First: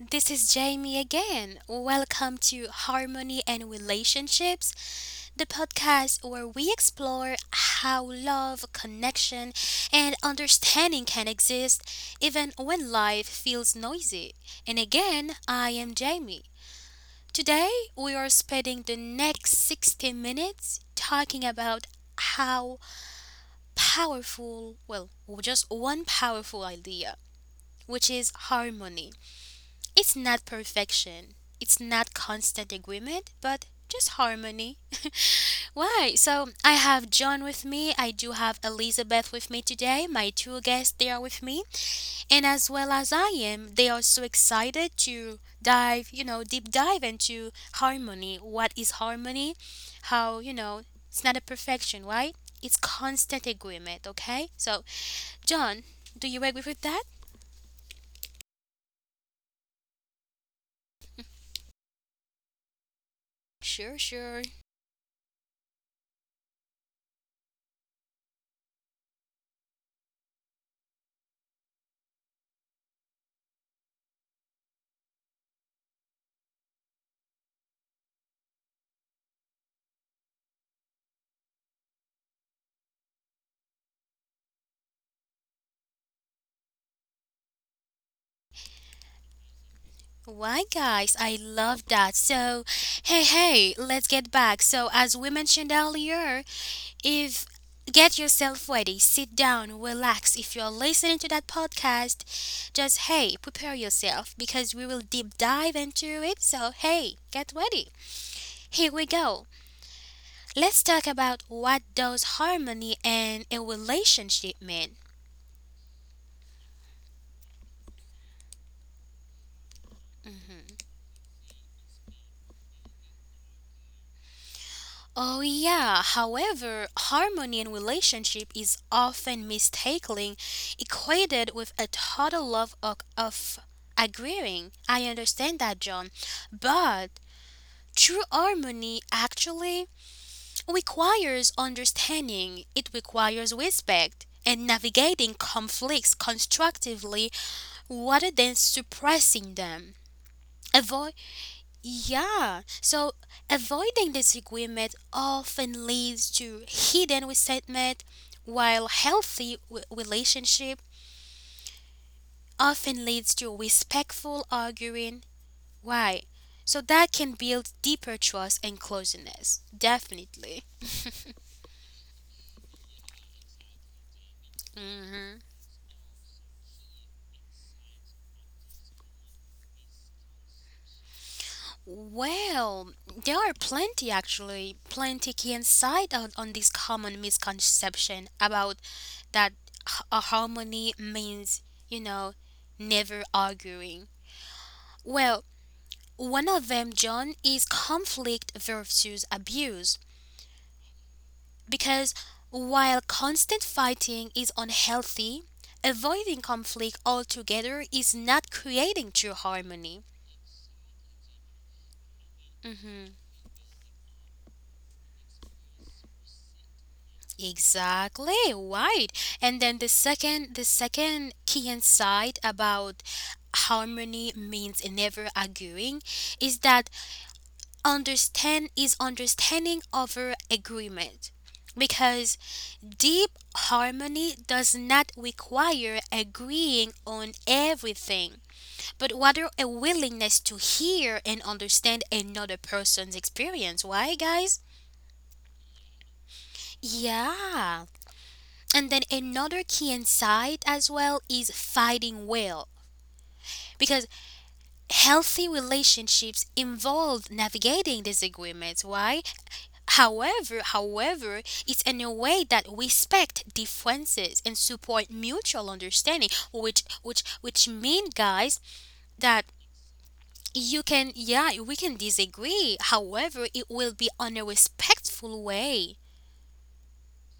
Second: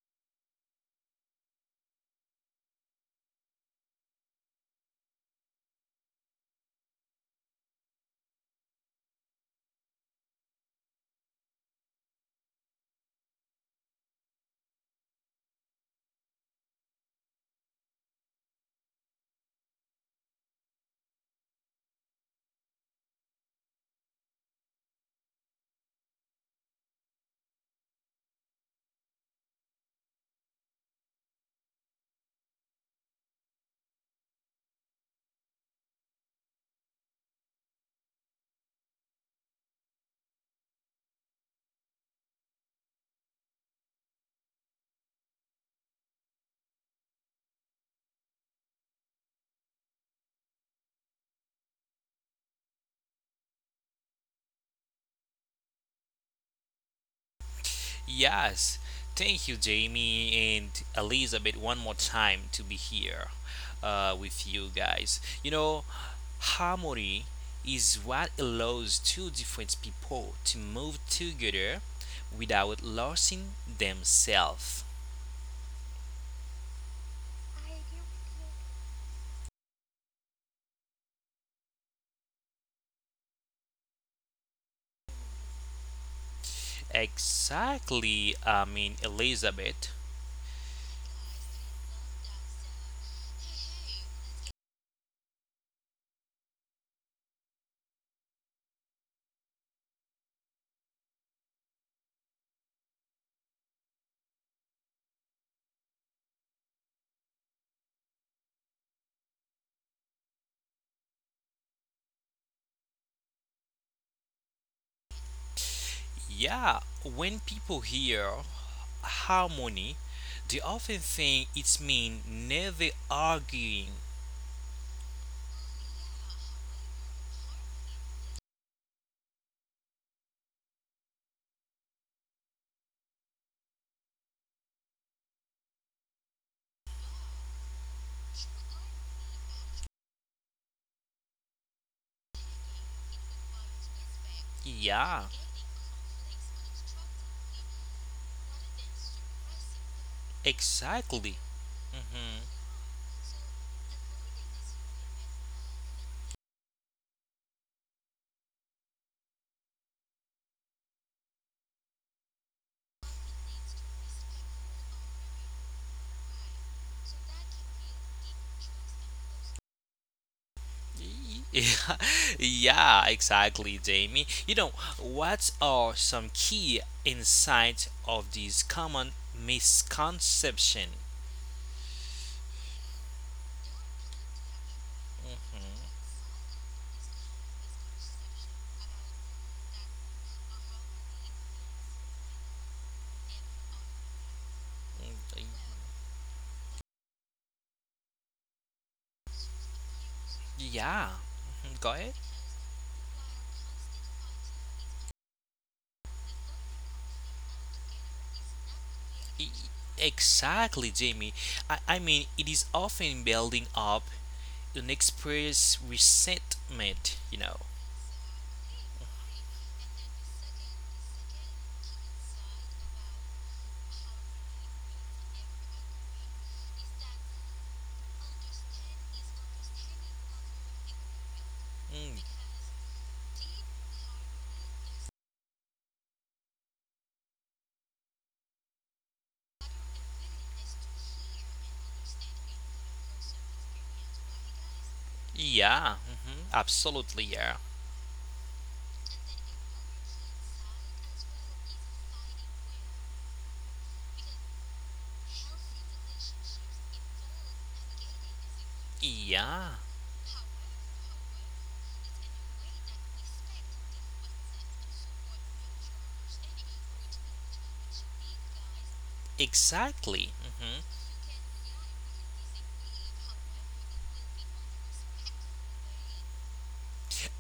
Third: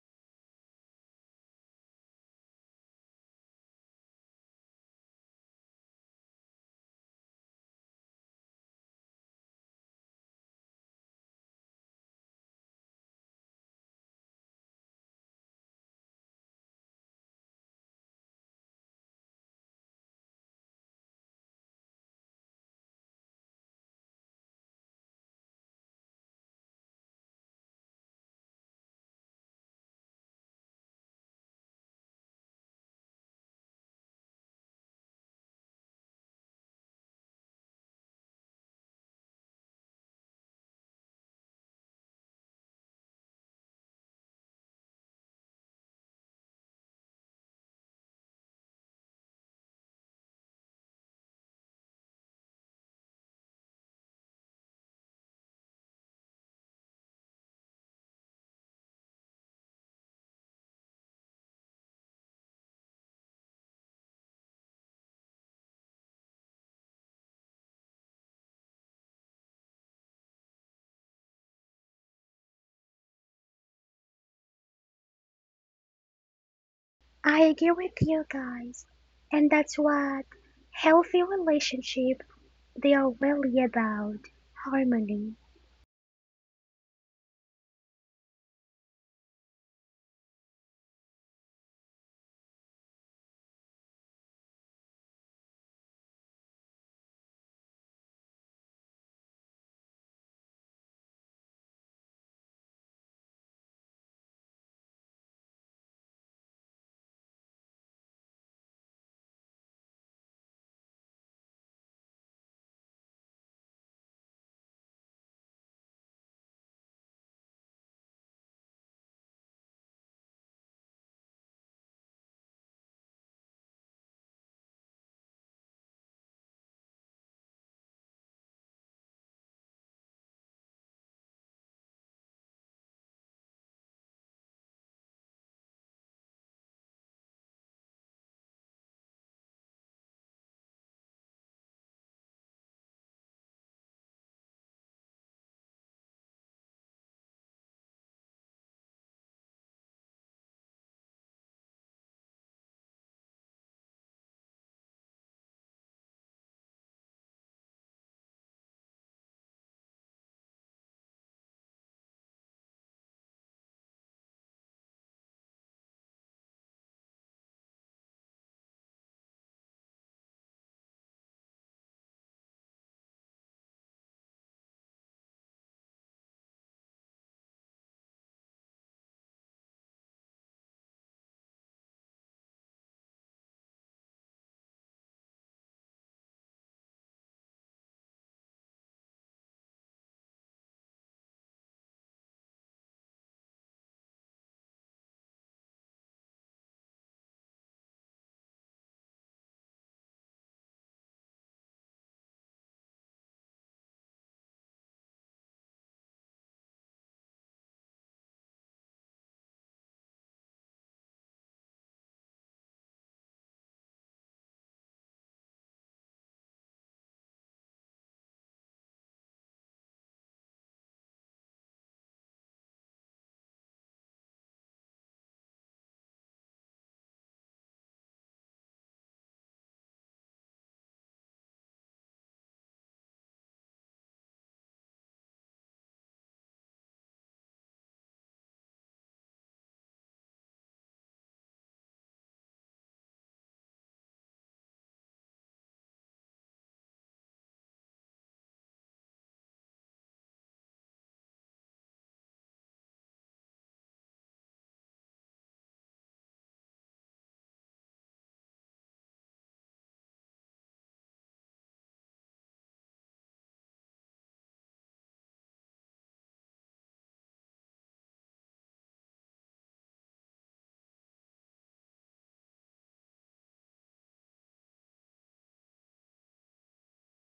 this is Jamie again. Welcome to Harmony and Relationships, the podcast where we explore how love, connection, and understanding can exist even when life feels noisy. And again, I am Jamie. Today, we are spending the next 60 minutes talking about how powerful, well, just one powerful idea, which is harmony. It's not perfection. It's not constant agreement, but just harmony. Why? So I have John with me. I do have Elizabeth with me today. My two guests they are with me, and as well as I am, they are so excited to dive, deep dive into harmony. What is harmony? How you know? It's not a perfection, right? It's constant agreement. Okay. So John, do you agree with that? Yes, thank you, Jamie and Elizabeth, one more time to be here Sure, with sure. you guys. Harmony is what allows two different people to move together without losing themselves. I agree with you guys, and that's what healthy relationship they are really about, harmony. Exactly, I mean, Elizabeth. Why, guys, I love that. So, hey, hey, let's get back. So, as we mentioned earlier, if get yourself ready, sit down, relax. If you're listening to that podcast, just hey, prepare yourself because we will deep dive into it. So, hey, get ready. Here we go. Let's talk about what does harmony and a relationship mean. Yeah, when people hear harmony, they Mm-hmm. often think it's mean never arguing. Oh, yeah. However, harmony in relationship is often mistakenly equated with a total love of agreeing. I understand that, John. But true harmony actually requires understanding, it requires respect. And Yeah, navigating conflicts constructively rather than suppressing them. Avoid exactly. hmm yeah, so Avoiding disagreement often leads to hidden resentment, while healthy relationship often leads to respectful arguing. Why? So that can build deeper trust and closeness. Definitely. Yeah, yeah, exactly, Jamie. You know, hmm what are some key insights of these common misconception? Well, there are plenty actually, plenty key insight on this common misconception about that h- a harmony means, you know, never arguing. Well, Mhm. one of them, John, is conflict versus abuse. Yeah, mhm, go Because ahead. while constant fighting is unhealthy, avoiding conflict altogether is not creating true E- e-, harmony. Exactly, Jamie. I mean, it is Mm-hmm. often building up an express resentment. Exactly, right. And then the second key insight about harmony means never arguing is that understanding over agreement Mm, because deep harmony does not require agreeing on everything but rather a willingness to hear and understand another person's experience. Why, guys? yeah, mhm, absolutely, yeah. Yeah. And then another key insight as well is fighting well, because healthy relationships involve navigating disagreements. Why? Yeah, However, it's in a way that respect differences and support mutual understanding, which mean, guys, that exactly. you Mm-hmm. can, yeah, we can disagree. However, it will be on a respectful way.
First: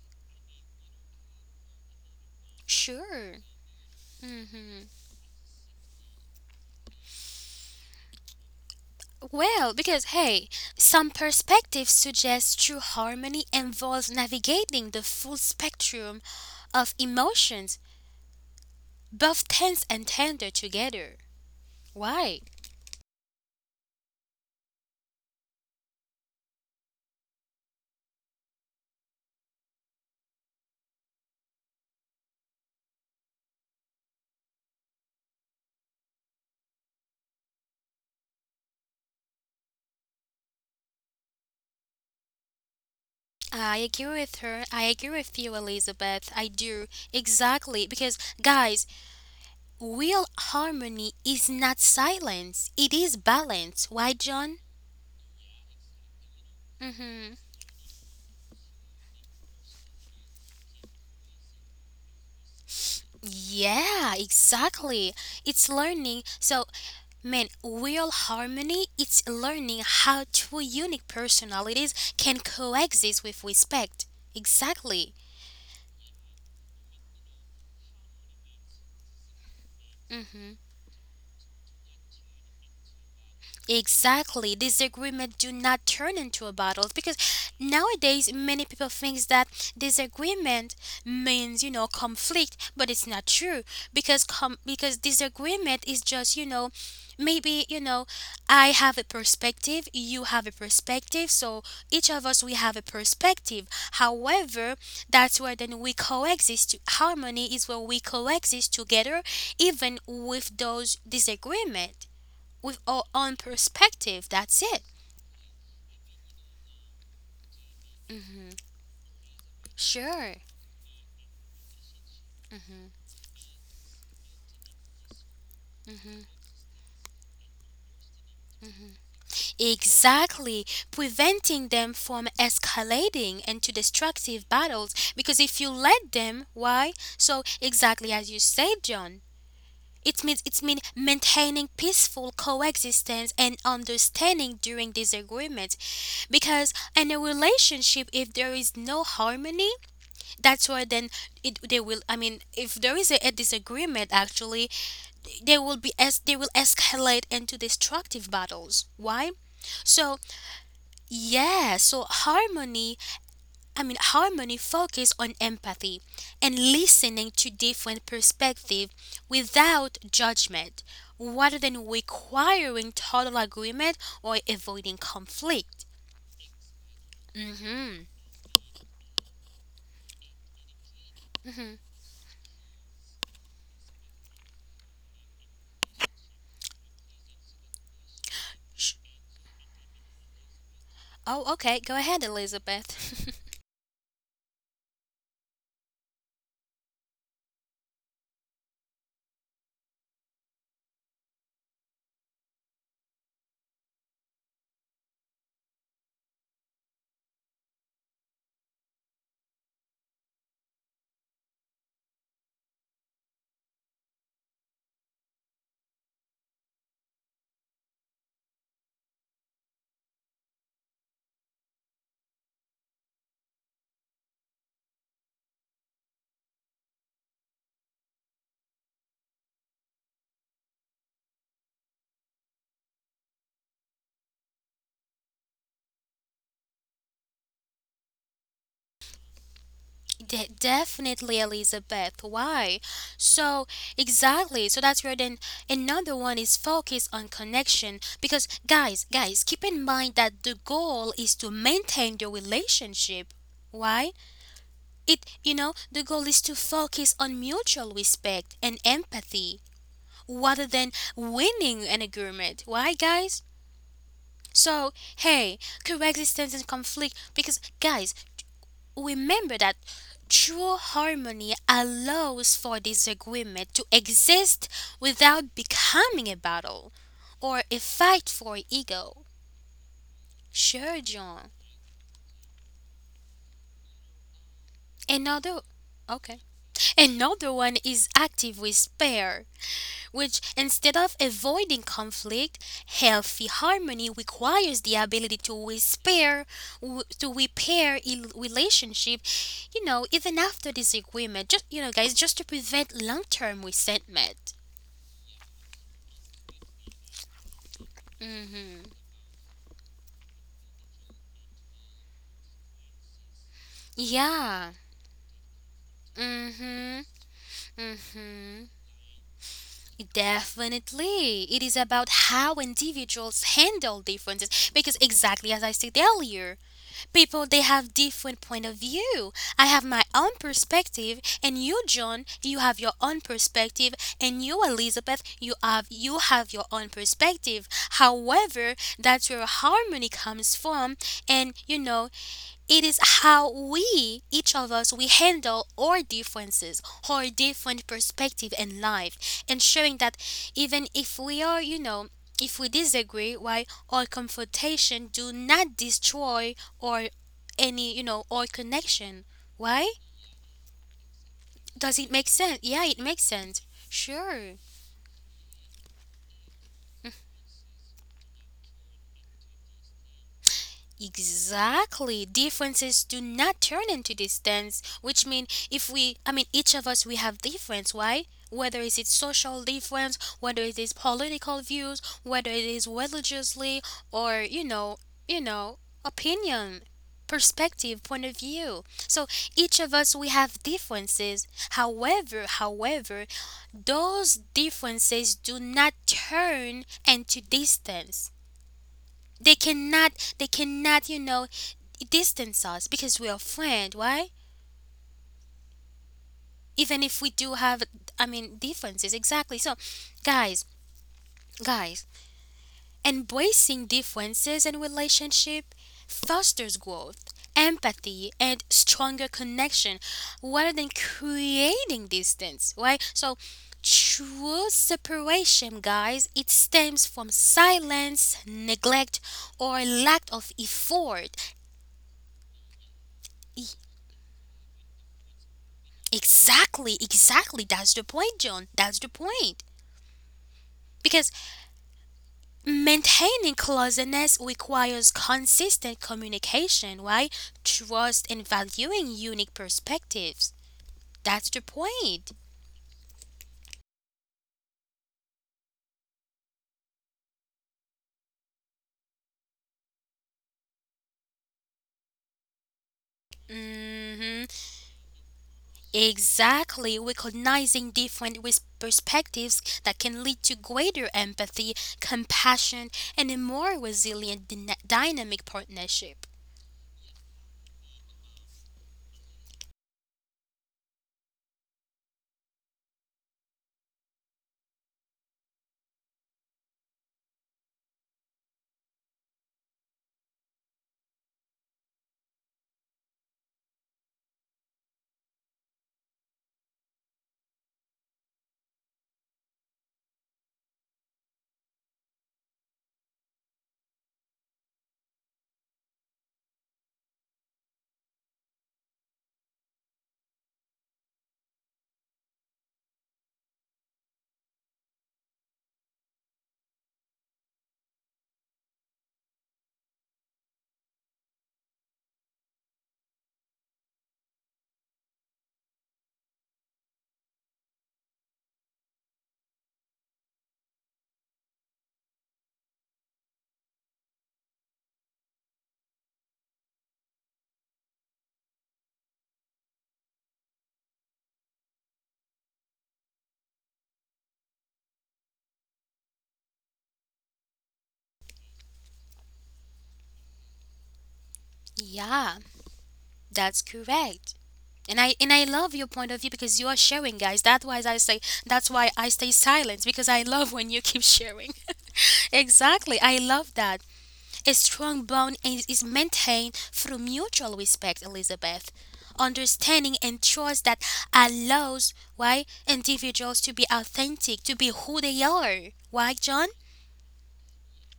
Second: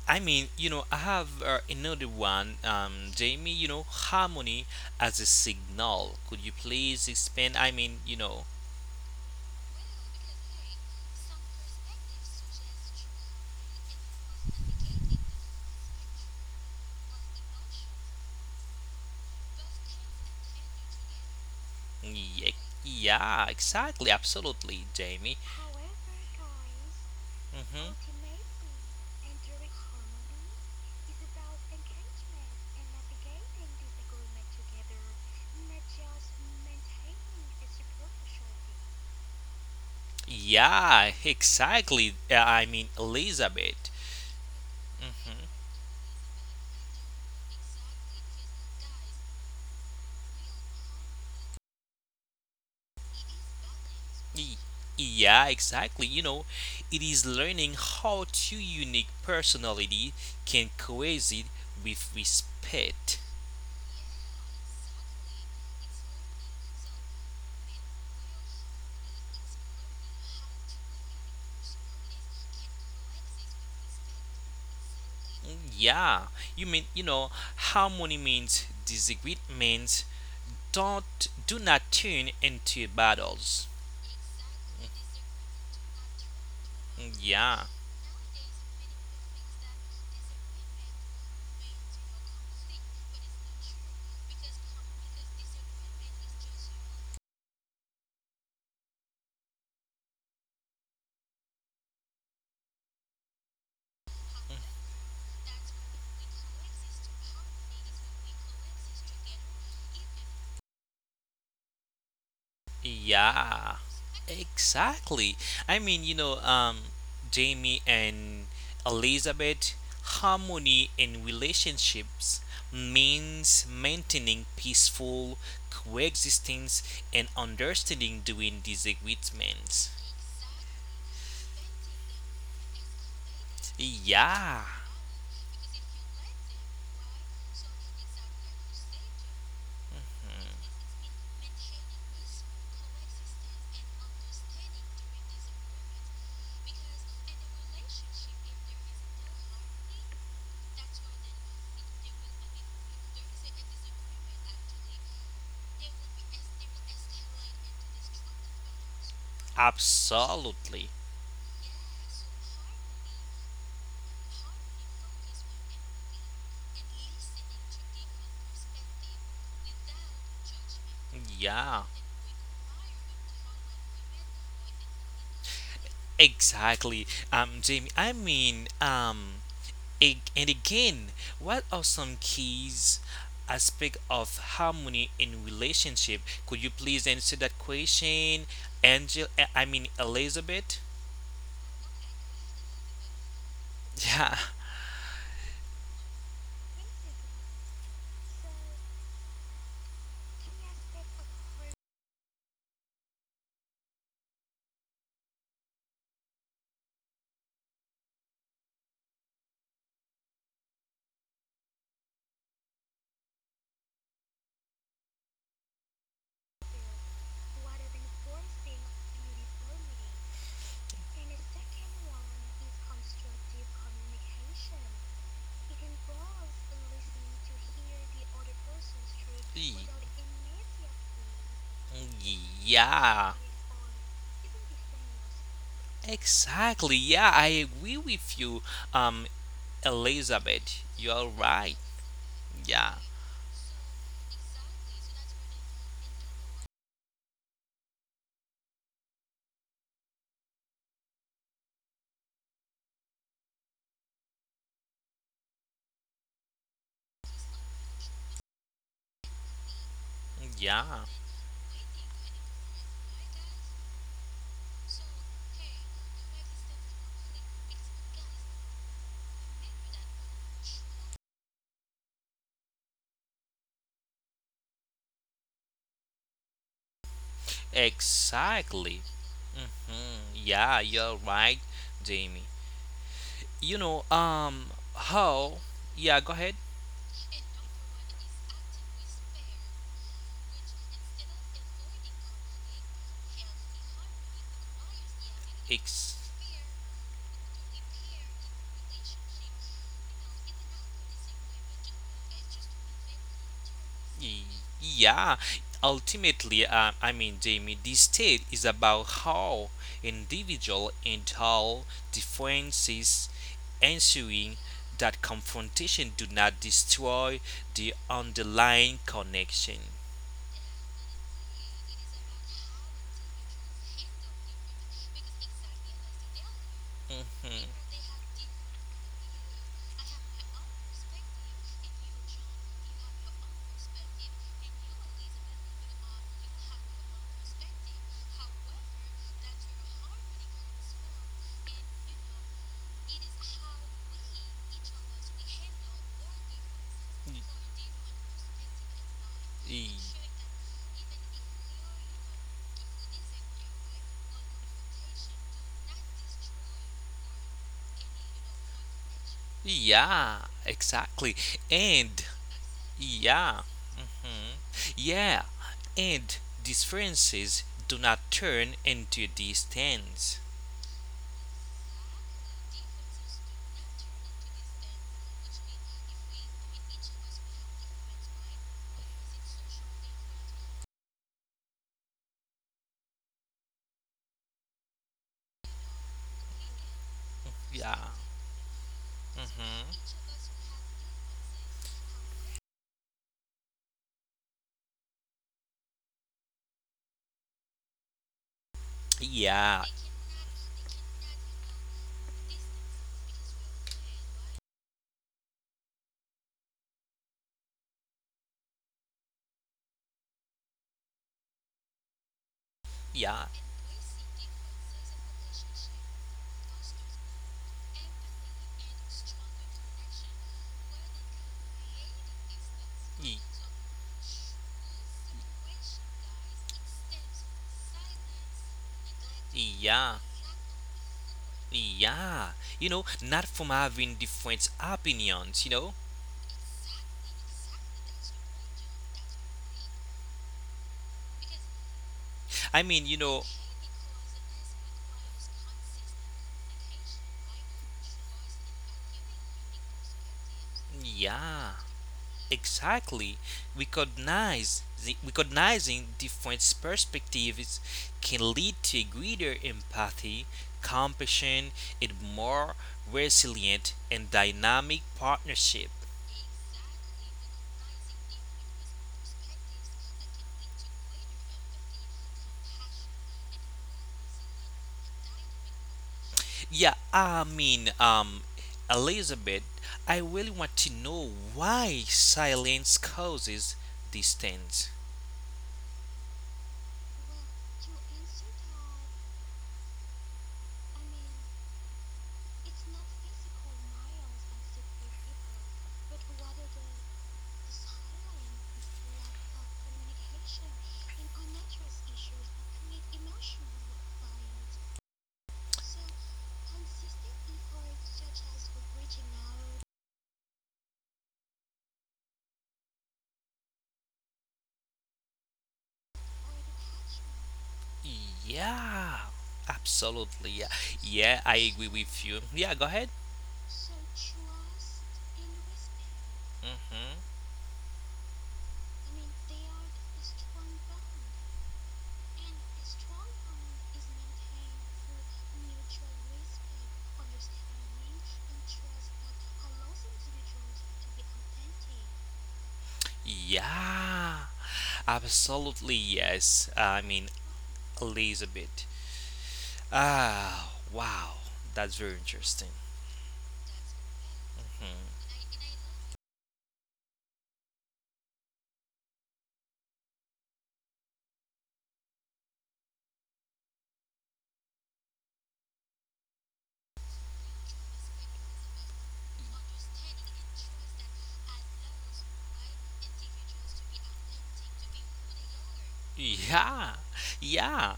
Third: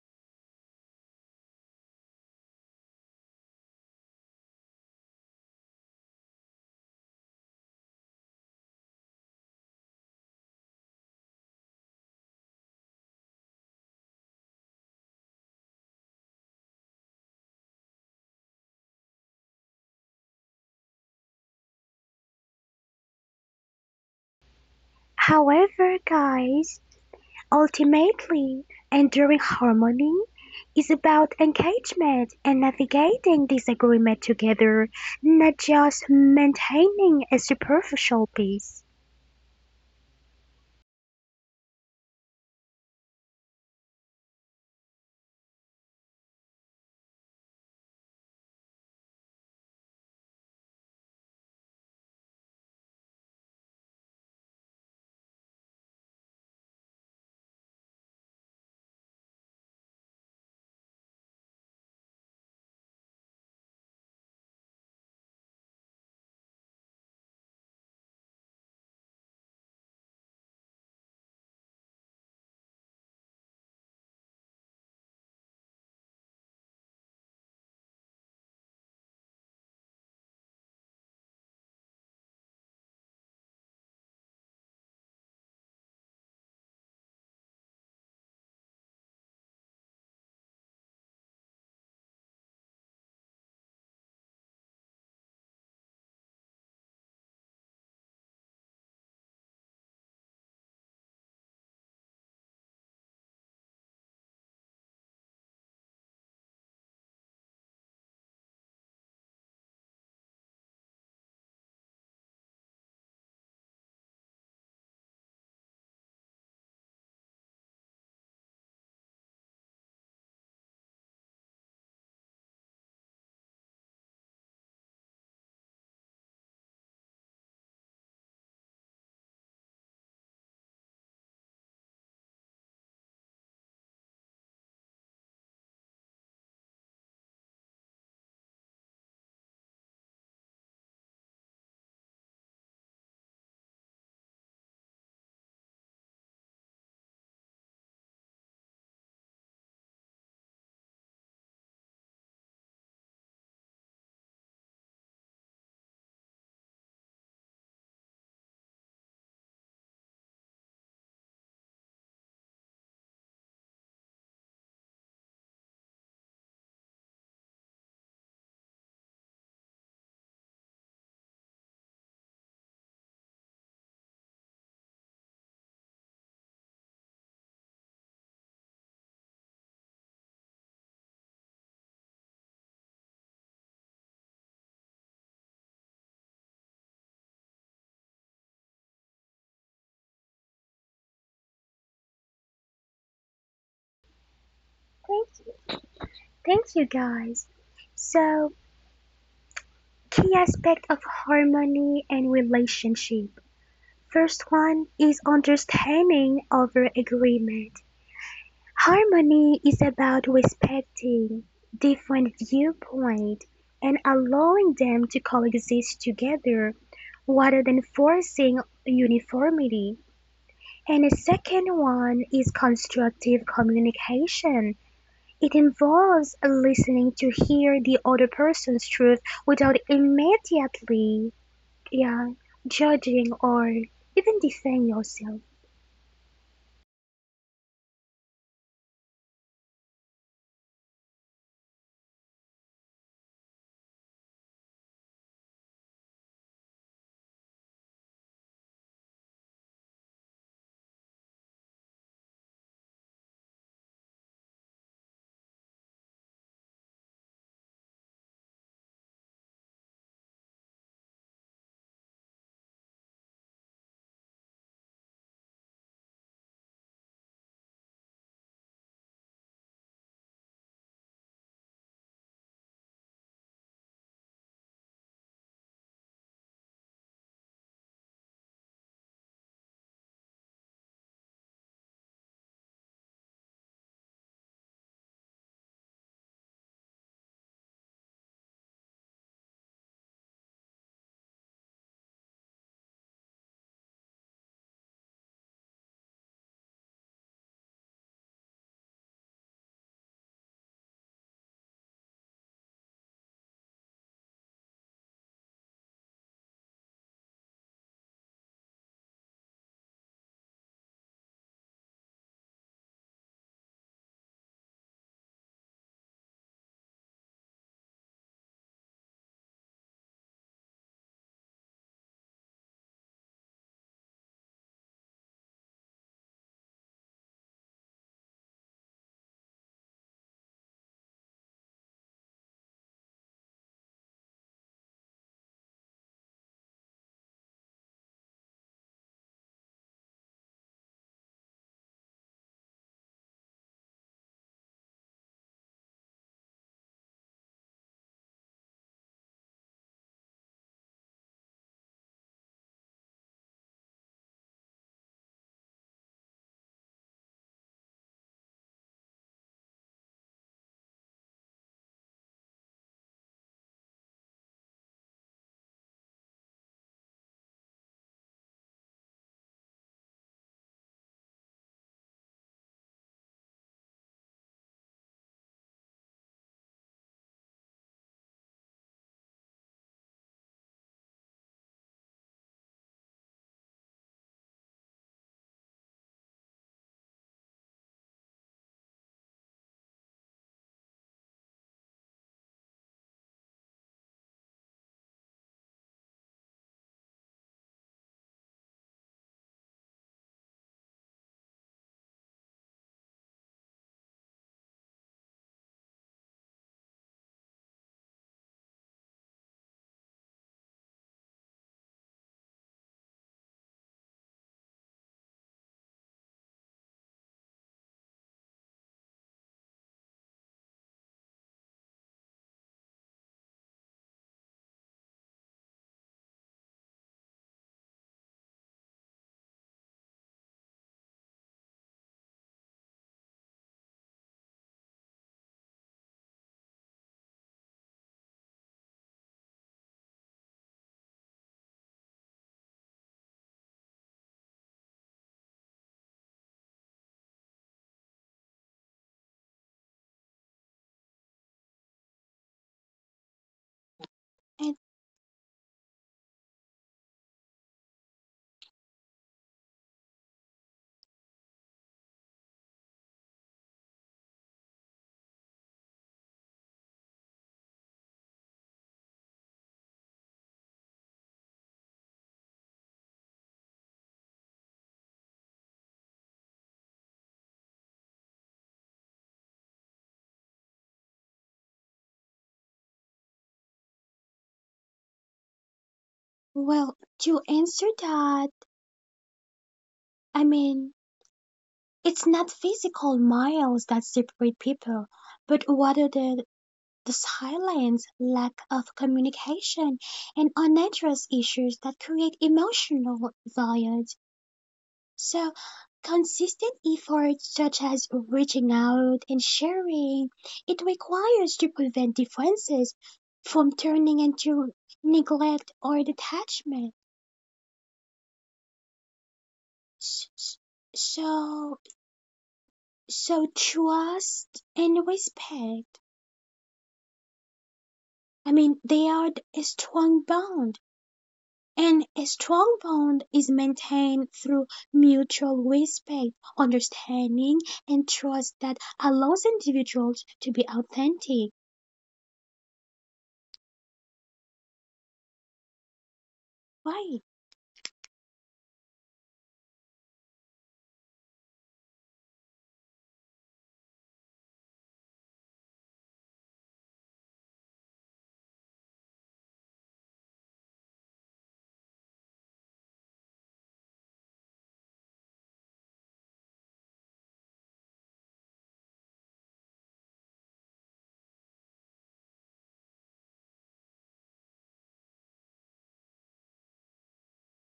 I mean, I have another one, Sure. Jamie. Harmony hmm as a signal. Could you please expand? I mean, Well, because hey, some perspectives suggest true harmony involves navigating the full spectrum of emotions, both tense and tender together. Why? yeah, yeah exactly, absolutely, Jamie. However, guys, hmm ultimately, enduring harmony is about engagement and navigating disagreement together, not just maintaining a superficial peace. Yeah, exactly. I mean, I Elizabeth. agree with her. I agree hmm with you, Elizabeth. I do. Exactly. Because, guys, real harmony is not silence, it is balance. Why, Y- John? Yeah, exactly. It is Mm-hmm. learning how two unique personality can coexist with respect. Yeah, exactly. It's learning. So, man, real harmony, it's learning how two unique personalities can coexist with respect. Exactly. Mm, yeah, you mean you know harmony means disagreements don't do not turn into battles. Exactly. Disagreement do not turn into a battle Mm, because yeah. nowadays many people thinks that disagreement means, you know, conflict, but it's not true because disagreement is just, you know, maybe, you know, I have a perspective, you have a perspective, so each of us we have a perspective. However, that's where then we coexist. Harmony is where we coexist together even with those disagreement with our own Yeah, perspective. That's it. exactly. I mean, Jamie and Elizabeth, Sure. harmony in relationships means maintaining peaceful coexistence and understanding during disagreements. Exactly, preventing them from escalating into destructive Yeah, battles because if you let them, why? So exactly as you said, John, it's mean maintaining peaceful coexistence and understanding during disagreement because in a relationship if there is no harmony, that's where then it they will, I mean, if there is a disagreement actually they will be as they will escalate into destructive battles. Why? So absolutely. yeah, so harmony, I mean, harmony focus on empathy and listening to different perspectives without judgment rather Yeah, than requiring total agreement or avoiding conflict. exactly. Jamie, Mhm. I mean, and again, what are some keys aspect of harmony in relationship? Could you please answer that question, Angel? I mean Elizabeth. Oh, okay, go ahead, Elizabeth. Yeah. Thank you. Thank you guys. So, key aspect of harmony and relationship. First one is understanding over agreement. Harmony is about respecting different viewpoints and allowing them to coexist together rather than forcing uniformity. And the second one is constructive communication. It involves listening to hear the other person's truth without immediately yeah, judging Yeah. or even defending yourself. Exactly. Yeah, I agree with you, um, Elizabeth. You're Definitely, right. Elizabeth. Why? Yeah, So, exactly. So that's where then another one is focused on connection. Because, guys, guys, keep in mind that the goal is to maintain the relationship. Why? It, you know, the goal is to focus on mutual respect and empathy rather than yeah. winning an agreement. Why, guys? So, hey, coexistence and conflict. Because, guys, remember that true harmony allows for disagreement to exist without becoming a battle or a fight for Exactly. ego. Yeah, Sure, you're John. right, Jamie. You know, um, Another, how? Yeah, go okay. ahead. Another one is active with pair, which instead of avoiding conflict, healthy harmony requires the ability to Ex- repair, to repair a relationship, you know, even after disagreement. Just you know, guys, just to prevent long-term resentment. y- yeah. Ultimately, I mean, Jamie, this state is Mm-hmm. about how individual and how differences ensue Yeah. that confrontation do not Mm-hmm. destroy the Mm-hmm. underlying connection. Definitely. It is about how individuals handle differences because exactly as I said earlier, people they Mhm. have different point of view. I have my own perspective and you John, you have your own perspective and you Elizabeth, you have your own perspective. However, that's where harmony comes from and you know, it is how we, each of us, we handle our differences, our different perspective in life, ensuring Y- that even if we are, you know, if we disagree, why our confrontation do not destroy or any, you know, our connection. Why? Yeah, exactly. Does it make And sense? Yeah, it makes sense. yeah, Sure. mhm, yeah, and differences do not turn into distance. Exactly. Differences do not turn into distance, which mean if we, I mean, each of us, we have difference. Why? Whether it is social difference, whether it is political views, whether it is religiously or you know, opinion, Yeah, perspective, point of view. So each of us, we have differences. However, those differences do not turn into distance. They yeah, cannot, they cannot, you know, distance us because we are friend. Why? Even if we do have, I mean, differences. Exactly. So, guys, guys, yeah, embracing differences in relationship fosters growth, empathy, and stronger connection, rather than creating distance. Right? So, y- true separation, guys, it stems from silence, neglect, or yeah. lack of effort. Yeah, not from having different opinions. Exactly, exactly. That's the point, John. That's the point. Because I mean, maintaining closeness requires consistent communication, right? Trust and valuing unique perspectives. That's the yeah, point. exactly. And Recognizing different perspectives can lead to greater empathy, compassion, and more resilient and hmm dynamic partnership. Exactly. Recognizing different perspectives that can lead to greater empathy, compassion, and a more resilient dynamic partnership. Yeah, I mean, Elizabeth, I really want to know why silence causes distance. well, to answer that, I mean, it's not physical miles that separate people, but rather the silence, lack of communication, and unaddressed issues that create emotional violence. So, consistent efforts such as reaching out and sharing, it requires to prevent differences from turning into neglect or detachment. Yeah, absolutely. S- Yeah, s- yeah, I agree So, with you. Yeah, go ahead. So trust and respect, hmm I mean, they are a strong bond, and a strong bond is maintained through mutual respect, understanding, and trust that allows individuals to be authentic. Yeah, absolutely. Yes, I mean, Right, Elizabeth. Ah, wow, that's very Yeah, interesting. that's correct. And I Hmm. and I love your point of view because you are sharing, guys. That's why I say that's why I stay silent because I love when you keep sharing. Exactly, I love that. A strong bond is maintained through mutual respect, Elizabeth, understanding and trust that allows why individuals to be authentic, to be who they are. Why, John? Yeah, yeah,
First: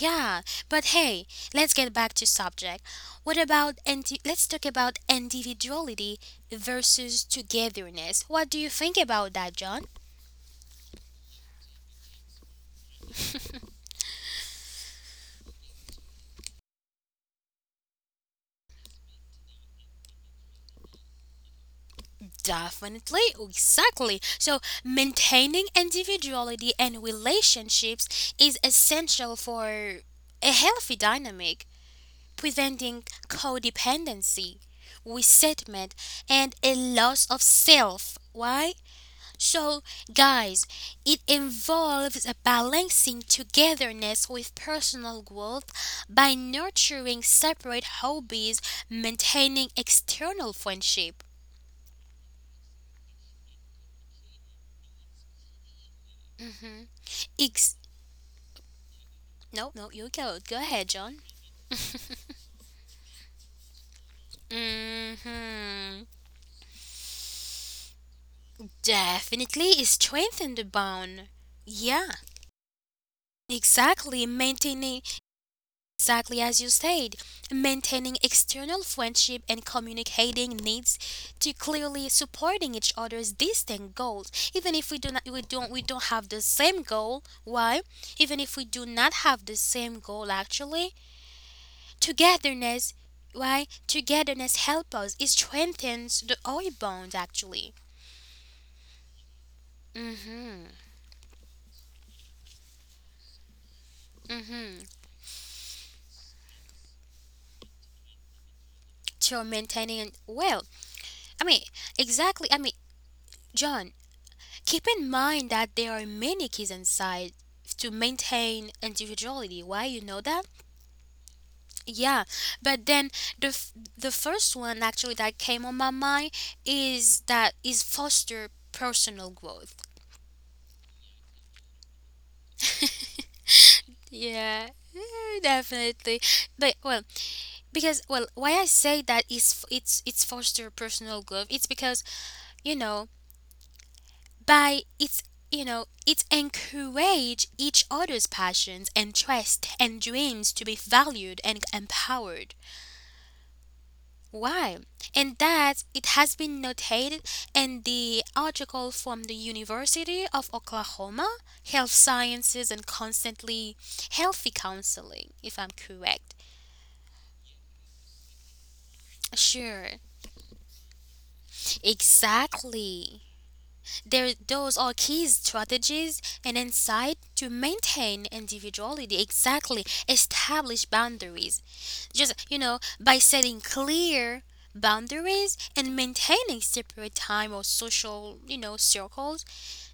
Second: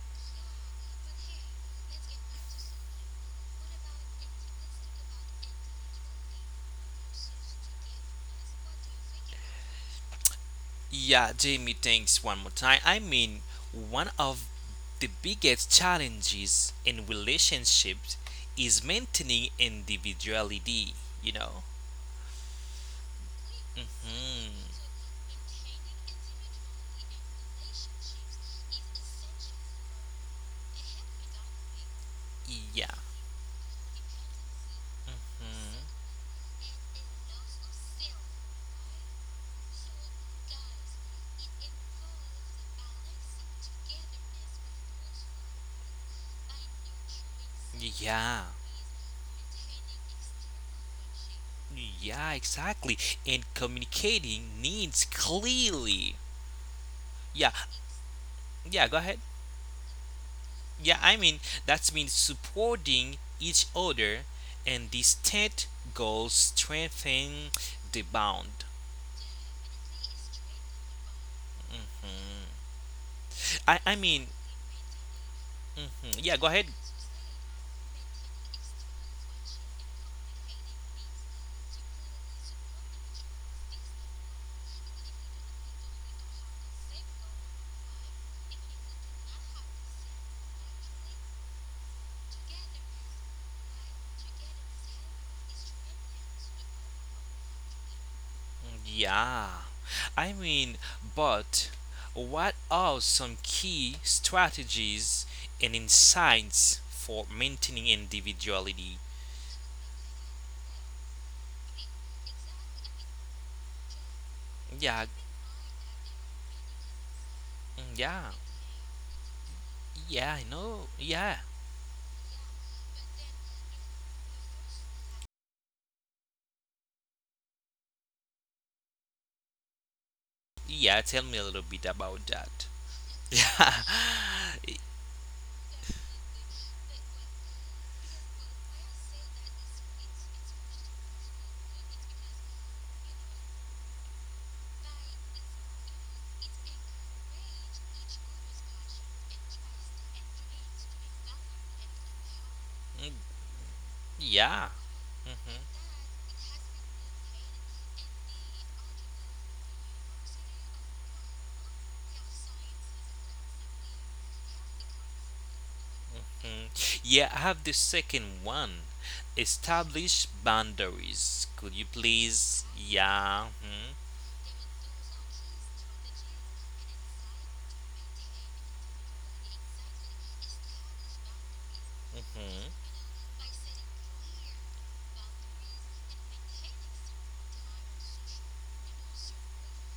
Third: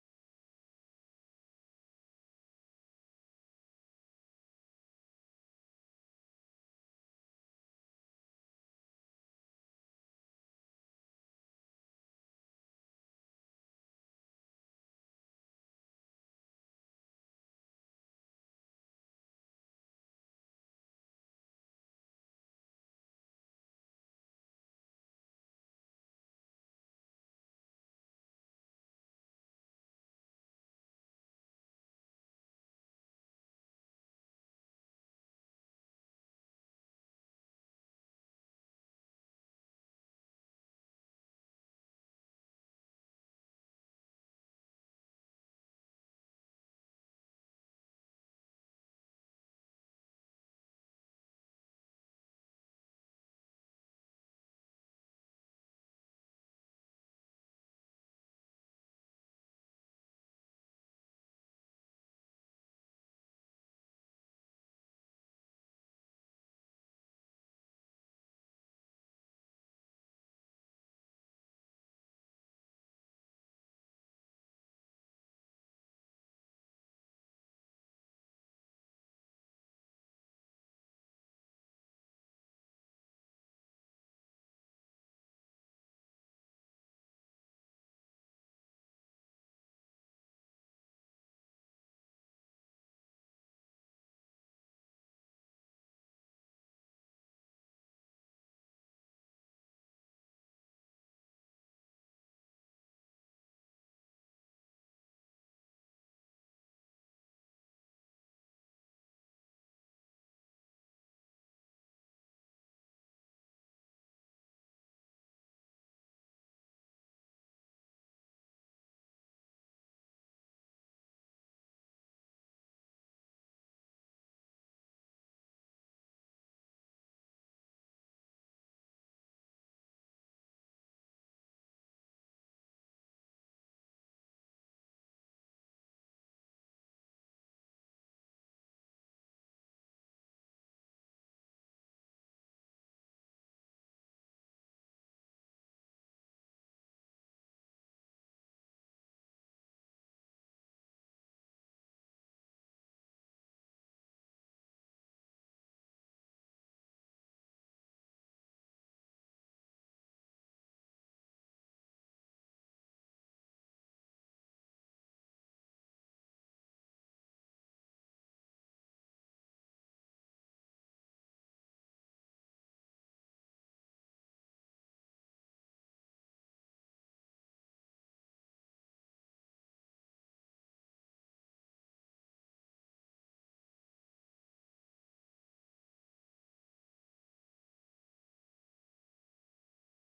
Yeah, but hey, let's get back to subject. What about let's talk about individuality versus togetherness. What do you think about that, John? yeah, Jamie, thanks one more time. I mean, one of the biggest challenges in relationships is maintaining individuality, you know? Definitely, exactly. hmm So, maintaining individuality and relationships is essential for a healthy dynamic, preventing codependency, Mhm. resentment, and a loss of self. Why? So, guys, it involves balancing togetherness with personal growth by nurturing separate Yeah. hobbies, maintaining external friendship. Yeah, exactly. And communicating needs clearly. Yeah, Ex- yeah, go ahead. no, no, you go. Go ahead, Yeah, I John. mean, that means supporting each other and distinct Mm-hmm. goals strengthen the bond. Definitely strengthen the bond. Yeah, Mhm. I exactly. mean, Maintaining mhm, yeah, exactly go as ahead. you said, maintaining external friendship and communicating needs to clearly supporting each other's distinct goals. Even if we do not we don't have the same goal, why? Even if we do not have the same goal actually, togetherness, why? Togetherness helps us. It strengthens the oil bond actually. Yeah. I Mm-hmm. mean, but what are some key Mm-hmm. strategies and insights for maintaining individuality? So maintaining well, I mean, exactly I mean, John, keep Yeah, in mind that there are many keys inside to mm, yeah, maintain individuality. Why you know yeah, I that? know. Yeah, Yeah, but then the f- the first one actually that came on my mind is that is foster personal growth. yeah. Tell me a little bit about that. Yeah. Yeah, definitely, but well, because well, why I say that is it's foster personal growth. It's because you know by it's you know it encourage each other's passions and trust and dreams to be valued and empowered. Yeah, Why? And mm-hmm, mm, that it has been noted in the article from the University of Oklahoma Health Sciences and constantly healthy counseling if I'm correct. yeah, yeah. I have the second one. Sure. Establish boundaries. Could you please? Exactly, Yeah. there, those are key strategies and insight to maintain individuality. Exactly, establish boundaries. Just you know, Mhm. by setting clear boundaries and maintaining separate time or social, you know, circles,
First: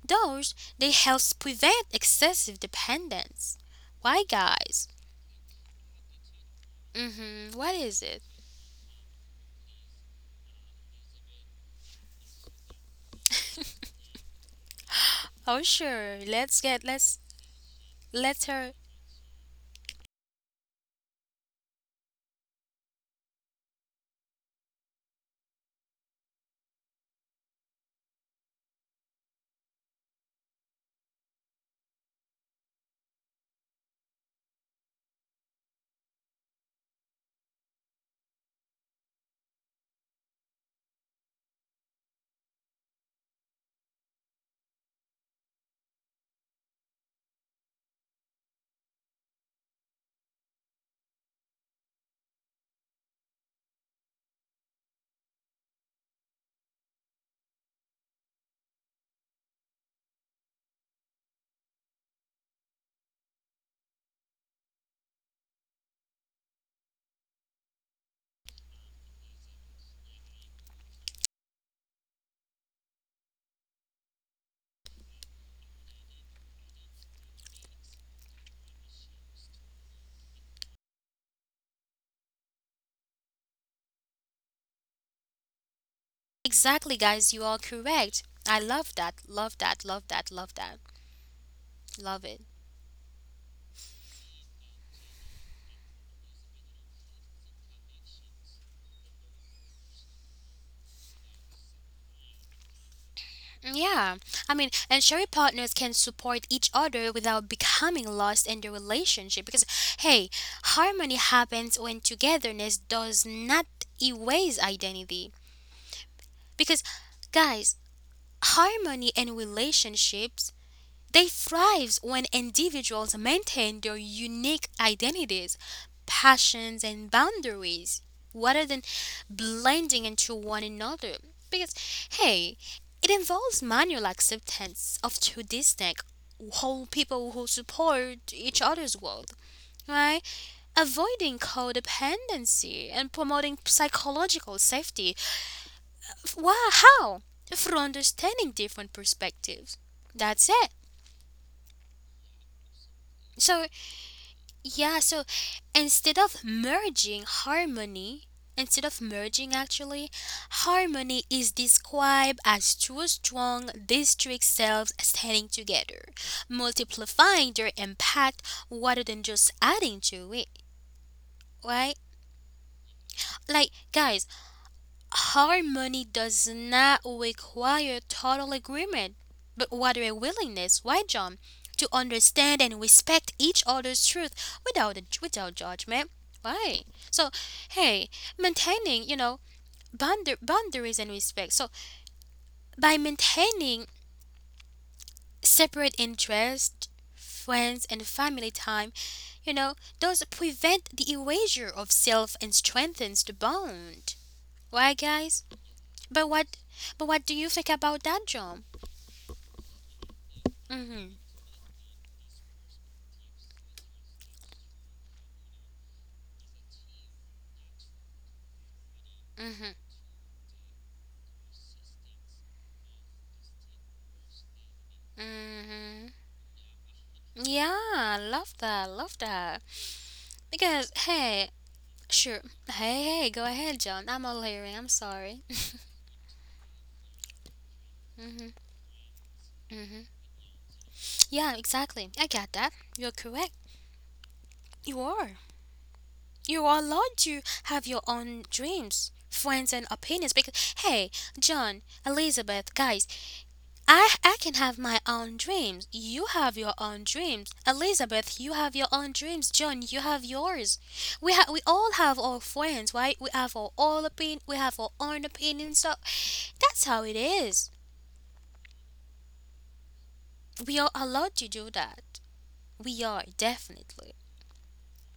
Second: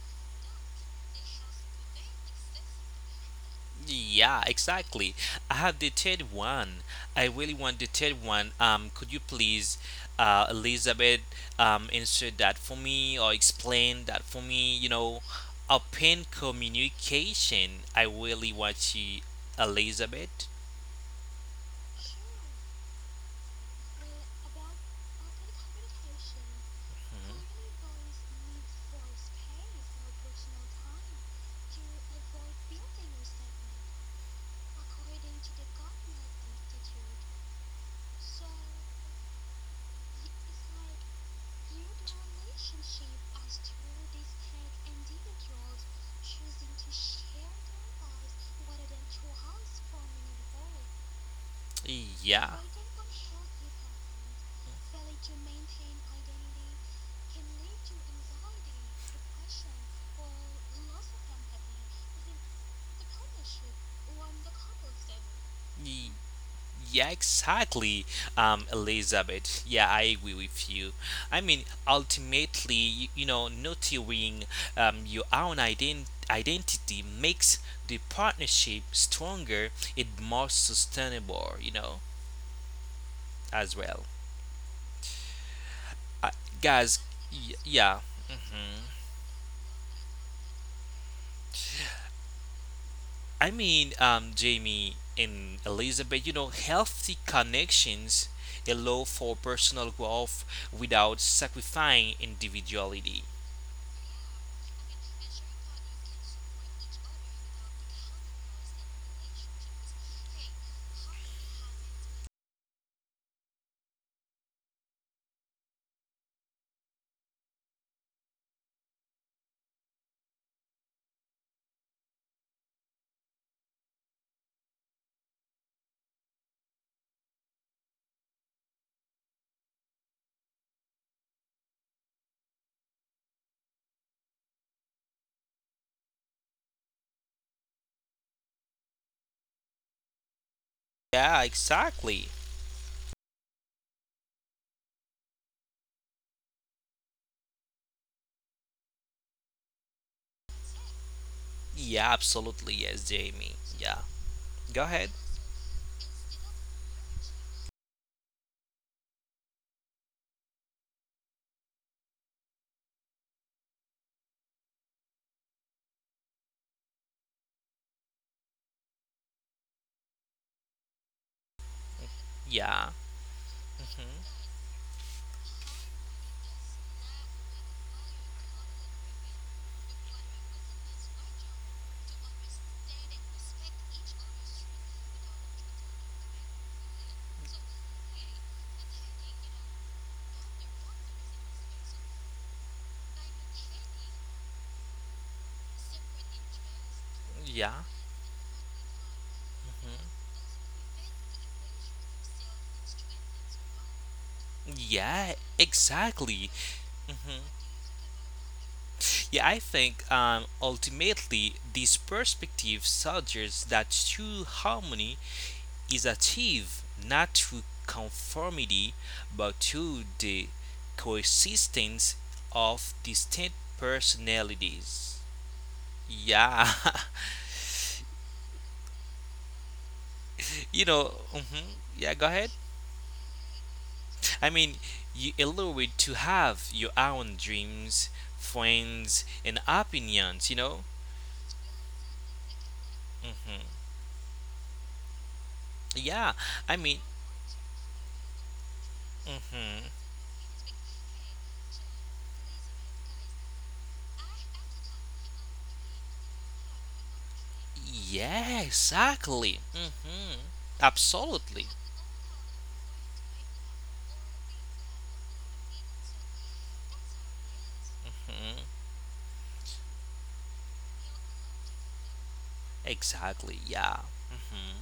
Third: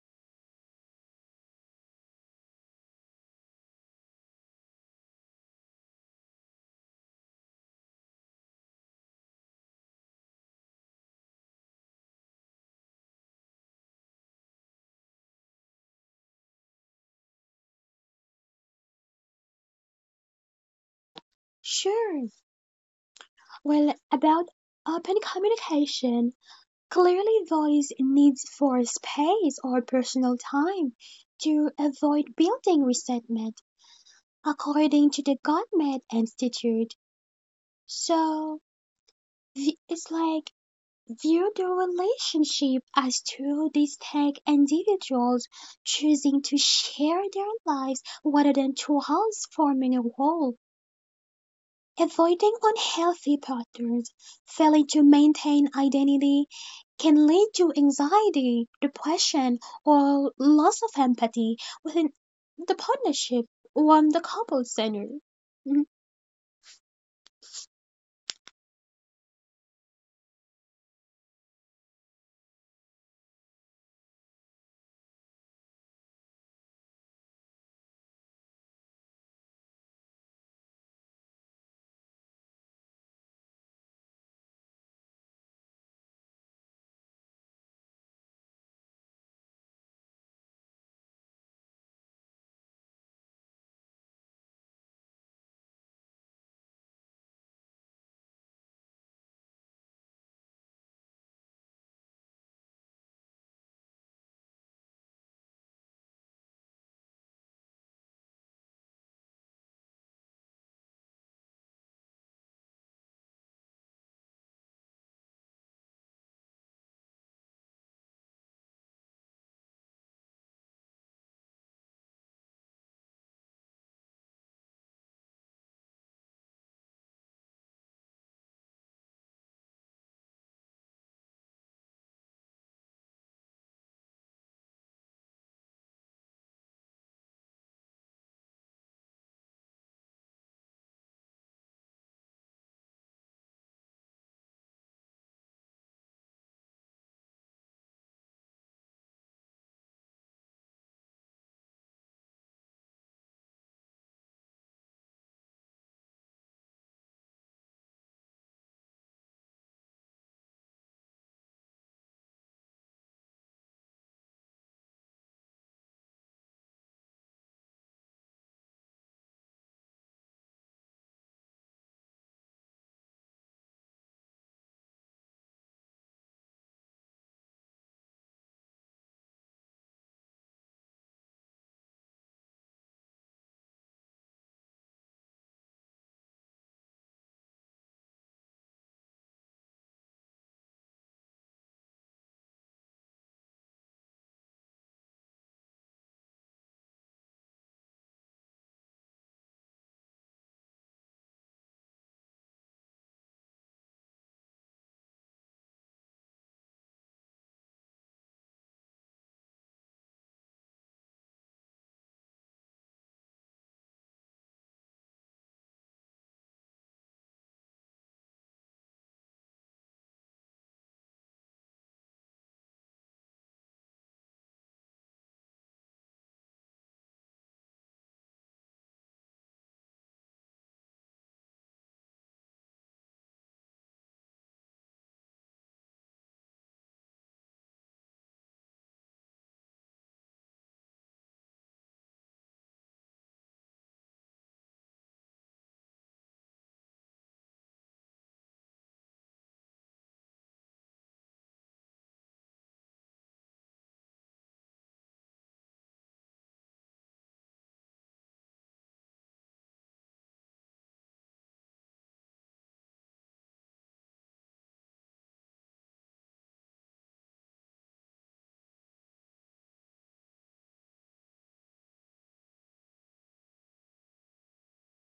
those they help prevent excessive dependence. Why, Yeah, guys? exactly. I have the third one. I really Mm-hmm. What want the is third it? one. Could you please, Elizabeth, insert that for me or explain that for me? Oh, sure. Open Let's get let's communication. I let really her. want you, Elizabeth. sure. Well, about open communication, clearly voice needs for space or personal time to avoid building resentment. According to the Gottman Institute, so the, it's like view the relationship as two distinct individuals choosing to share their lives rather than two halves forming a whole, Yeah. avoiding unhealthy patterns, failing to maintain identity can lead to anxiety, depression, or loss of empathy within the partnership or the couple center. Mm. Yeah, exactly, Elizabeth. Yeah, I agree with you. I mean, ultimately, you know, nurturing your own identity makes the partnership stronger and more sustainable, as well. Uh, Exactly, guys, guys. You are yeah. correct. I hmm love that. Love that. Love that. Love that. Love it. I mean, Jamie and Elizabeth, healthy connections allow for personal growth without sacrificing individuality. Yeah. I mean, and sharing partners can support each other without becoming lost in the relationship because, hey, harmony happens when togetherness does not erase identity. Because, guys, harmony in relationships they thrive when individuals maintain their unique identities, passions, and boundaries rather than blending into one another. Because, hey, it involves manual acceptance of two distinct whole people who support each other's world, right? Avoiding Yeah, exactly. codependency and promoting psychological safety. Why? How? Through understanding different perspectives. That's it. Yeah, absolutely. Yes, So Jamie. Yeah. yeah, Go so ahead. instead of merging harmony, instead of merging actually, harmony is described as two strong district selves standing together, multiplying their impact rather than just adding to it. Right? Yeah. Like guys, hmm harmony does not require total agreement, but rather a willingness, why, John, to understand and respect each other's truth without judgment. Why? So, hey, maintaining, boundaries and respect. So, by maintaining separate interests, friends, and Yeah. family time, you know, does hmm prevent the erasure of self and strengthens the bond. Why, guys? Yeah, But what exactly. but what do you think hmm about that, John? Yeah, I think Mhm. ultimately this perspective suggests that true harmony is achieved not through conformity but Mhm. through the coexistence of distinct personalities. Mhm. Yeah, Yeah, love that. Love that. Because you know, hey, yeah, go sure. ahead. Hey, hey, go ahead, John. I'm all I hearing. mean, I'm you sorry. allowed to have your own dreams, Mhm. friends, and Mhm. opinions, you know? Yeah, exactly. I got that. You're correct. hmm You are. You Yeah, are I allowed mean, to have your own dreams, friends and hmm opinions because hey, John, Elizabeth, guys, I can have my own dreams. You have your own dreams. Elizabeth, you have your yeah, own dreams. John, exactly. you have yours. We all Absolutely. have our friends, right? We have our all opin. We have our own opinions. So that's how it is. hmm We are allowed to do that. We are Exactly, definitely. yeah. hmm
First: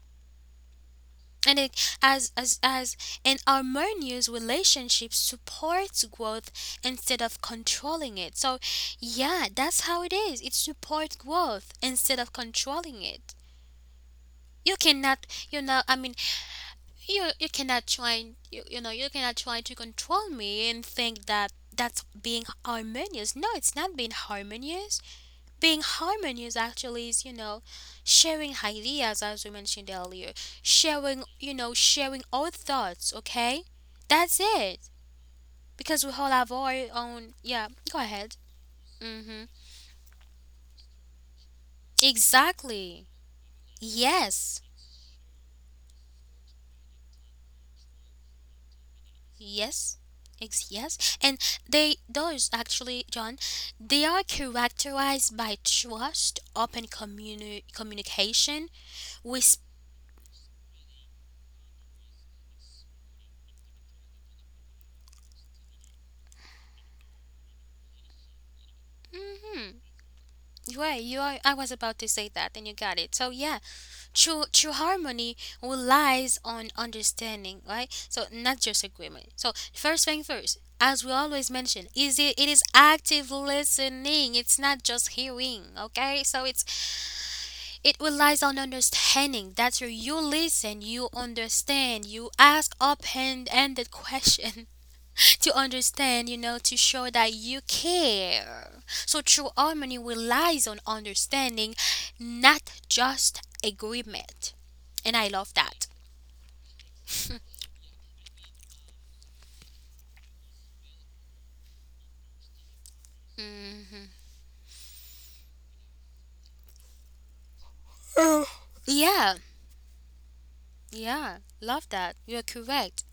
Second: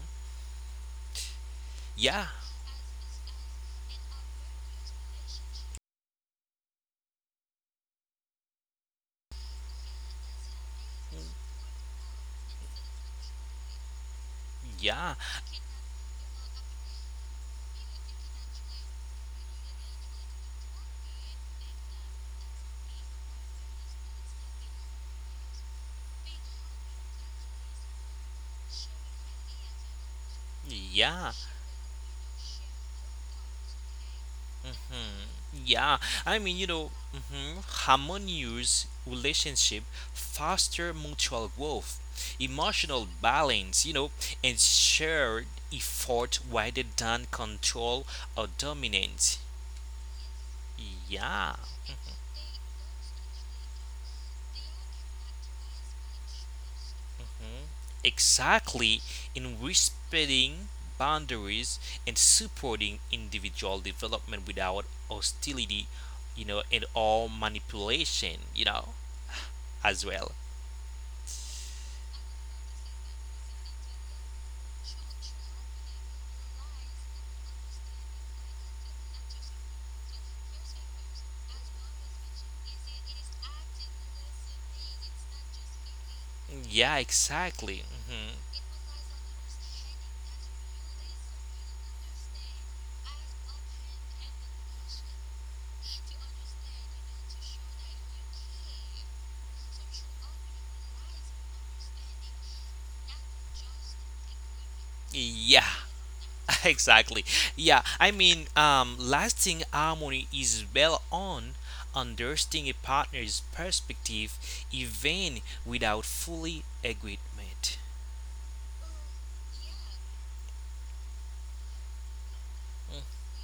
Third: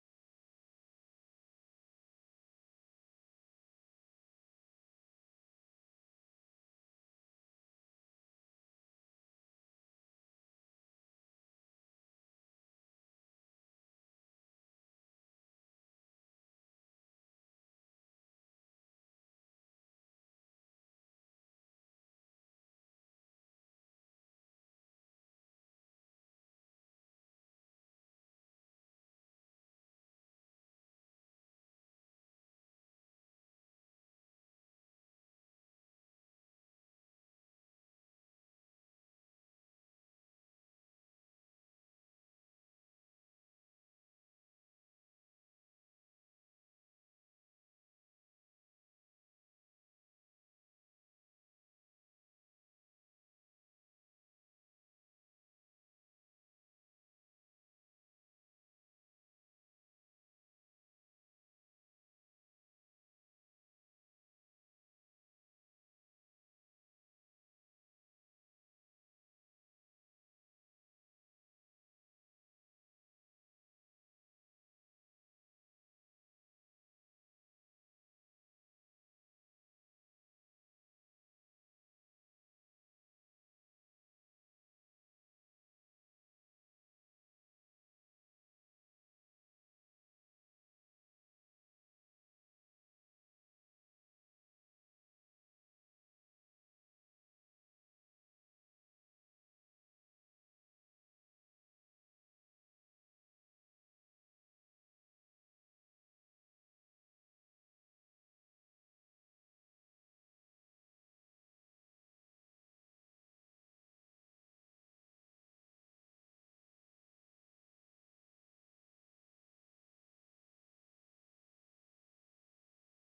And it, Yeah, as an harmonious relationship supports growth instead of controlling it. So yeah, that's how it is. It supports growth instead of controlling it. You yeah, cannot, you know, I mean, you cannot try, you know, you cannot try to control me and think that that's being harmonious. No, it's not being harmonious. Being harmonious actually is, you know, sharing ideas as we mentioned earlier, sharing, yeah. you know, sharing our thoughts, okay? That's it. Mm, yeah, Because we all I have meanour own, mhm, yeah, go ahead. harmonious Mm-hmm. relationship foster mutual growth, emotional Exactly. balance, and Yes. shared effort rather than control or dominance. Yes. Yes. And Yeah, they those actually, John, they are characterized by trust, open mhm, communication, exactly. In with respecting boundaries and supporting individual development without hostility, and all manipulation, hmm. as well. Right, you are, I was about to say that and you got it. So yeah, true harmony relies on understanding, right? So not just agreement. So first thing first, as we always mention, is it is active listening. It's not just hearing, okay? So it's, Yeah, exactly. it hmm relies on understanding. That's where you listen, you understand, you ask open-ended question to understand, you know, to show that you care. So true harmony relies on understanding, not just agreement. And I love Yeah, that. exactly. Yeah, I mean, lasting harmony is built on understanding a partner's perspective, even without fully agreement. Yeah, yeah, love that. You're correct.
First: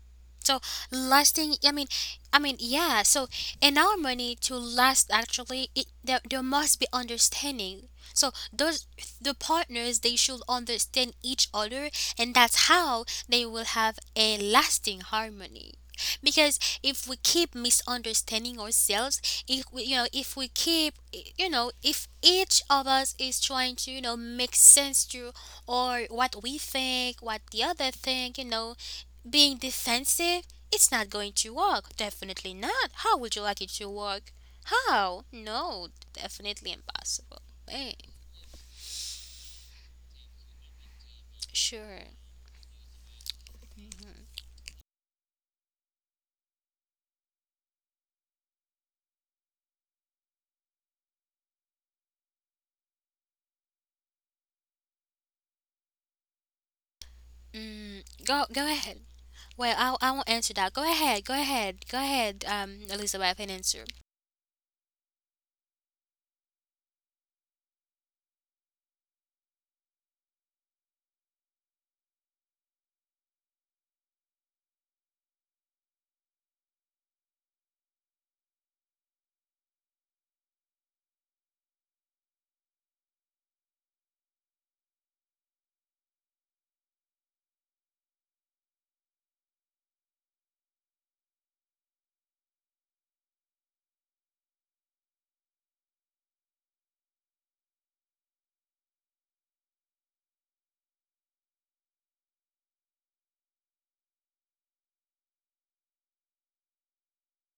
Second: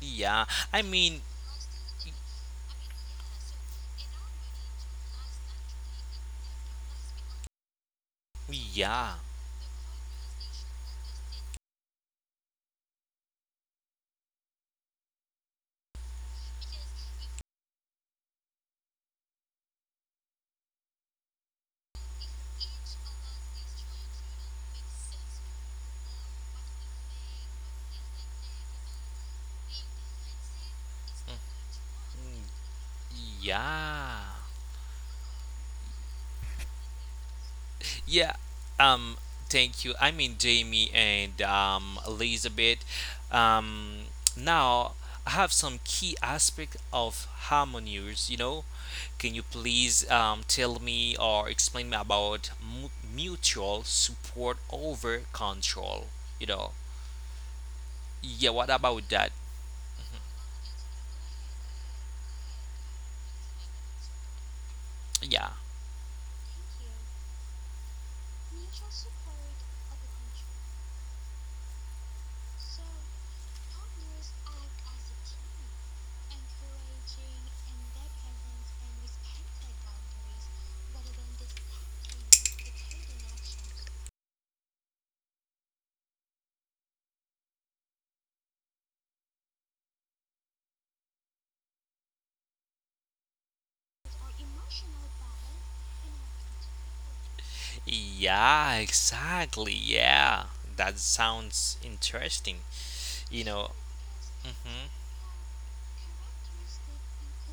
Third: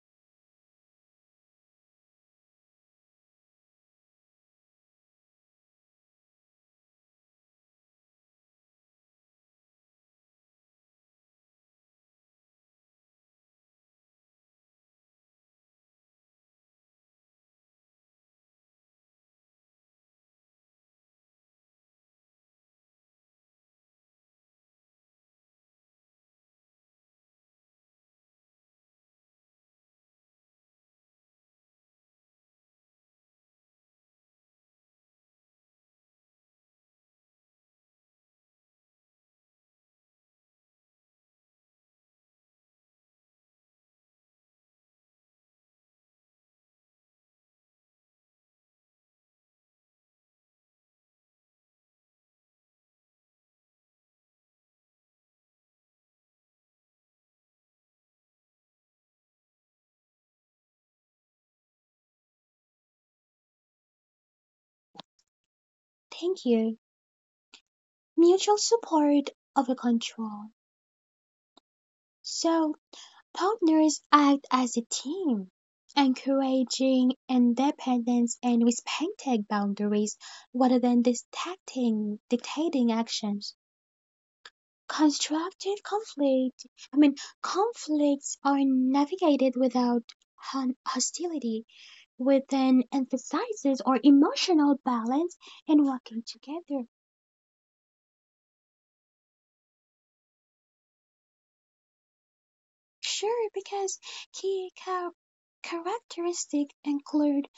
Yeah, So I mean, lasting, I mean, yeah. So in our money to last, actually, it there must be understanding. So those yeah, the partners they should understand each other, and that's how they will have a lasting harmony. Because if we keep misunderstanding ourselves, if we, you know, if we keep, you know, if each of us is trying to, you know, make sense to or what we think, what the other think, you know, being defensive, it's not going to work. Definitely not. How would you like it to yeah, work? How? No, definitely impossible. Eh, yeah. Um, thank you. I mean, Jamie and sure. Elizabeth. Um, now I have some key aspect of harmonious, you know. Can you please tell me or explain me about mutual support over control? You know, Mm, go yeah, go what ahead. about that? Well, I won't answer that. Go ahead. Go ahead. Go ahead. Elizabeth, and answer. Yeah, Thank you. Mutual support over control. So partners act as a team, encouraging independence and respecting boundaries rather than dictating actions. Constructive conflict, I mean, conflicts are navigated without hostility, with an emphasis on emotional balance and working together. yeah, exactly. Yeah, that sounds interesting. You Sure, know, because key hmm characteristics include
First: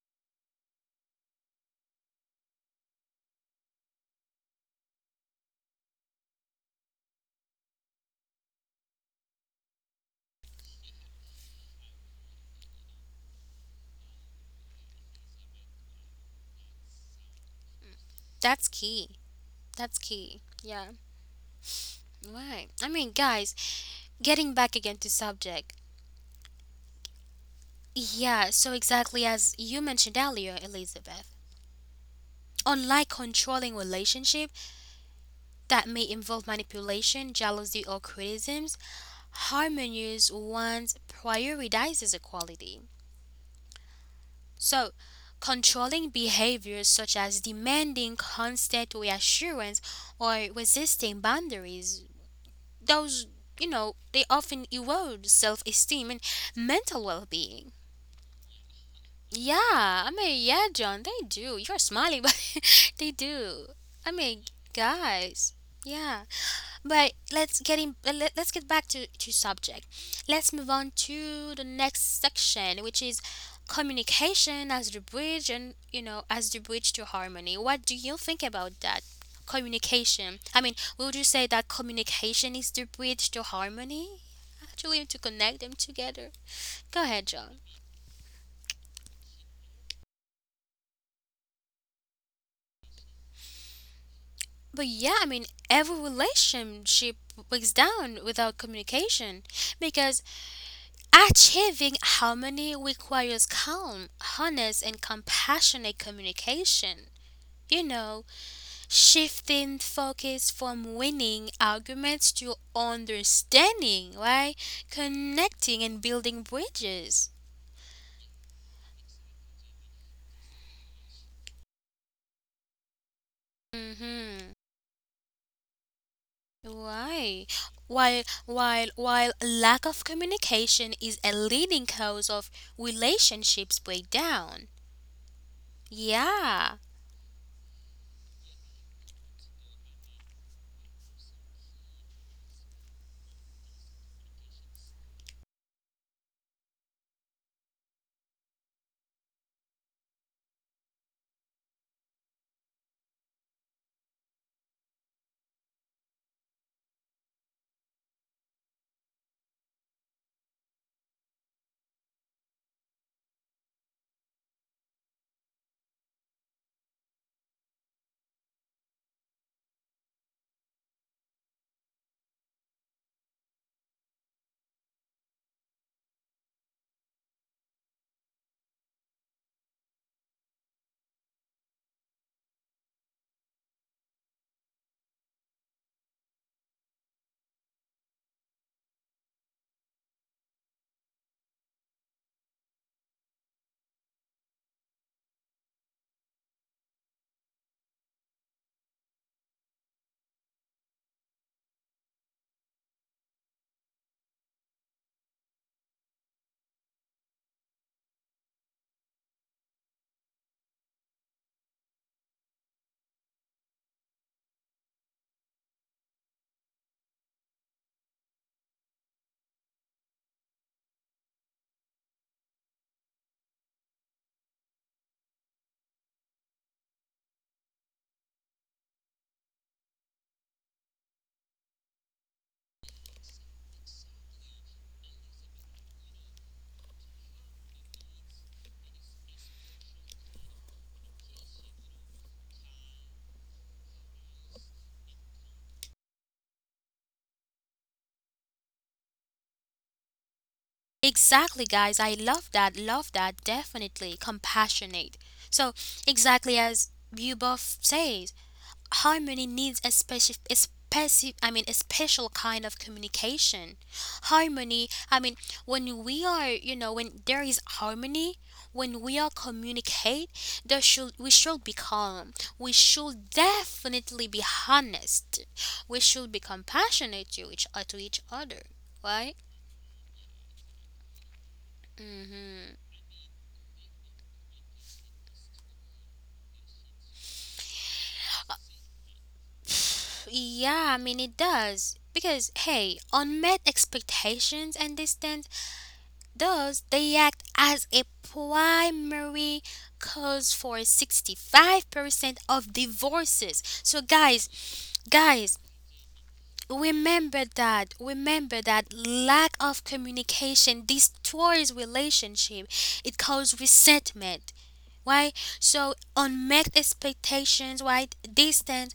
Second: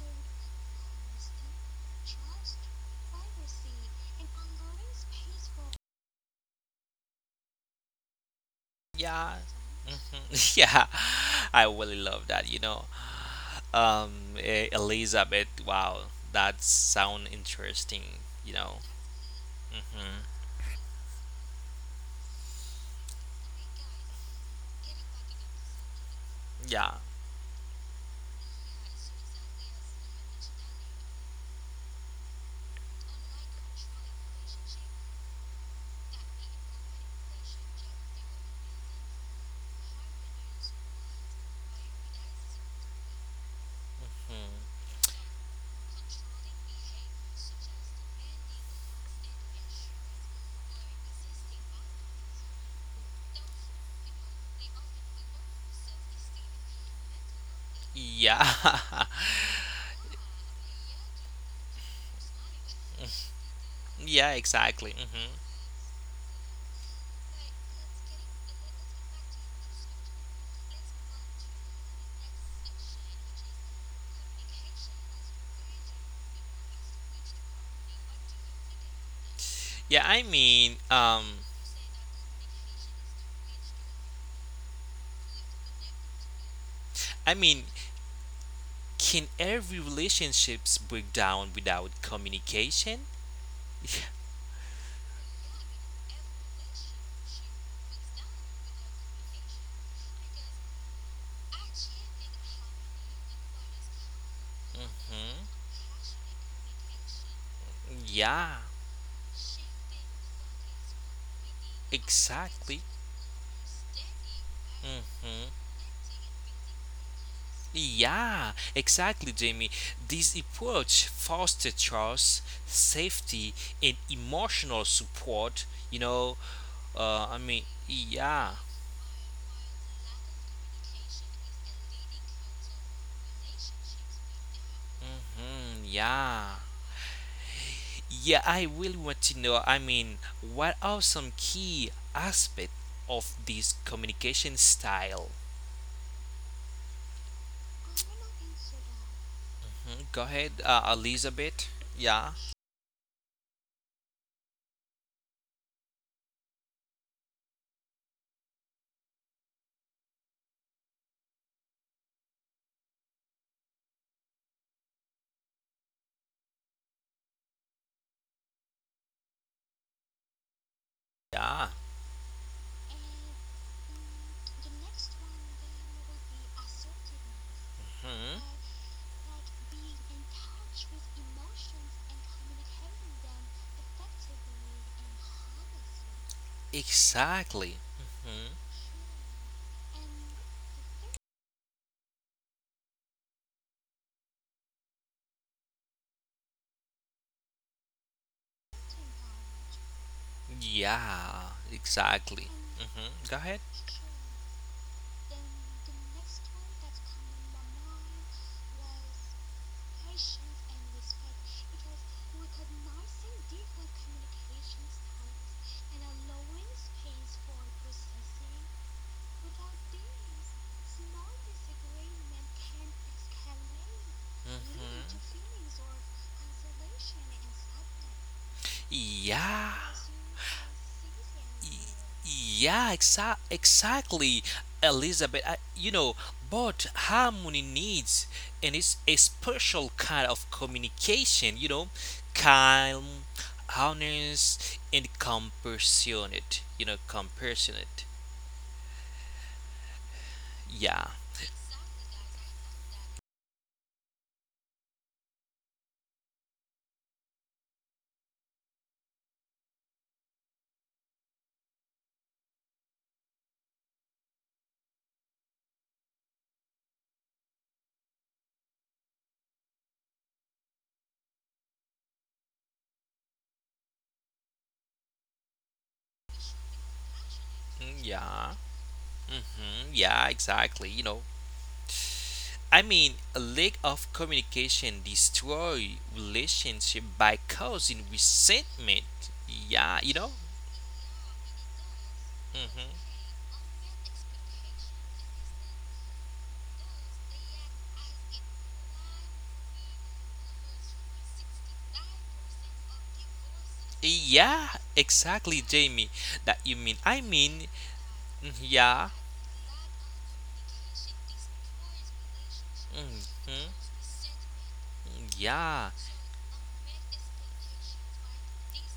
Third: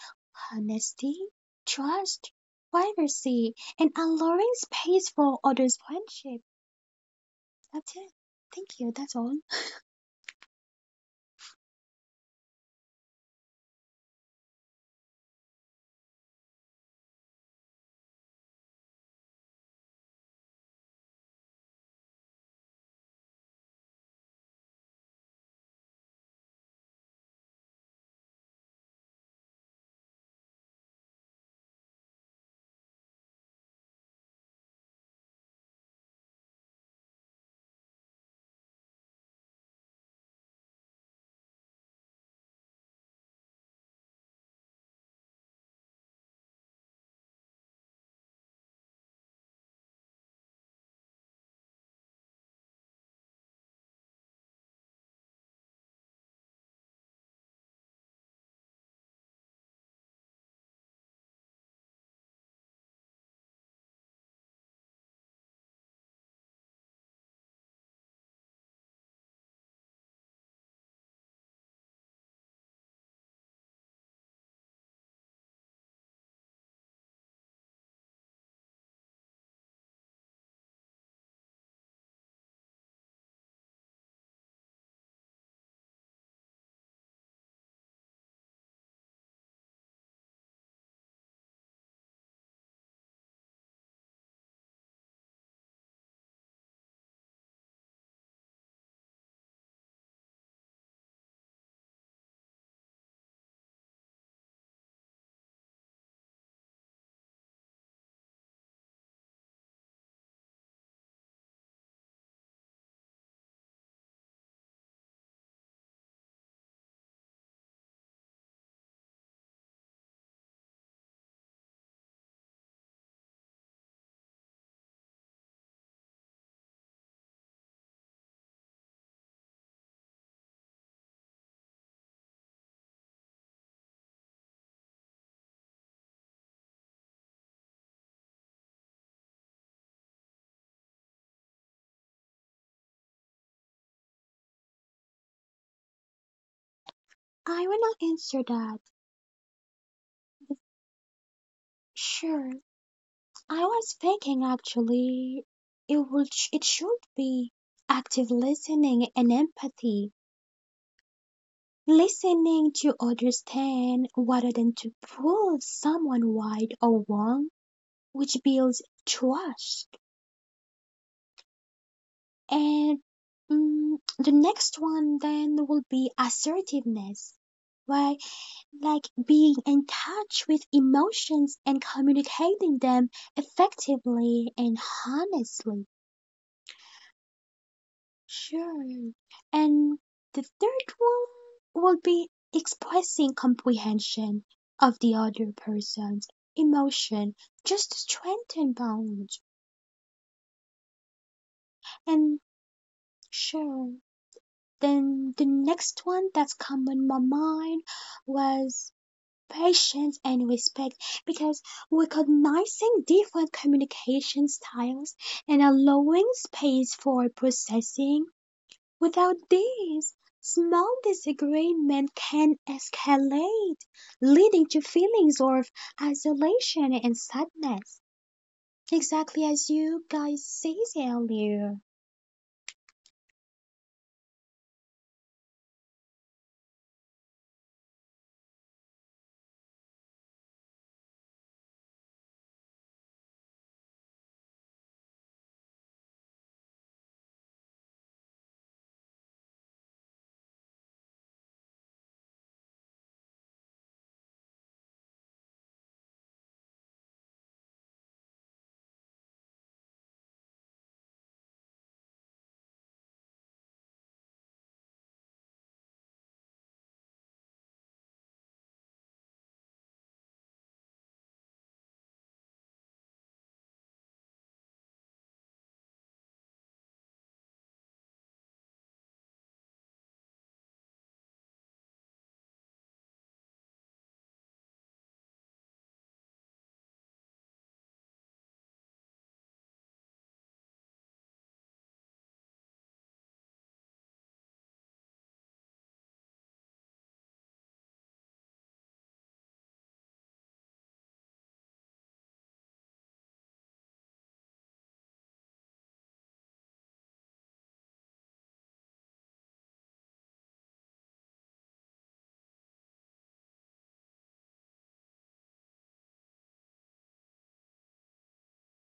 honesty, trust, privacy, and allowing space for others' friendship. That's it. Thank you, that's yeah, all. mhm, yeah, I really love that. Elizabeth. Wow, that sound interesting. That's key. That's hmm key. Yeah. Right. I mean, guys, getting back again to subject. yeah. Yeah. So exactly as you mentioned earlier, Elizabeth. Unlike controlling relationship, that may involve manipulation, jealousy, or criticisms, harmonious ones prioritizes equality. Mm. So, controlling behaviors such as demanding constant reassurance or resisting boundaries, those, you know, they often erode self esteem and mental well being. Yeah, Yeah, I mean, yeah, John, they do. You're smiling, but they do. I yeah, mean, exactly. Guys, yeah. But let's get in, let's get back to subject. Let's move on to the next section, which is communication as the bridge and you know as the bridge to harmony. What do you think about that? Yeah, Communication. I mean, would you say that communication is the bridge to harmony? Actually, to connect them together. Go I ahead, mean, John. can every relationships break down without communication? But yeah, I mean, every relationship breaks down without communication because achieving harmony requires calm, honest, and hmm compassionate communication. You know, Yeah, shifting focus from winning arguments to exactly. understanding, right? hmm Connecting and building bridges. Yeah, exactly, Jamie. This approach fosters trust, safety, and Mm-hmm. emotional support. You know, I Why? mean, While yeah. while while lack of communication is a leading cause of relationships breakdown. Yeah. Yeah. Yeah, I really want to know. I mean, what are some key aspects of this communication style? I will not answer that. Hmm, go ahead, Elizabeth. Yeah, Sure, I was thinking actually it would it should be active listening and empathy. Listening to understand rather than to prove someone right or wrong, which builds trust. yeah. And the next one then will be assertiveness, right? hmm. Like being in touch with emotions and communicating them effectively and honestly. Exactly. hmm Sure. And the third one will be expressing comprehension of the other person's emotion just to strengthen bonds. Yeah, exactly. And Go ahead. sure. Then the next one that's come on my mind was patience and respect because recognizing different communication styles and allowing space for processing. Without this, small disagreement can escalate, leading to hmm feelings of isolation and sadness, exactly Yeah. as you guys said Y- earlier. Yeah, exactly, Elizabeth. I, but harmony needs, and it's a special kind of communication, calm, honest, and compassionate, compassionate. Yeah, Exactly, guys. I love that. Love that. Definitely compassionate. So, exactly as you both says, harmony needs a specific, I mean, a special kind of communication. Harmony. I mean, when we are, you know, when there is harmony, when we are communicate, there should we should be calm. We should definitely be honest. We should be compassionate to mm, each yeah, other. Right? Yeah, exactly. Mm-hmm. I mean, a lack of communication destroy relationship by causing resentment. Yeah. Yeah, I mean it does. Because hey, hmm unmet expectations and distance does they act as a primary cause for 65% of divorces. So guys, Yeah, exactly, guys, Jamie. That you mean. I remember mean, that. mm, Remember that yeah, lack of communication destroys relationship. It hmm causes resentment. Why? yeah, So unmet expectations, right? Distance,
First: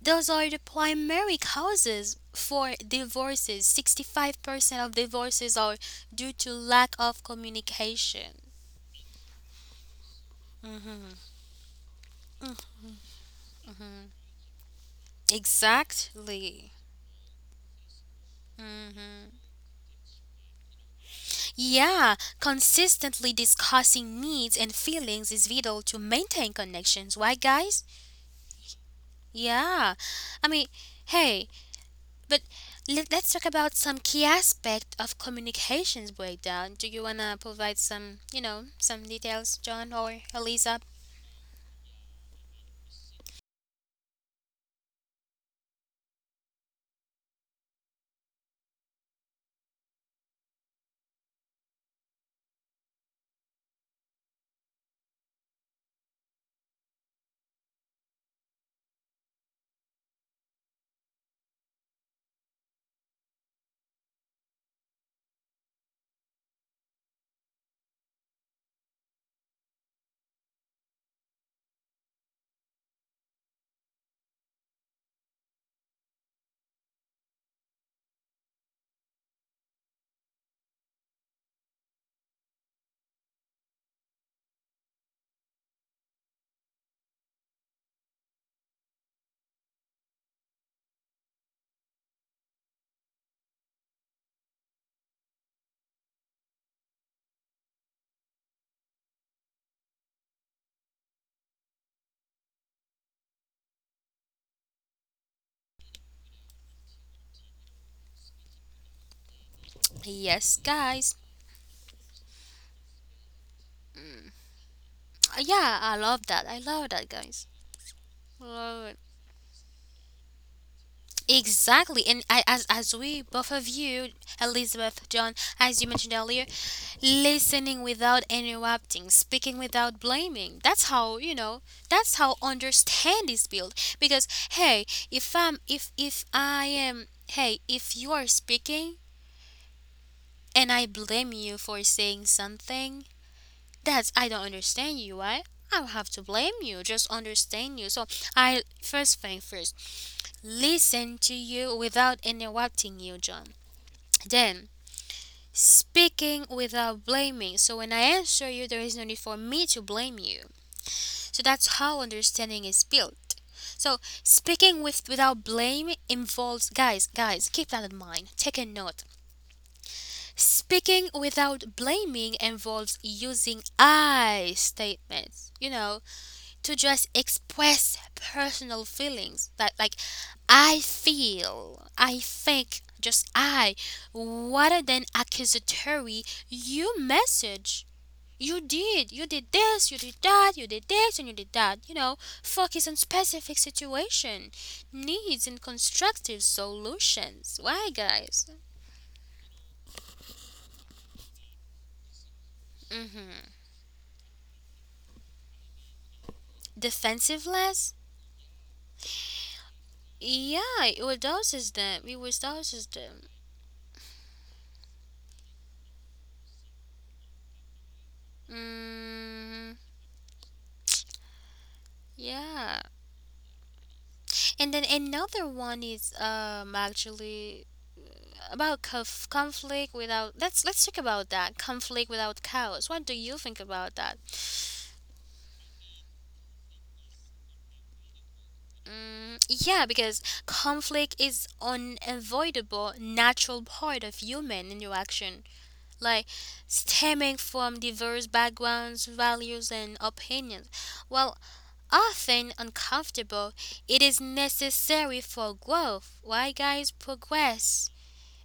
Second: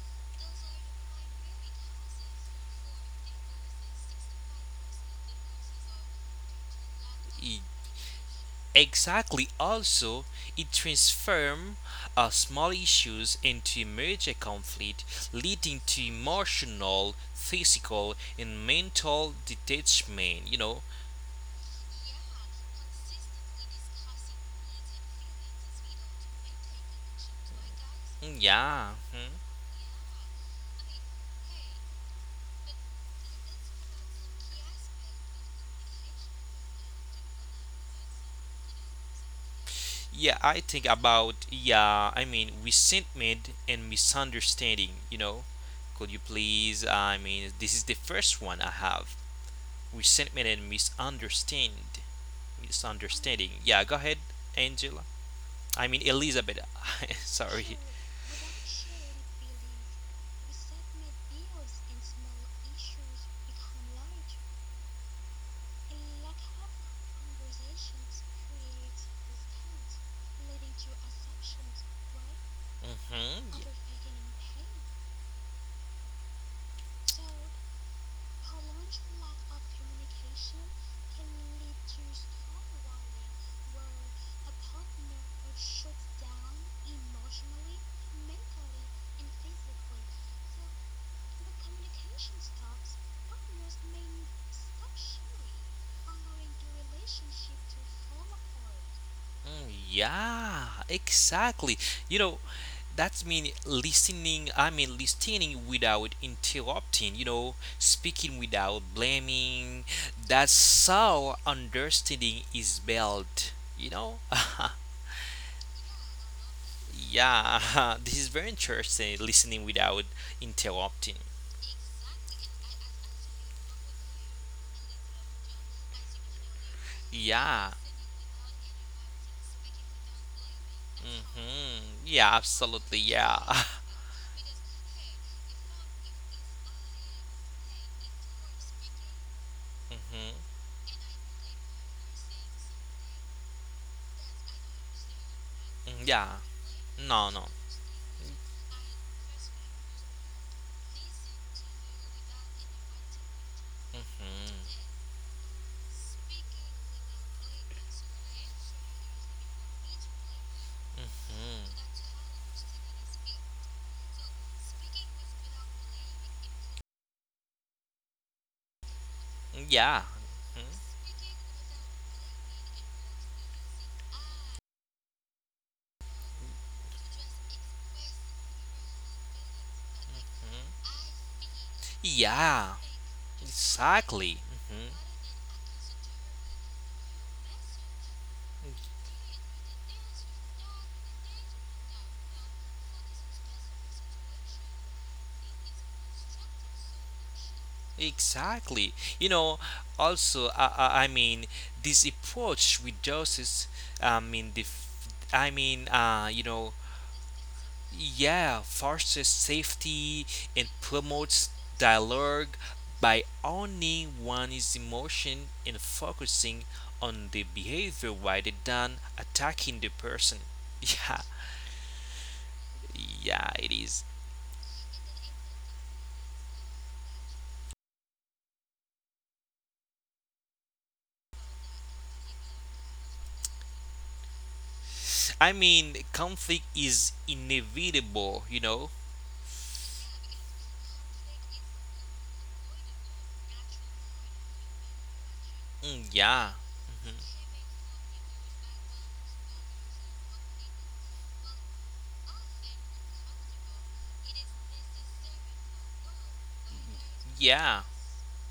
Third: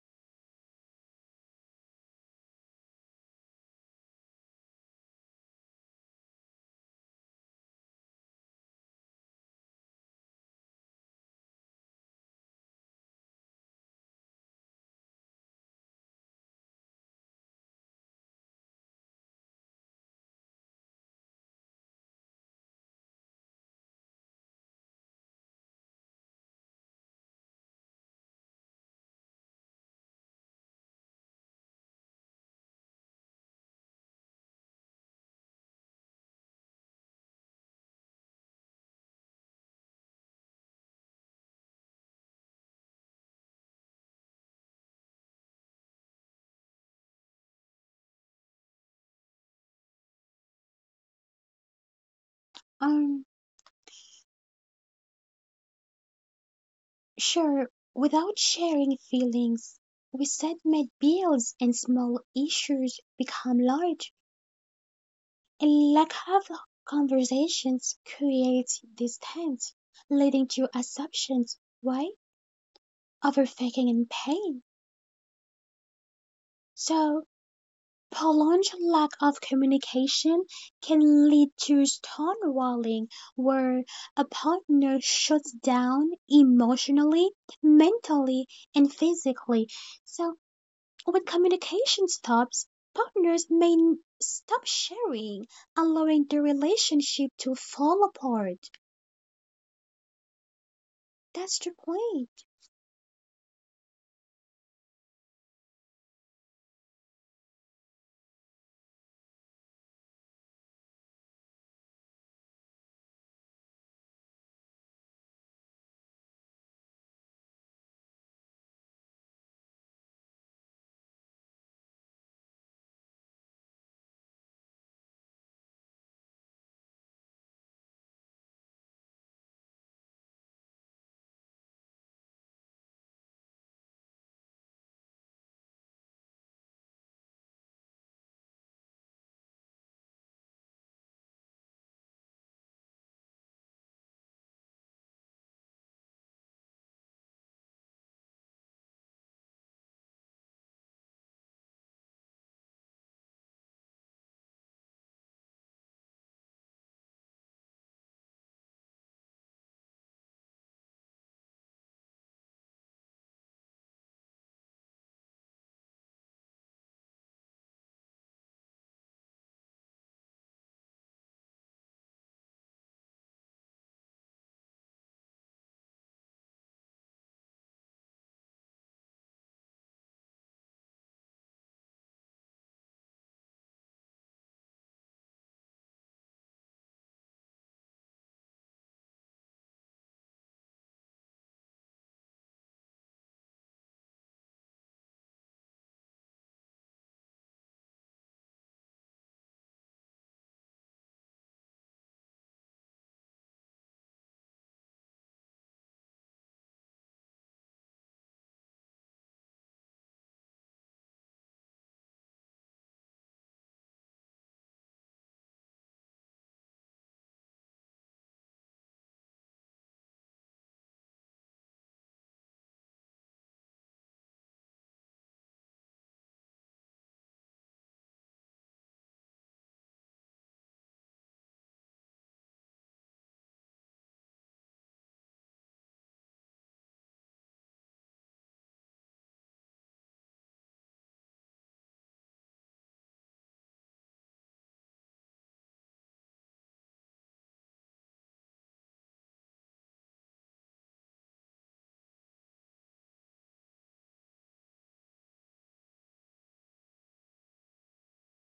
those are the primary causes for divorces. 65% of divorces are due to lack of e- communication. exactly. Also, it transforms small issues into major conflict, leading to Exactly. emotional, physical, and Hmm. mental detachment. Yeah, consistently discussing needs and feelings is vital to maintain connections. Why, guys? Mm, yeah. Mhm. Yeah. I mean, hey, but let's talk about some key aspect of communications breakdown. Do you wanna provide some, you know, some details, John or Yeah, I Eliza? think about yeah. I mean, resentment and misunderstanding. Could you please? I mean, this is the first one I have. Resentment and Um, misunderstanding. Yeah, go ahead, Angela. I mean, Elizabeth. Sure, Sorry. without sharing feelings, we submit bills and small issues become large, and lack of conversations creates distance, leading to assumptions, right? Mm-hmm. Overthinking and pain. So, prolonged lack of communication can lead to stonewalling, where a partner shuts down emotionally, mentally, and physically. So, when communication stops, partners may stop sharing, allowing the relationship to fall apart. Mm, yeah, That's the exactly. You know, point. That's mean listening. I mean listening without interrupting. Speaking without blaming. That's Yes, guys. how understanding is built. You know. Yeah, I love that. I love that, guys. Yeah, this is very Love it. interesting. Listening without interrupting. Exactly, and I, as we both of you, Elizabeth, John, as you mentioned earlier, Yeah. listening without interrupting, speaking without blaming. That's how you know. That's Yeah. how Absolutely. understand Yeah. is built. Because hey, if I am hey, if you are speaking hmm and I blame you for saying something, that's I don't understand you. Right? I don't have to Yeah. blame you. Just No. No. understand you. So I first thing first listen to you without interrupting you, John. Then, hmm speaking without blaming. So, when I answer you, there is no need for me to blame you. So, that's how understanding is built. So, speaking with without blame involves, guys, guys, keep that in mind. Take a note. Yeah. hmm Speaking without blaming involves using I statements. You know, to just express personal feelings that like I feel, I Yeah. think, just I, Exactly. rather Mm-hmm. than accusatory, you message. You did this, you did that, you did this, and you did that. You know, focus on specific situation, needs, and constructive solutions. Why, guys? Exactly. You know, also, I mean, this approach Mm-hmm. reduces, I mean, I mean, Defensiveness? yeah, fosters safety and Yeah, it promotes reduces them. It dialogue reduces by them. owning one's emotion and focusing on the behavior rather than Mm, attacking the person. Yeah, yeah. yeah, it is. And then another one is actually about conflict without. Let's talk about that conflict without chaos. What do you think about that? I mean, conflict is inevitable, you know? Mm, yeah, because conflict is unavoidable, natural part of human interaction, Mm, like yeah. stemming Mhm. from diverse backgrounds, values, and opinions. While often uncomfortable, it is necessary for growth. Why, guys, Yeah. progress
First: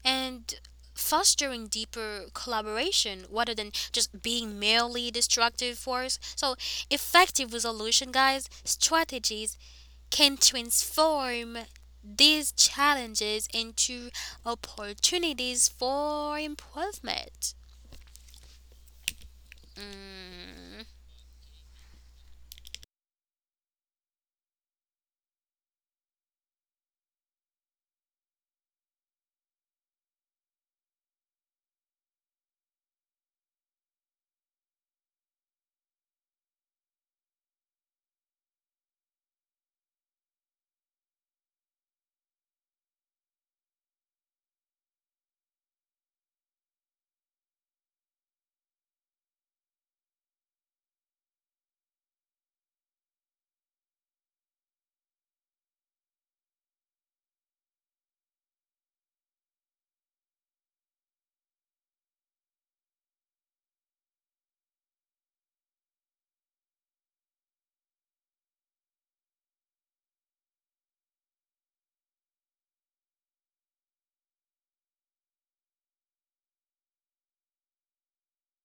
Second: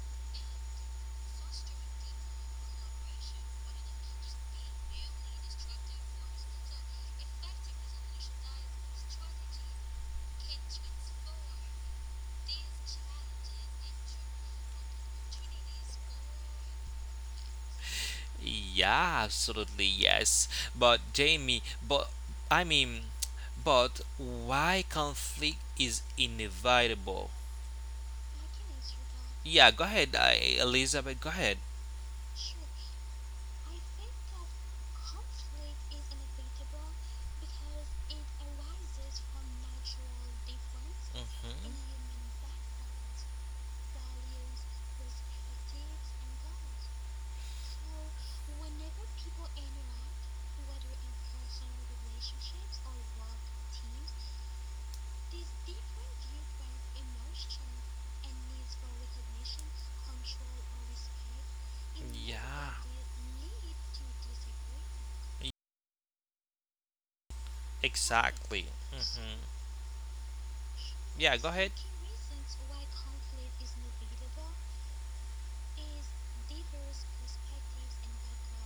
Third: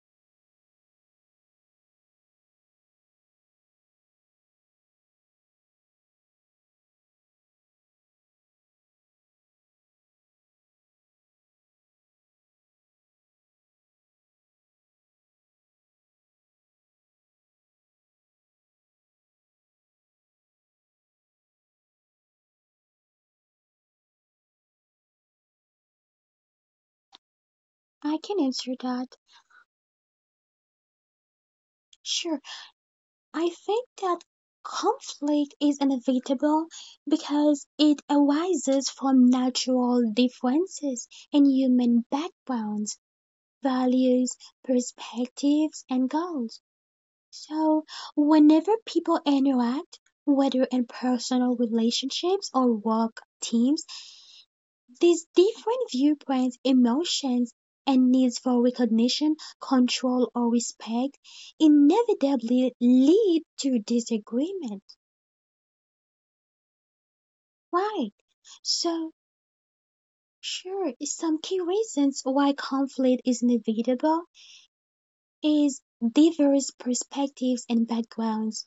and fostering deeper collaboration rather than just being merely destructive force. So, effective resolution, guys, strategies can transform these challenges into opportunities for improvement. Yeah, absolutely yes. But Jamie, but I mean, but why conflict is inevitable? I can answer that. Yeah, go ahead, Elizabeth. Go ahead. Sure. I think that conflict is inevitable because it arises from natural differences in hmm human backgrounds, values, perspectives, and goals. So, whenever people interact, whether in personal relationships or work teams, these different viewpoints, emotions, and needs for recognition, control, or respect inevitably Yeah, lead to disagreement, right? exactly. So, sure, Yeah, some go key ahead. reasons why conflict is inevitable is diverse perspectives and backgrounds.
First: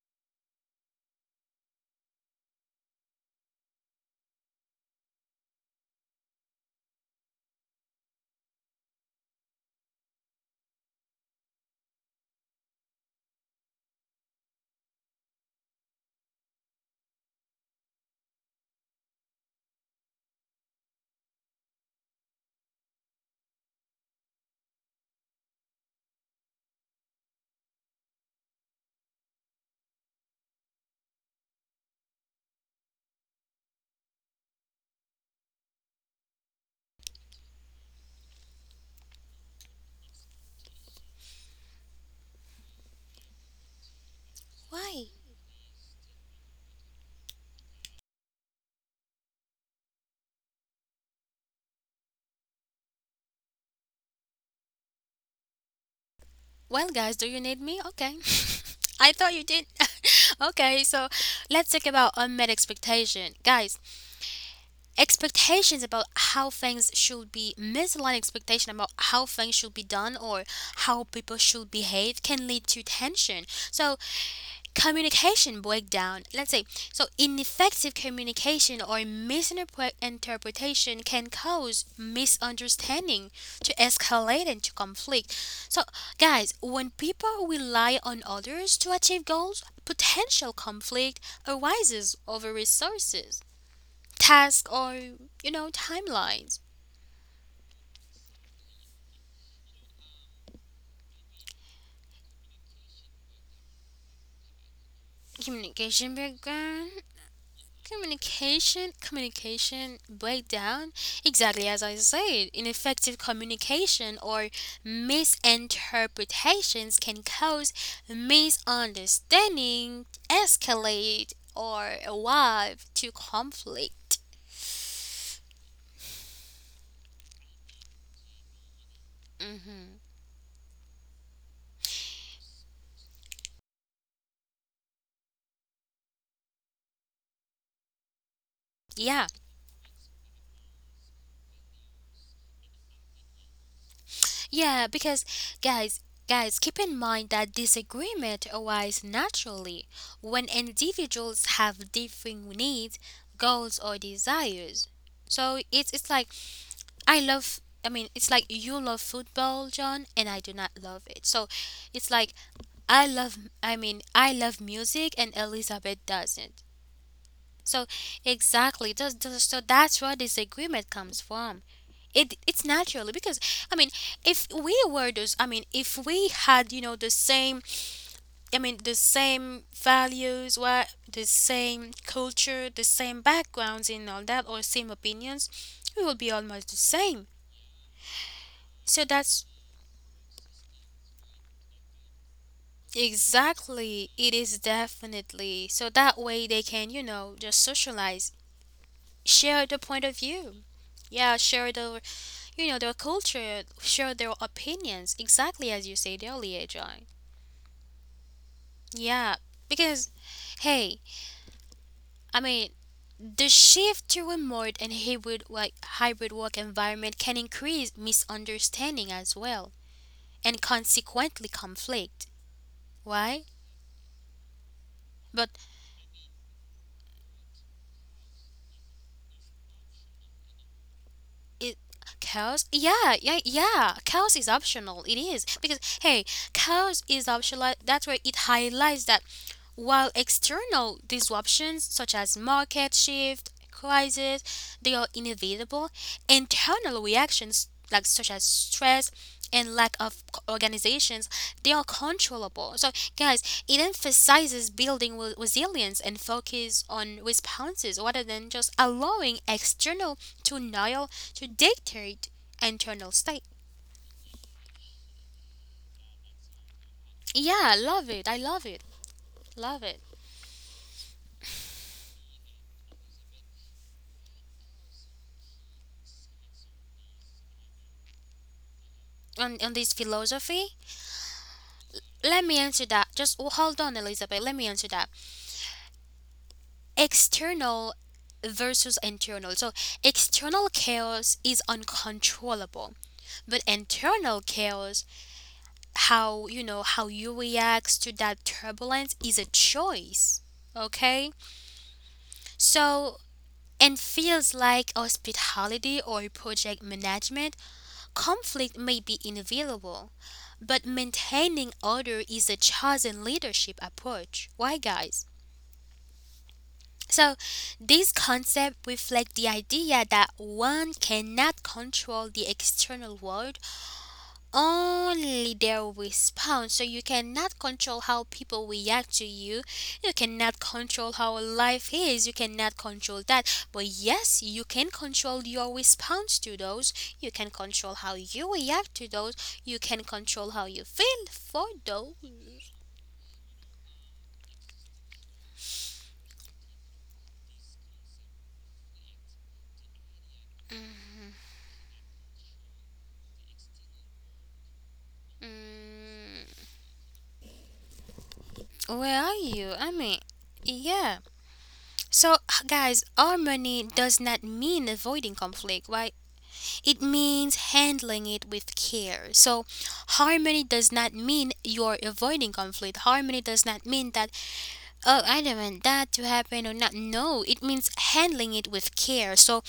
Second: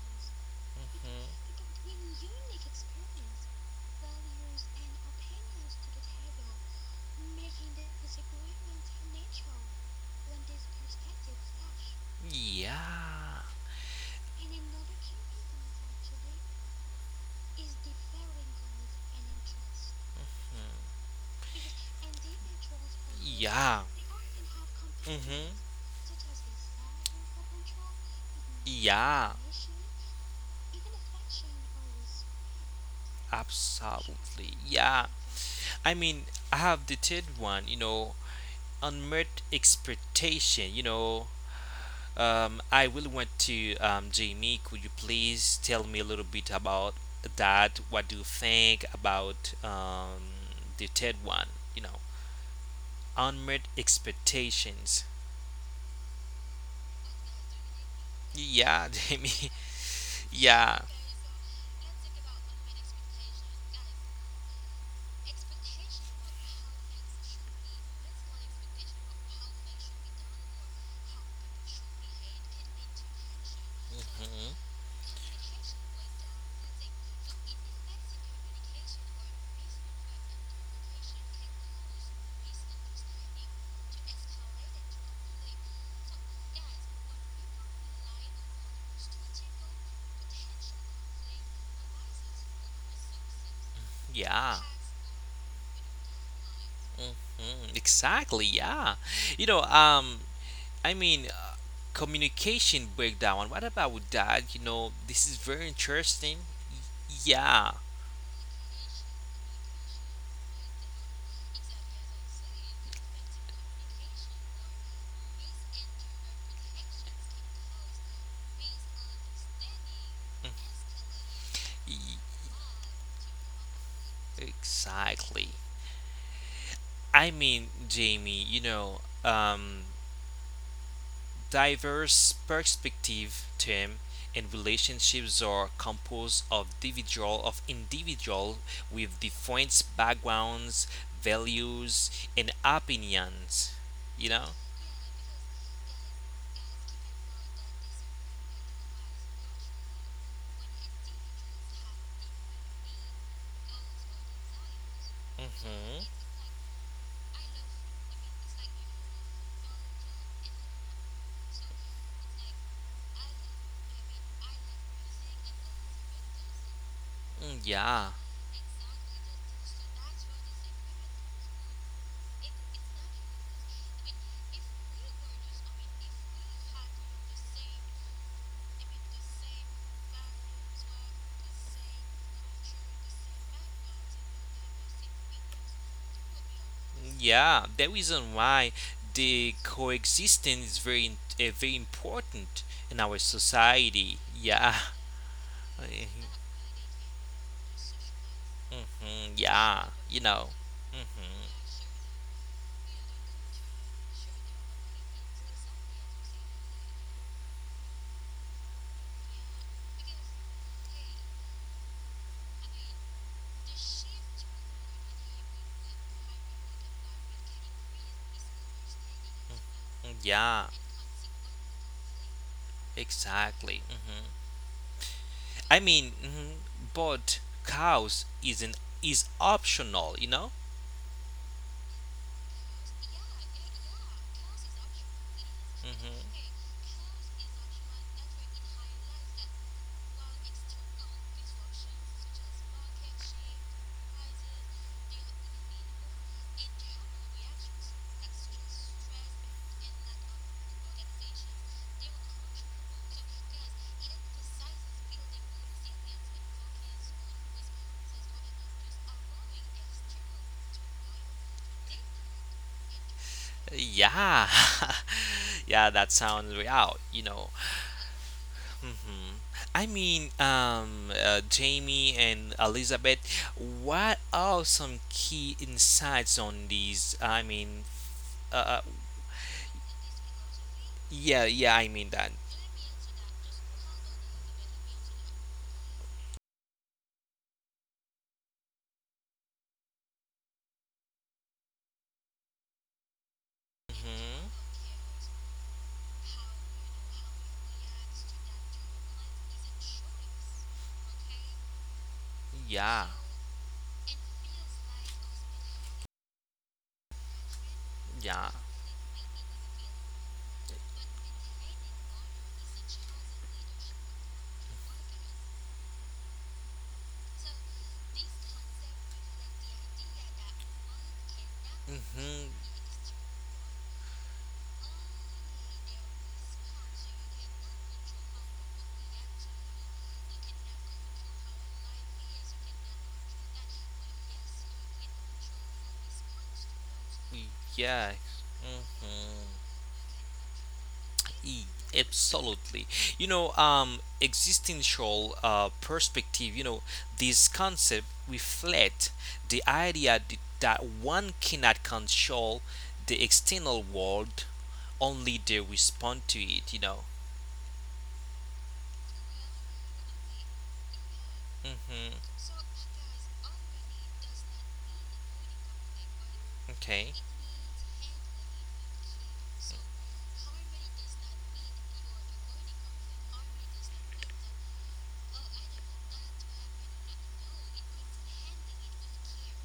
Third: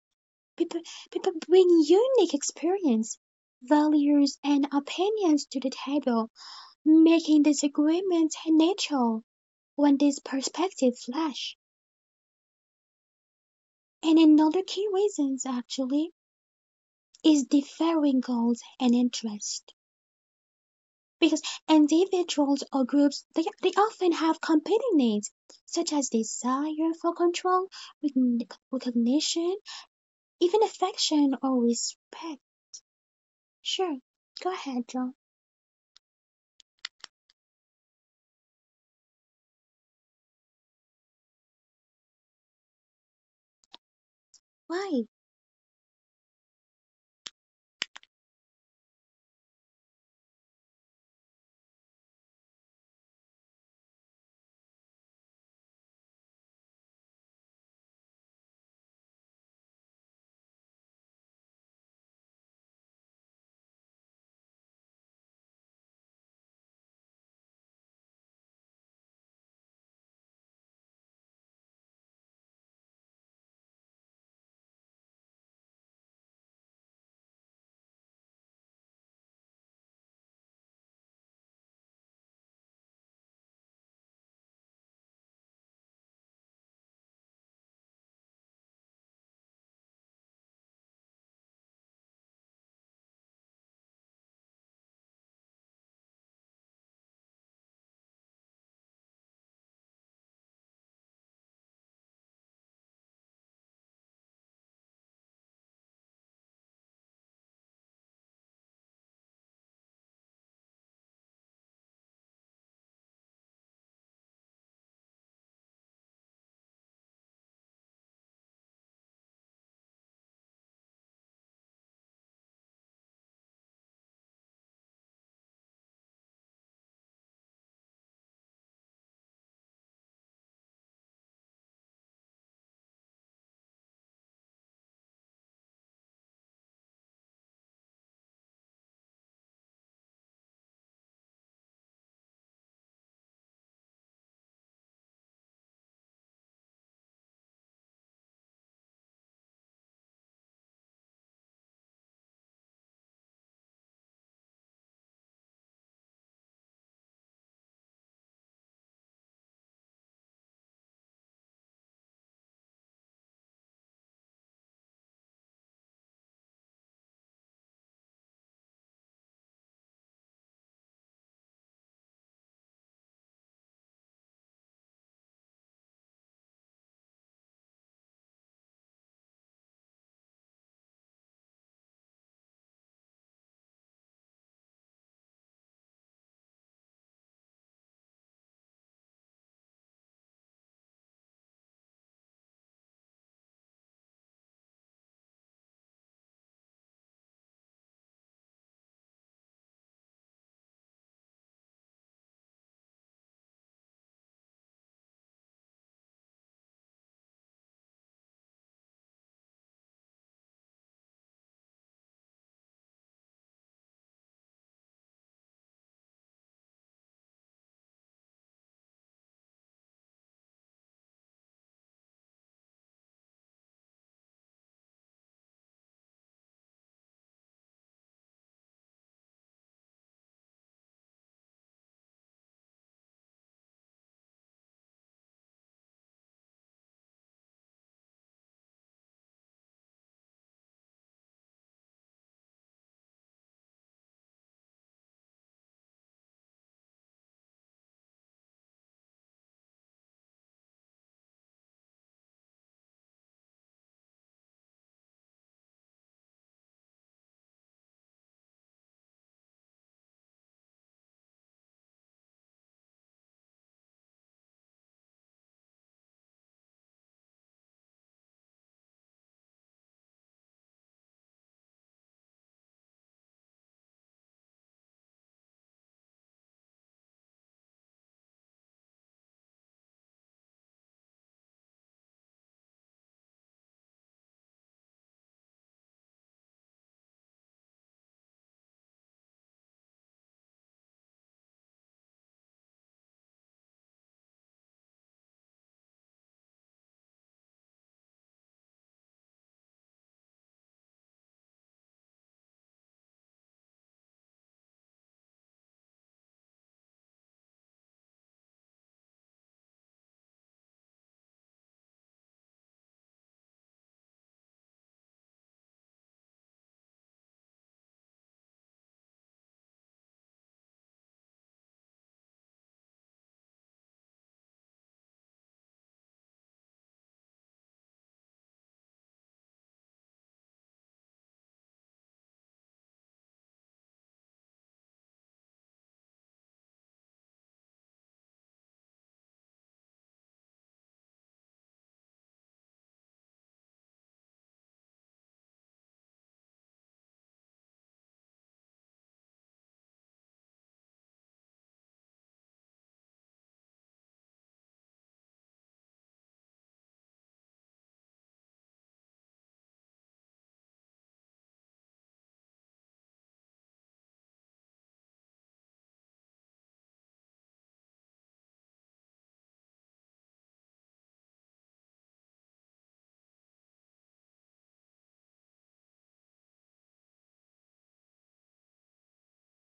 People people bring unique experience, values, and opinions to the table, making disagreements natural when these perspectives clash. Yeah. And another key reasons actually is differing goals and interests. Because individuals or groups they Yeah. often have competing needs, Mm-hmm. such as desire for control, Yeah. recognition, even affection or respect. Sure, go Absolutely. ahead, Yeah. John. I mean, I have the third one, unmet expectation. I really want to, Jamie, could you Why? Why? please tell me a little bit about that? What do you think about the third one, you know, unmet expectations? Well, guys, do you need me? Okay. Yeah, I Jamie. thought you did. Yeah. Okay, so let's talk about unmet expectation. Guys, expectations about how things should be misaligned expectation about how things should be done or how people should behave can lead to tension. So Mhm, communication breakdown, let's say. So ineffective communication or misinterpretation can cause misunderstanding to escalate into conflict. So guys, when people rely on others to achieve goals, potential conflict arises over resources, yeah. tasks, or you know, timelines. Mhm, exactly, yeah. You know, um, I mean, communication breakdown. What about that? This is very Communication interesting. breakdown, Yeah, communication breakdown, exactly as I said, ineffective communication or misinterpretations can cause misunderstanding escalate or Y- arrive to conflict. exactly. I mean, Jamie, diverse perspective, Tim, and relationships are composed of individual with Yeah. different backgrounds, values, and opinions. You know. Yeah, because guys, guys, keep in mind that disagreement arises naturally when individuals have differing needs, goals or desires. So it's Mm-hmm. like I love, I mean, it's like you love football, John, and I do not love it. So it's like I love, I mean, I love music and Elizabeth doesn't. So Yeah, exactly, so that's where this agreement comes from. It it's naturally because I mean, if we were those, I mean, if we had you know the same, I mean, the same values, what the same culture, the same backgrounds and all that, or same opinions, we would be almost the same. yeah. The reason why So that's the coexistence is very very important in our exactly society. it is, Yeah. definitely. So that way they can you know just socialize, Mm-hmm. share the Yeah. point of You know. view. Yeah, Mm-hmm. share the you know, their culture, share their opinions, exactly as you said earlier, John. Yeah, because, hey, I mean, the shift to remote and hybrid like hybrid work environment can increase misunderstanding as well, and Yeah. consequently conflict. Why? Exactly. Mm-hmm. But I mean, mhm, but cows isn't is optional. You know. it chaos. Yeah, yeah, yeah. Chaos is optional. It is because Mm-hmm. hey, chaos is optional. That's where it highlights that while external disruptions such as market shift, crisis, they are inevitable, internal reactions like such as stress and lack of organizations, they are controllable. So, guys, it emphasizes building resilience and focus on responses rather than just allowing external denial to dictate internal state. Yeah. Yeah. That sounds real. You know. Yeah, I love it. I love it. hmm Love I it. mean, Jamie and Elizabeth, what are some key insights on these? I mean, uh, uh, On this philosophy, yeah, yeah, I mean that. let me answer that. Just oh, hold on, Elizabeth. Let me answer that. External versus internal. So, external chaos is uncontrollable, but internal hmm chaos, how you know how you react to that turbulence, is a choice. Okay, Yeah, so and feels like hospitality or project management, yeah, conflict may be inevitable, but maintaining order is a chosen leadership approach. Why, guys? So, this concept reflects the idea that one cannot control the hmm external world, only their response. So, you cannot control how people react to you, you cannot control how life is, you cannot control that. But, yes, you can control your response to those, you can control yeah. how you react to those, hmm you can control how you feel E- for those. Absolutely. Existential perspective, this concept reflect the idea that one cannot control the external world, only they respond to Mm, it. where are you? I mean, yeah. Mm-hmm. So, guys, harmony does not mean avoiding conflict, right? It Okay. means handling it with care. So, harmony does not mean you're avoiding conflict. Harmony does not mean that, oh, I don't want that to happen or not. No, it means handling it with care. So,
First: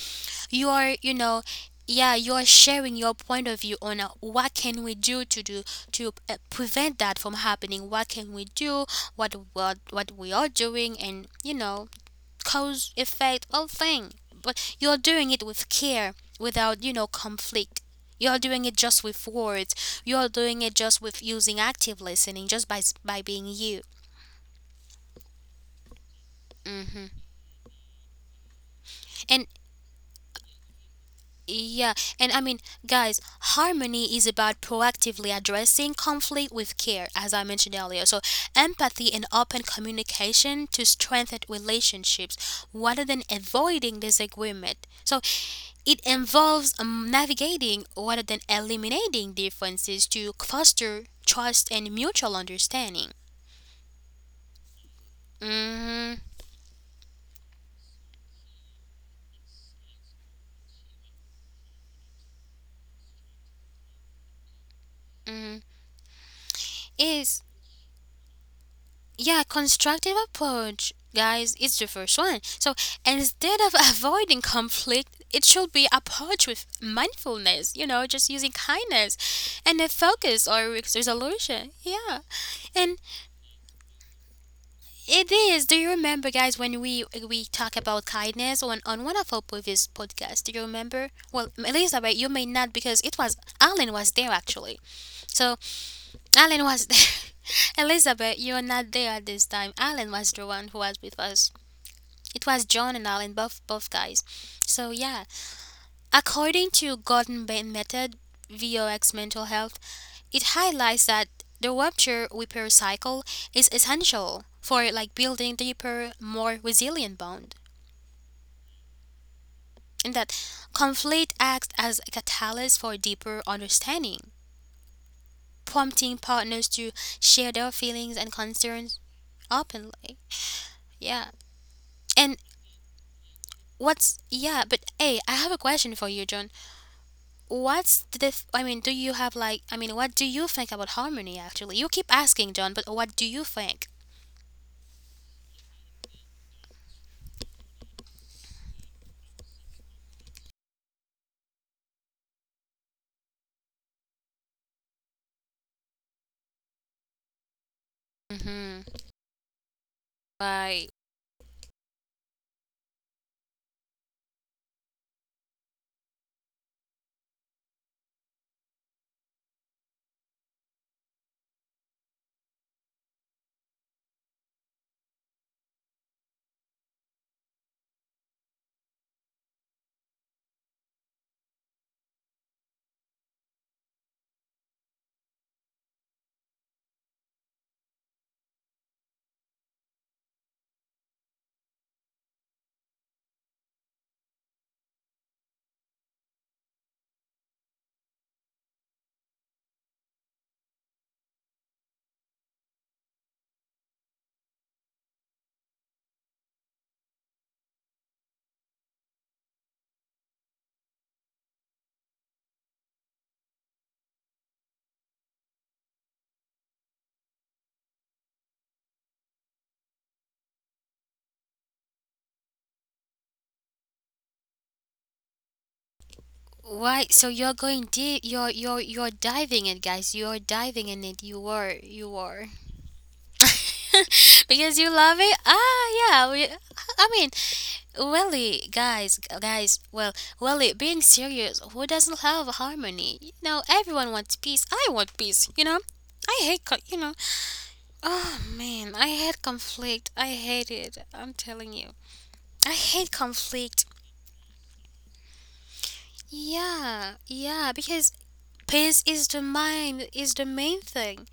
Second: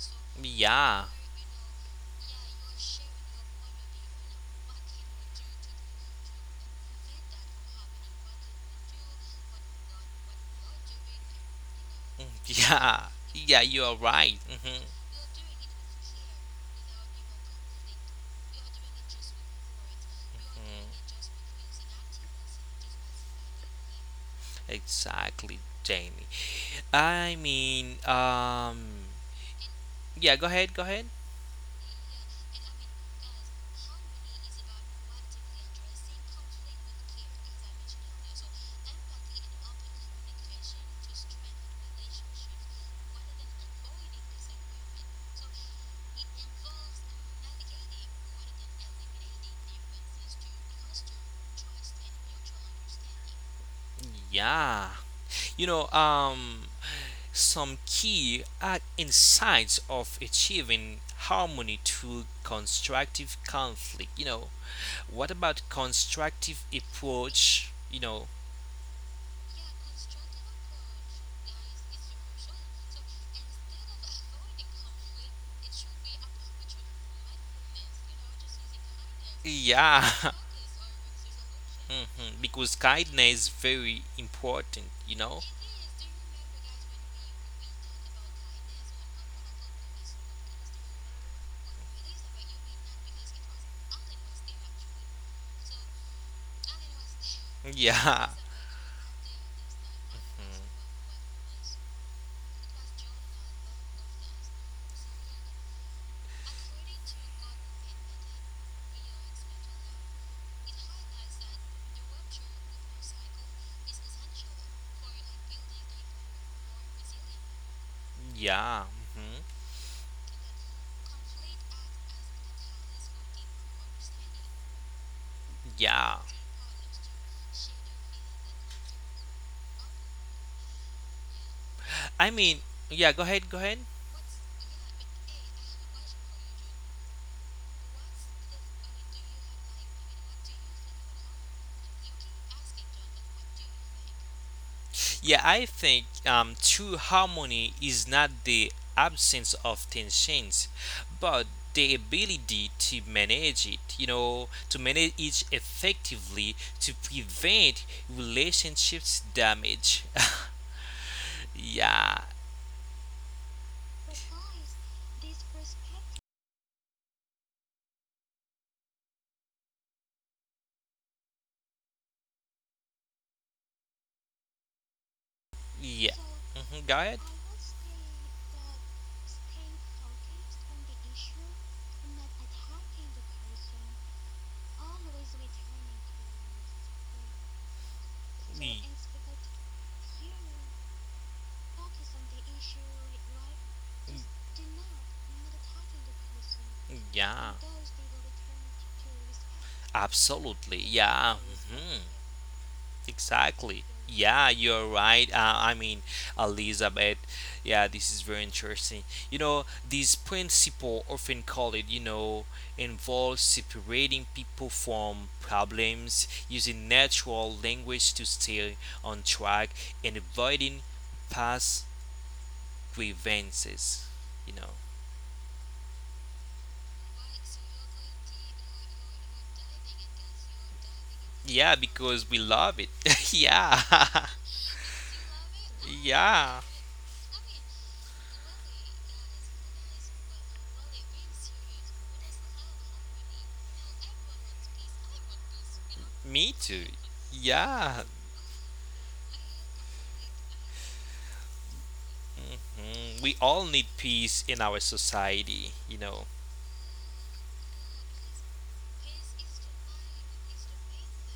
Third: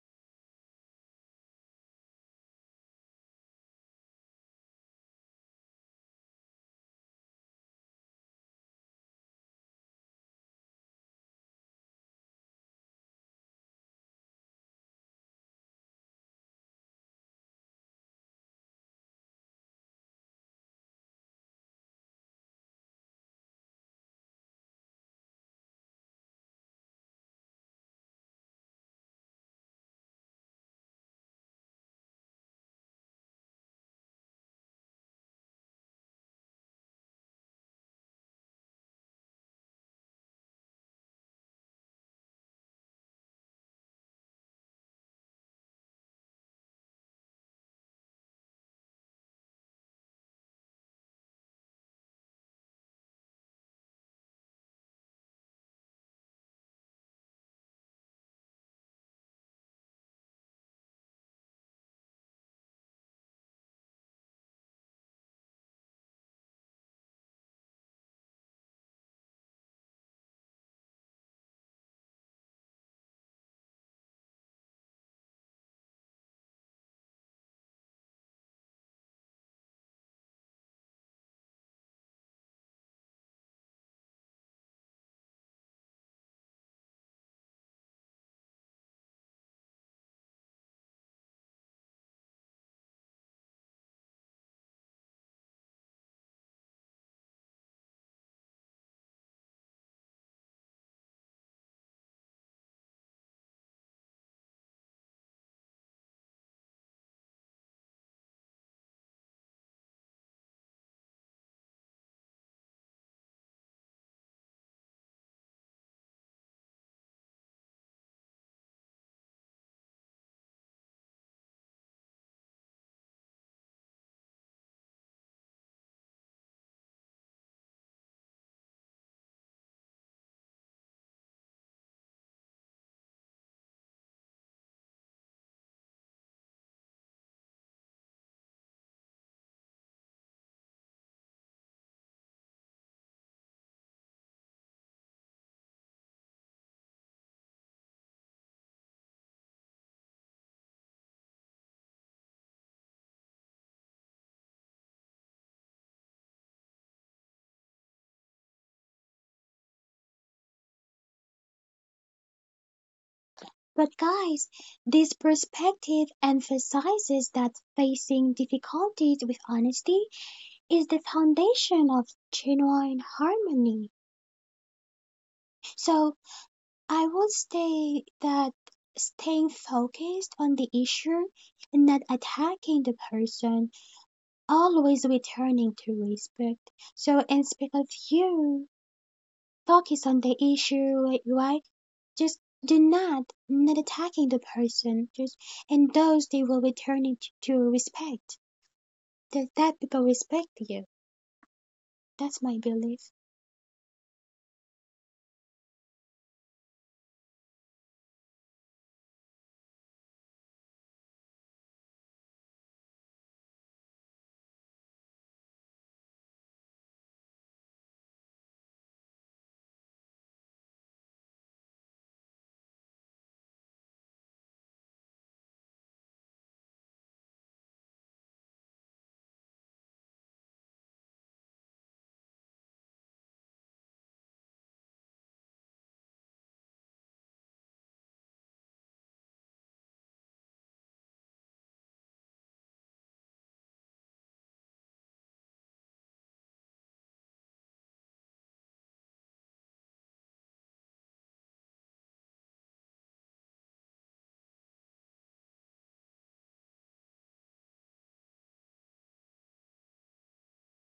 you are, Yeah. Yeah, you are sharing your point of view on what can we do to prevent that from happening. What can we do? What we are doing, and Mm, cause yeah. effect Yeah, all you are thing right. but Mm-hmm. you're doing it with care without conflict. You're doing it just with words. You're doing it just with using active listening, just by by being you. Exactly, Jamie. hmm I mean, and yeah, go ahead, go ahead. yeah, and I mean, guys, harmony is about proactively addressing conflict with care, as I mentioned earlier. So, empathy and open communication to strengthen relationships rather than avoiding disagreement. So, it involves navigating rather than eliminating differences to foster trust and mutual understanding. Yeah. You know, hmm um, some key insights of achieving harmony through constructive conflict, you know, what hmm about constructive Is approach, yeah, constructive approach, guys. It's the first one. So instead of avoiding conflict, it should be approached with mindfulness. You know, just using kindness and a yeah. focus or resolution. Yeah, Mhm, because and kindness is very important, it is. Do you remember, guys, when we talk about kindness on one of our previous podcasts? Do you remember? Well, Elizabeth, you may not because it was Alan was there actually. So Alan was there. yeah, Elizabeth, you're not there at this time. Alan was the one who was with us. It was John and Alan, both guys. So yeah, according to Gordon Bain method, VOX mental health, it highlights that the rupture repair cycle is essential for like building deeper, more resilient bond, yeah, mhm, and that conflict acts as a catalyst for deeper understanding, prompting yeah, partners to share their feelings and concerns openly. Yeah. I And mean, yeah, go ahead, go ahead. but hey, I have a question for you, John. I mean, do you have like? I mean, what do you think about harmony? Actually, you keep asking, John, but what do you think? Yeah, I think true harmony is not the absence of tensions, but the ability to manage it, to manage it effectively to prevent hmm relationships damage. Why? Yeah, But guys, this perspective emphasizes that facing difficulties with honesty is the foundation of genuine harmony. So yeah. Mhm, go I ahead. would say that staying focused on the issue and not attacking the person, always returning to respect. So, in speak of you. Y- Focus on the issue, right? Just do not not attacking the person. Just and those they will return it Yeah, to respect. That that people respect absolutely. you. Yeah. Mhm. That's my belief. Exactly. Yeah, you're right. I mean, Elizabeth. Yeah, this is very interesting. This principle, often called it, involves separating people from problems, using natural language to stay on track, and avoiding past grievances. You know. Why? So you're going deep. You're diving in, guys. You're diving in it. You Yeah, are. You because we are. love it. Yeah. Because you love it. Ah, yeah. We, Yeah. I mean, really, guys. Well, really, being serious. Who doesn't love harmony? You know, everyone wants peace. I want peace. You know, I Me hate. too. You know, Yeah. oh man, I hate conflict. I hate it. I'm telling you. I hate Mhm. We all need conflict. peace in our society. Yeah, yeah, because peace is the main thing.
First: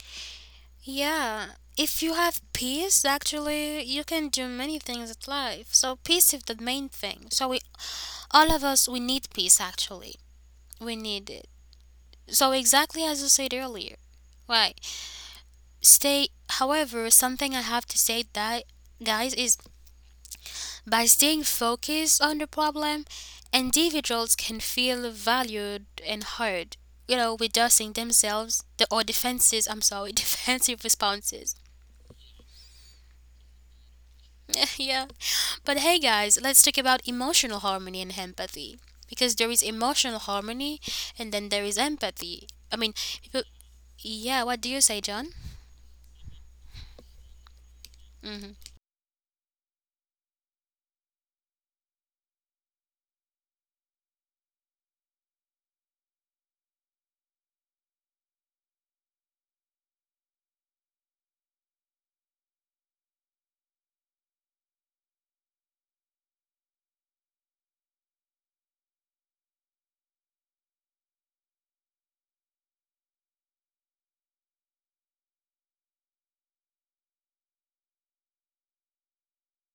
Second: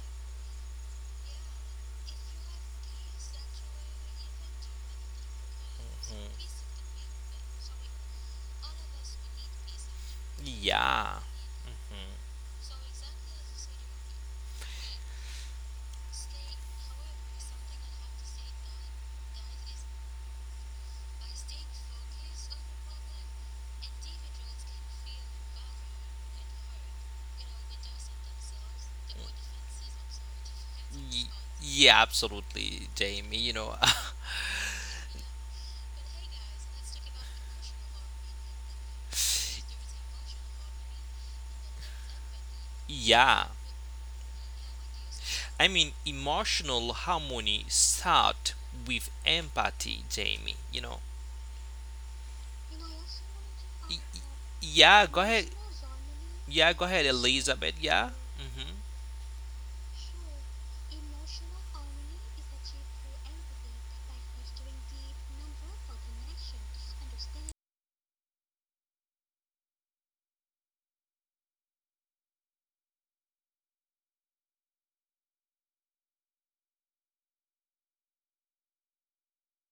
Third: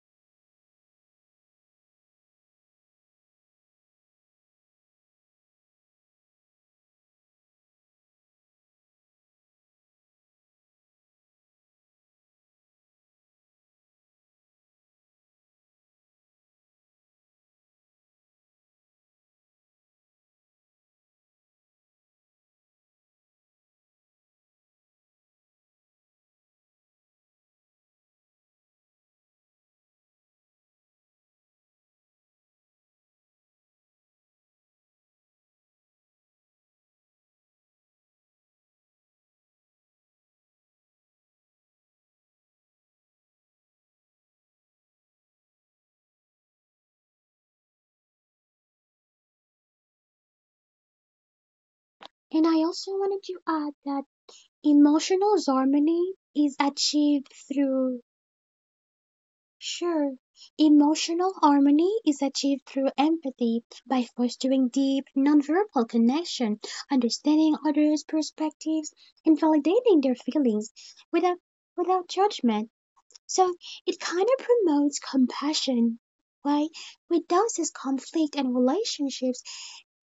Yeah. If you have peace, actually, you can do many things in life. So Mhm. peace is the main thing. So we all of us we need peace actually. We Yeah. need it. Mhm. So exactly as you said earlier. Right. Something I have to say that guys is by staying focused on the problem, individuals can feel valued and heard, you know, reducing themselves the, or defenses. I'm sorry, defensive Y- responses. yeah, absolutely, Jamie. Yeah. But hey guys, let's talk about emotional harmony and empathy because there is emotional harmony and then there is empathy. I mean, people, yeah. yeah, what do you say, John? I mean, emotional harmony start Mm-hmm. with empathy, Jamie. And I also wanted to Y- add y- that yeah, go ahead. emotional harmony Yeah, go is ahead, achieved Elizabeth. Yeah. through Mm-hmm. sure. Emotional harmony is achieved through empathy by fostering deep nonverbal connection, understanding others' perspectives, and validating their feelings without without judgment. So it kind of promotes compassion, right? Reduces conflict in relationships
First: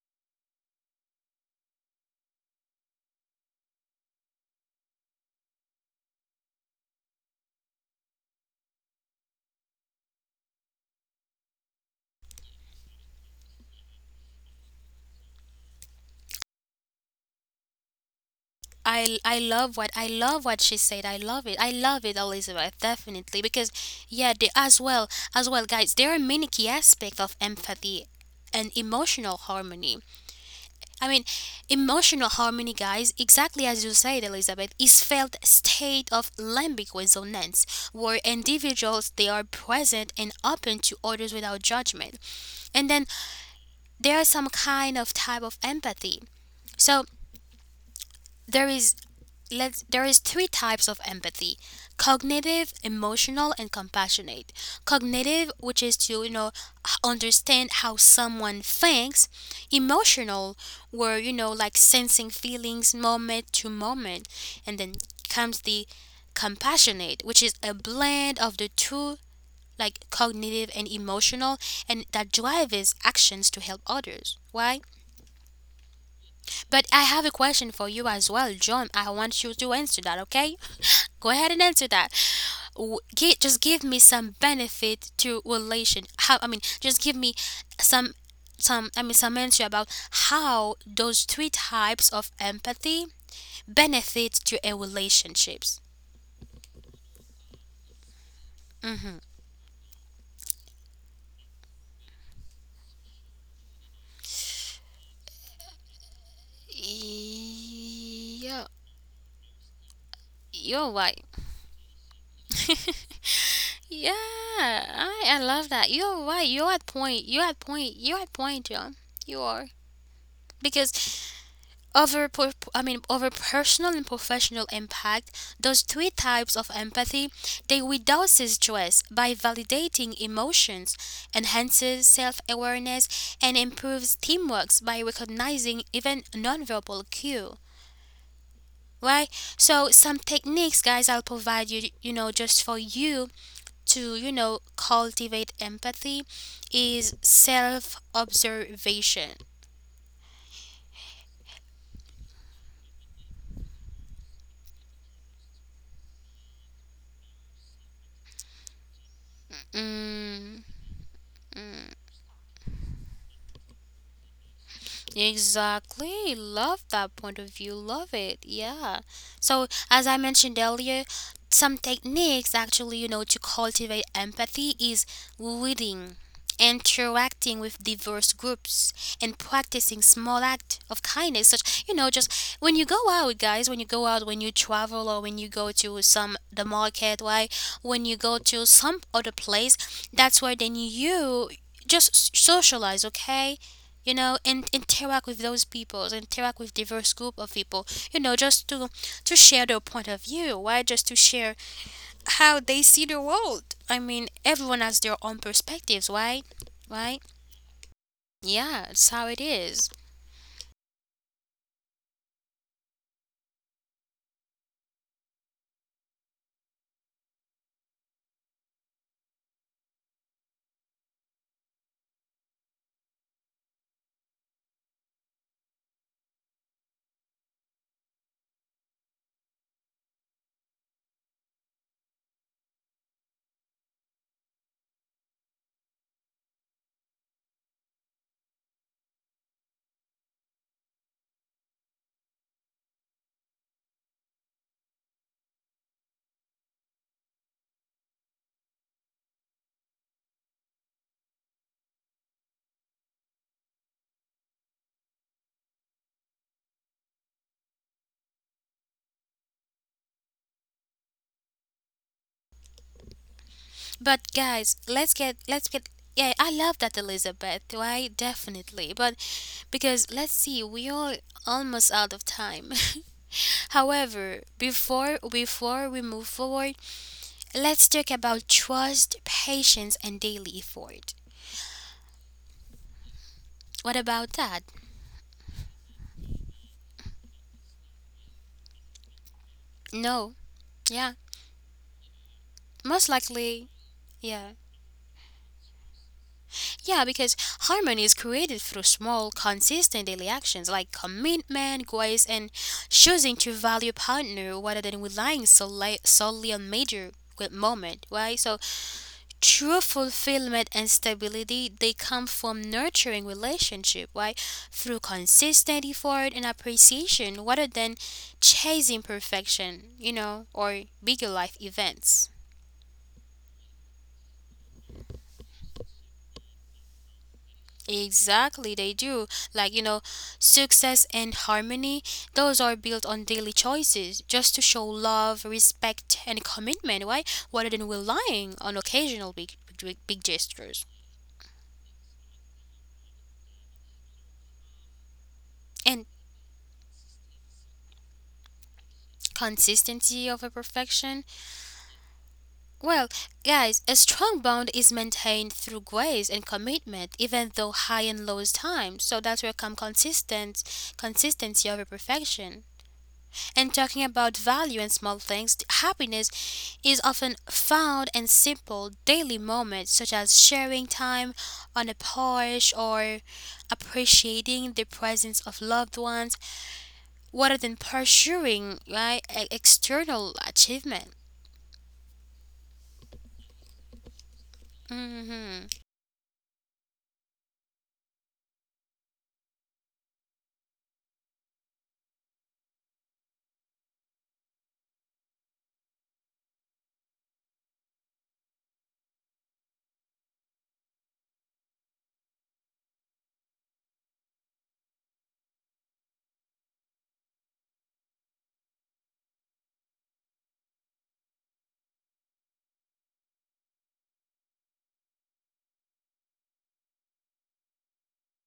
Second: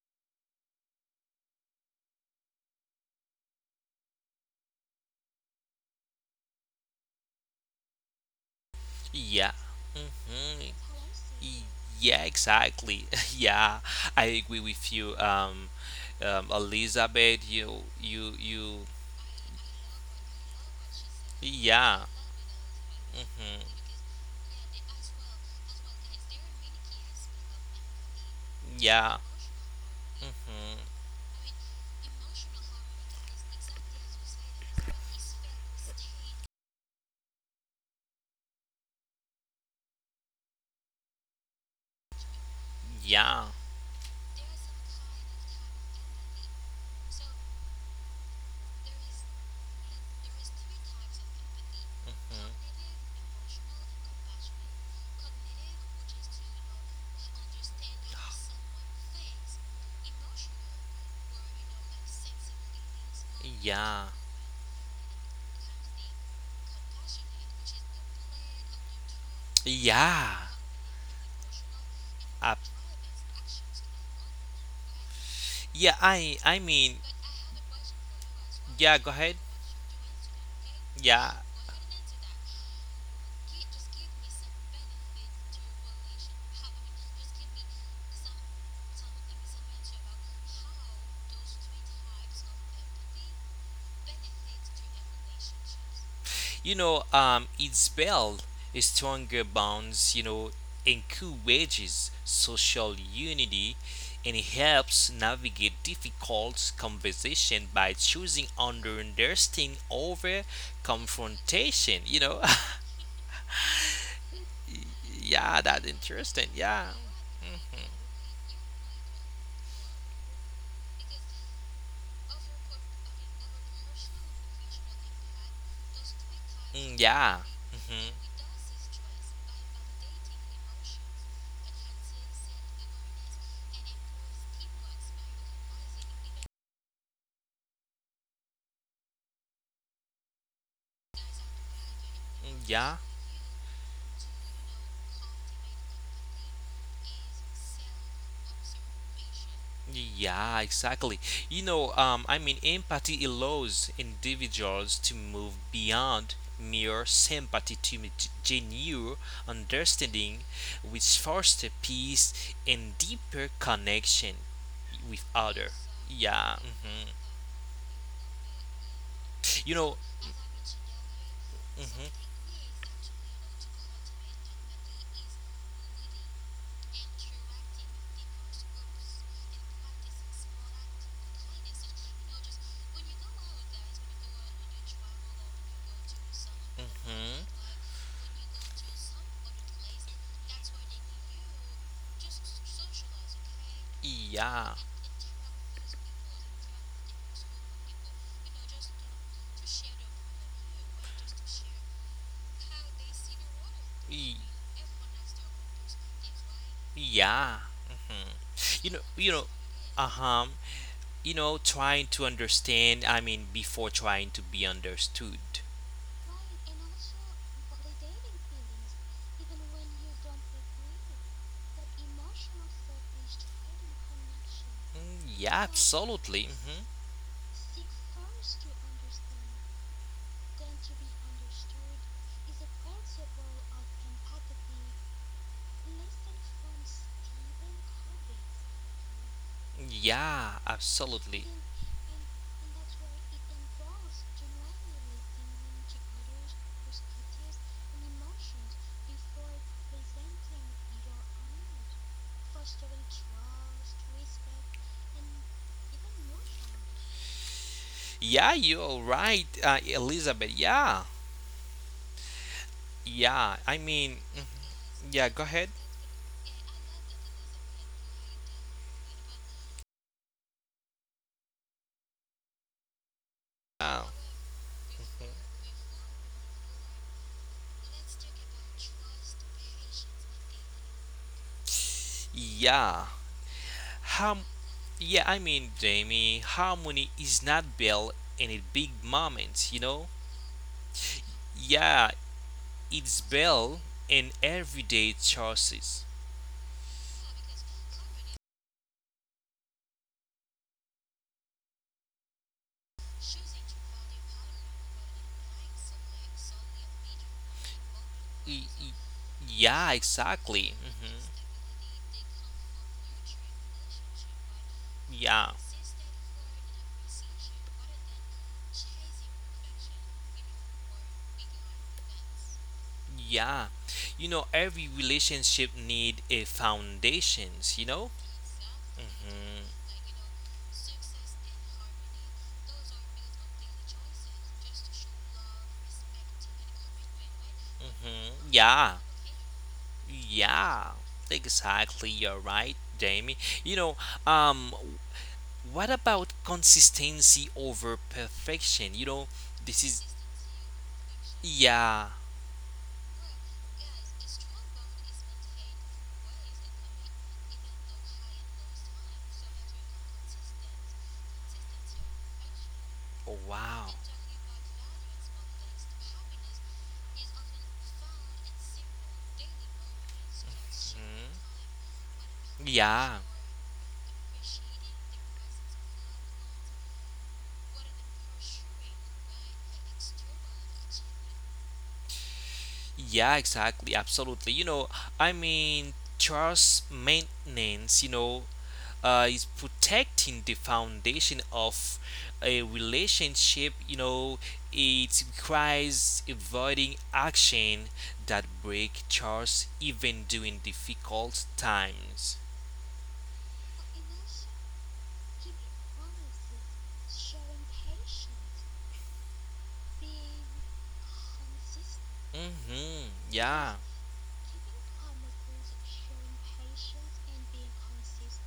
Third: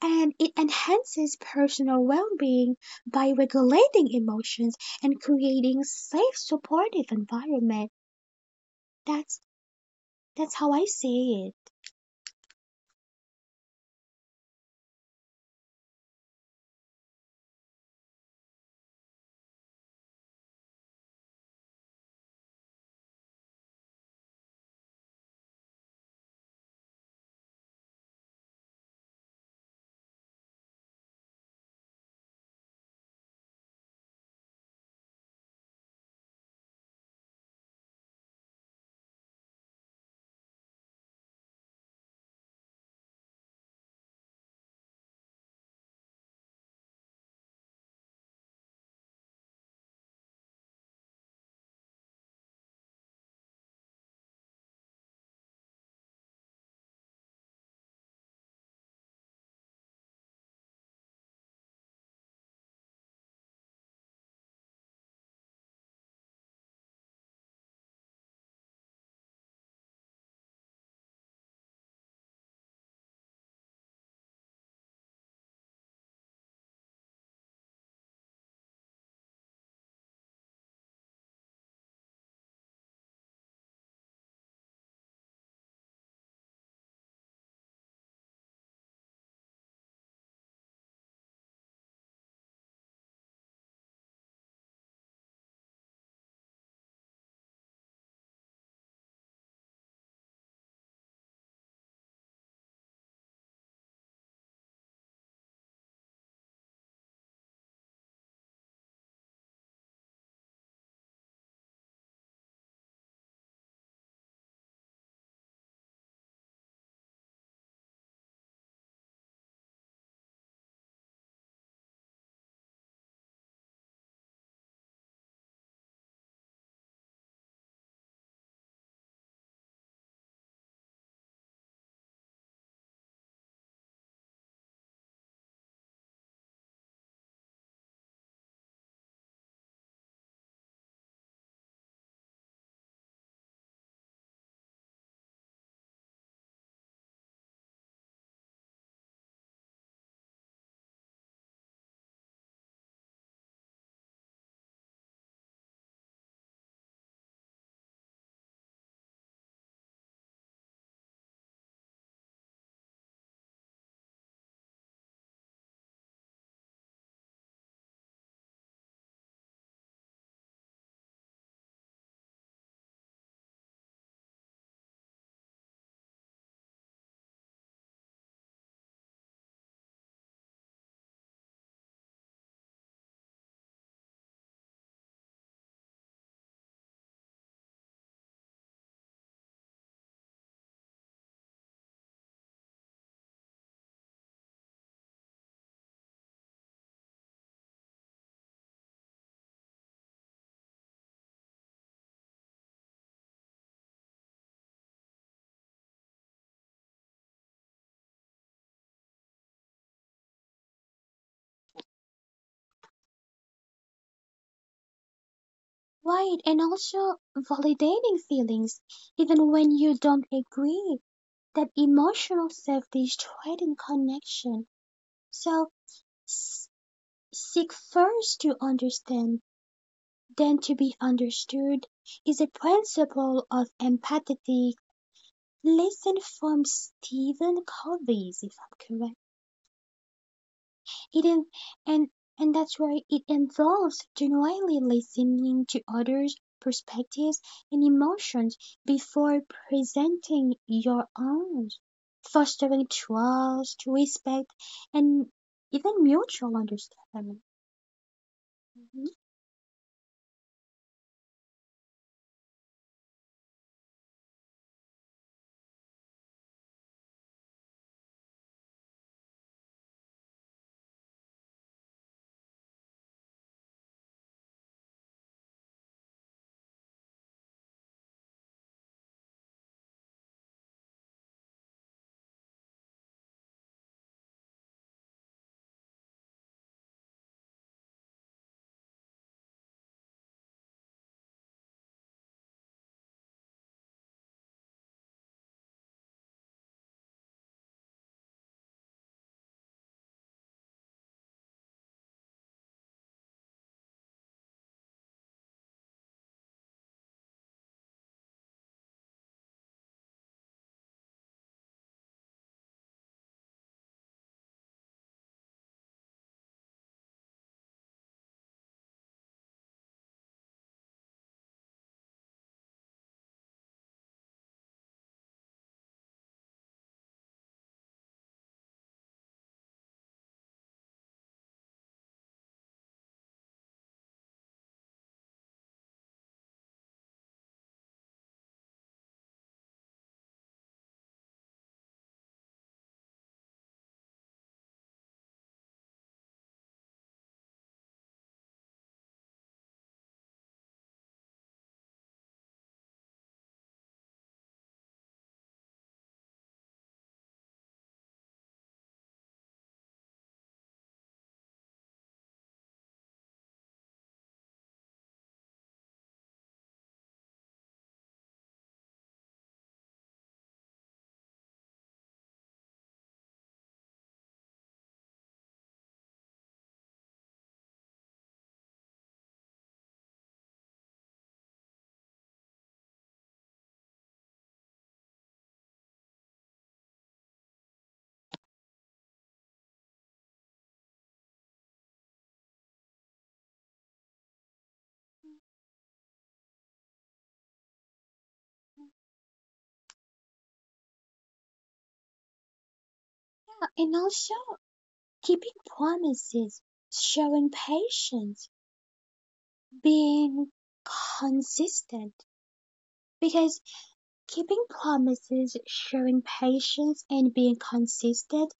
and it enhances personal well-being by regulating emotions and creating safe supportive environment. That's Yeah. that's how Mm-hmm. I see it. Y- Yeah, exactly. Yeah, I agree with you, Elizabeth. You. I love what I love what she said. I love it. I love Yeah. it, Elizabeth. Definitely because Mm-hmm. yeah, as well, guys. There are many key aspects of empathy and Yeah. emotional harmony. Mm-hmm. I mean, emotional harmony, guys. Exactly as you said, Elizabeth, is felt state of limbic resonance where individuals they are present and open to others without judgment. And then Yeah. there are some kind of type of empathy. So there is let's there is three types of empathy, cognitive, Mhm, emotional, and compassionate. Cognitive, which is to you know understand how someone thinks. Emotional, where you know like sensing feelings moment to yeah. moment. And then comes the compassionate, which is a blend of the two, like Yeah. cognitive and emotional, and that Ab- drives actions to help others. Why? Yeah, I But I mean, have a question for you as well, John. yeah, I go ahead. want you to answer that, okay? Go Yeah. ahead and answer that. Just give me some benefit to relation. How I mean, just give me some I mean some answer about how those three types of empathy benefit to a relationships. It built stronger bonds, encourages social unity and helps navigate difficult conversation by choosing Yeah, understanding over you're right. confrontation. Yeah, I Yeah, love that. that's You're right. interesting. You're at Yeah. point. You're at point. Mhm. You're at point, John. You are because over, I mean, over personal and professional impact, those three types of Mm, empathy, yeah. they Mm-hmm. reduces stress by validating emotions, enhances self-awareness, and improves teamwork by recognizing even nonverbal cue. Right? So some techniques, guys, I'll provide you, you know, Mm, just for yeah. you to, you know, cultivate empathy is self-observation. Yeah, exactly. I mean, empathy allows individuals to move beyond mere sympathy to genuine understanding, Mm, which fosters mm. peace and deeper connection with other. Exactly. Yeah. Love that point of view. Love it. Yeah. So, You know. as I mentioned earlier, some techniques actually, you know, to cultivate empathy is reading, interacting with diverse groups, and practicing small act of kindness. Such, you know, just when you go out, guys, when you go out, when you travel, or when you go to some the market, right? hmm When you go to some other place, that's where then you just socialize, okay? You know, and Yeah. interact with those people, interact with diverse group of people, you know, just to share their point of view. Why? Just to share how they see the world. I mean, Y- everyone has their own perspectives, right? Right, Yeah. hmm yeah, You know, it's how you it know, is. uh-huh. Trying to understand, I mean, before trying to be understood. Right, and also validating feelings, even when you don't agree, that emotional safety is tied in connection. Mm, yeah, So absolutely. s- seek first to understand, then to be understood is a principle of empathy. Listen from Stephen Covey, if I'm correct. Yeah, It in absolutely. and and that's why it involves genuinely listening to others' perspectives and emotions before presenting your own, fostering trust, respect, and even mutual understanding. Yeah, Mhm. you're right, Elizabeth. Yeah. Yeah, I But mean, mhm, guys, let's yeah, get go let's ahead. get yeah I love that, Elizabeth, right? Definitely. But because let's see, we are almost out of time. Uh, However, before we move forward, let's talk about trust, patience, and daily effort. yeah, What about how? that? Yeah, I mean, Jamie, harmony is not built in a big moment, you know. No. Yeah. Yeah, Most it's likely. built in Yeah. everyday choices. Yeah, because harmony is created through small, consistent daily actions like commitment, grace, and choosing to value partner rather than relying solely on major good moment, right? So Y- y- true Yeah, fulfillment exactly. and stability they come from nurturing relationship, right? Through Yeah. consistent effort and appreciation rather than chasing perfection, you know, or bigger life events. Yeah. Every relationship need a foundations, you know? Exactly, they do. Mhm. Like, you know, success and harmony, those are built on daily choices just to show love, respect, and commitment, right? Rather than Mhm. relying on Yeah. occasional big gestures. Yeah. Exactly. You're right, Jamie. You know, um what And about consistency over perfection? This is consistency over perfection. yeah. Well, guys, a strong bond is maintained through grace and commitment, even though high and low is timed. So that's where come consistent consistency over perfection. Oh, And wow. talking about value and small things, happiness is often found in simple daily moments such as sharing time Mhm. on a porch or Yeah. appreciating the presence of loved ones rather than pursuing external achievement. Yeah, exactly. Absolutely. I hmm mean, trust maintenance, is protecting the foundation of a relationship. It requires avoiding action that break trust even during difficult times. And also keeping promises, showing patience, being consistent. Mm-hmm. Because Yeah. keeping promises, showing patience, and being consistent,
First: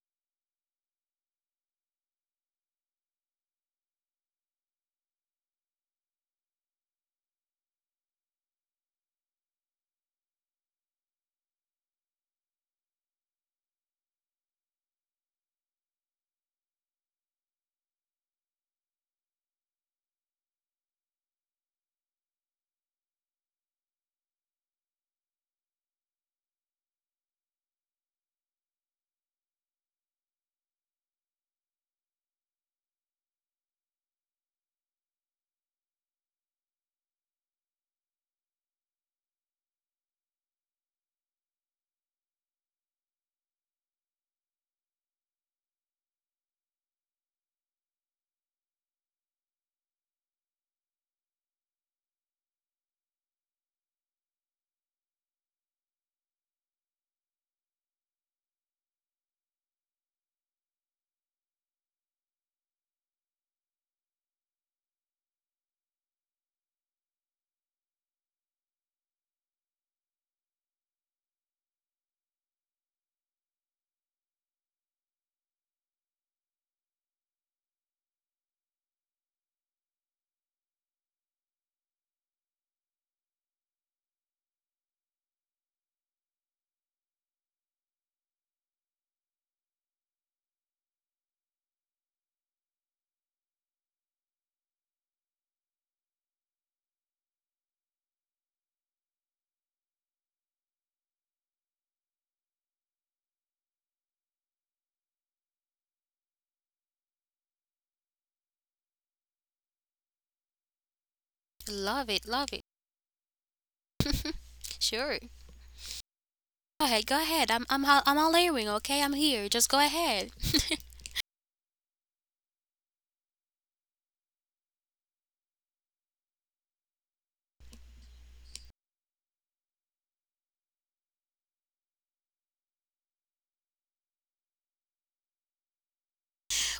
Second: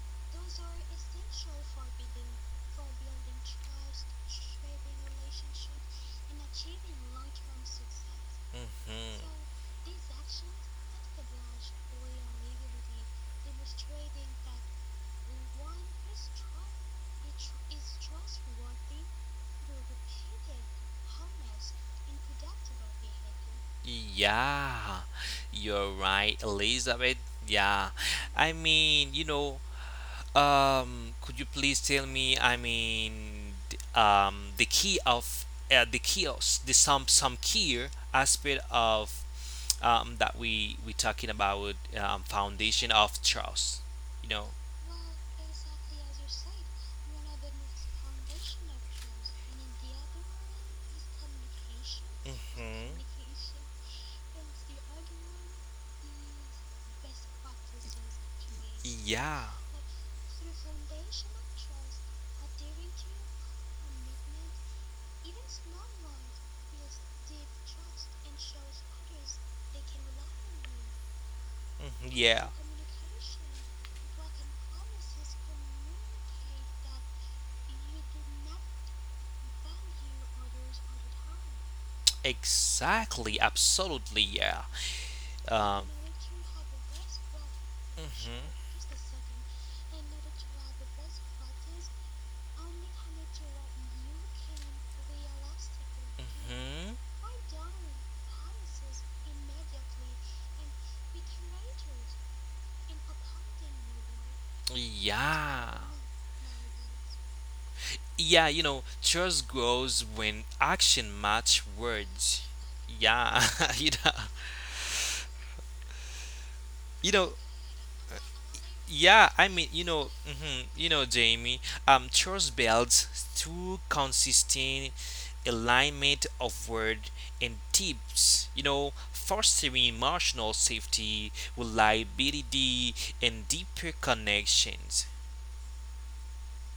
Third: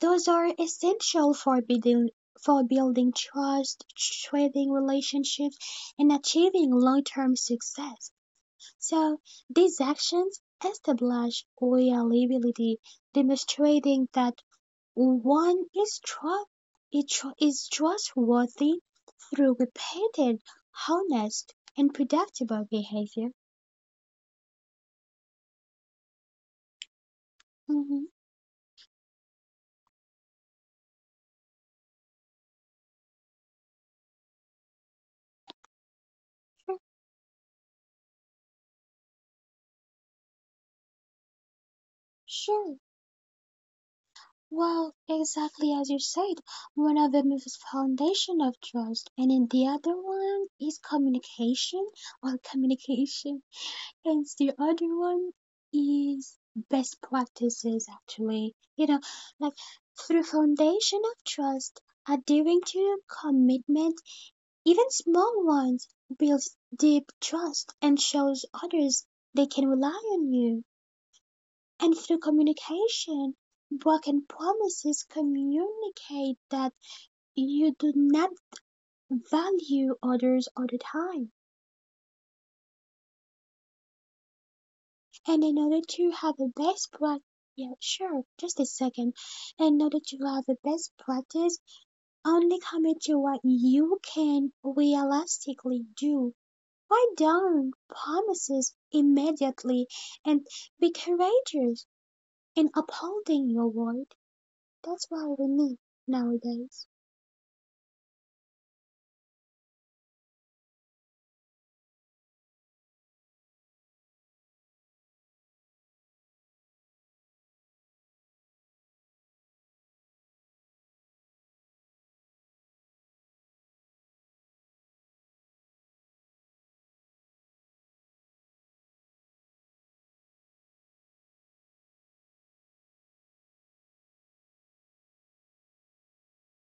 those are essential for building trust, trading relationships, and achieving long-term success. So Mm-hmm. these actions establish reliability, demonstrating that one is trustworthy through repeated, honest, and predictable behavior. Yeah, you're right, Elizabeth. Yeah, Mhm, I mean, could you please tell me? I mean, the key of the chaos, the sure. Some key aspect of that we talking about sure. foundation of trust. You know. Well, exactly as you said, one of them is foundation of trust, and then the other one is communication or hmm communication, and the other one is best practices actually. You know, Yeah. like through foundation of trust, adhering to commitment, even small ones, builds deep trust and shows others they can rely on you. And Mhm. through Yeah. communication, work and promises communicate that you do not value others all the time. Exactly. Absolutely. Yeah. And in order Um. to have a best practice, yeah, sure, Mhm. just a second. In order to have a best practice, only commit to what you can realistically do. Mhm. Write down promises immediately and be courageous in upholding your word. That's what we Yeah. need nowadays. Yeah, trust grows when action match Love it, words. love it. Yeah, you know, Sure. Go ahead, you go know, ahead. I'm all earring, okay? I'm yeah. I here. Just meango ahead. mhmJamie. Trust builds through consistent alignment of word and tips. Fostering emotional safety, reliability, and deeper connections.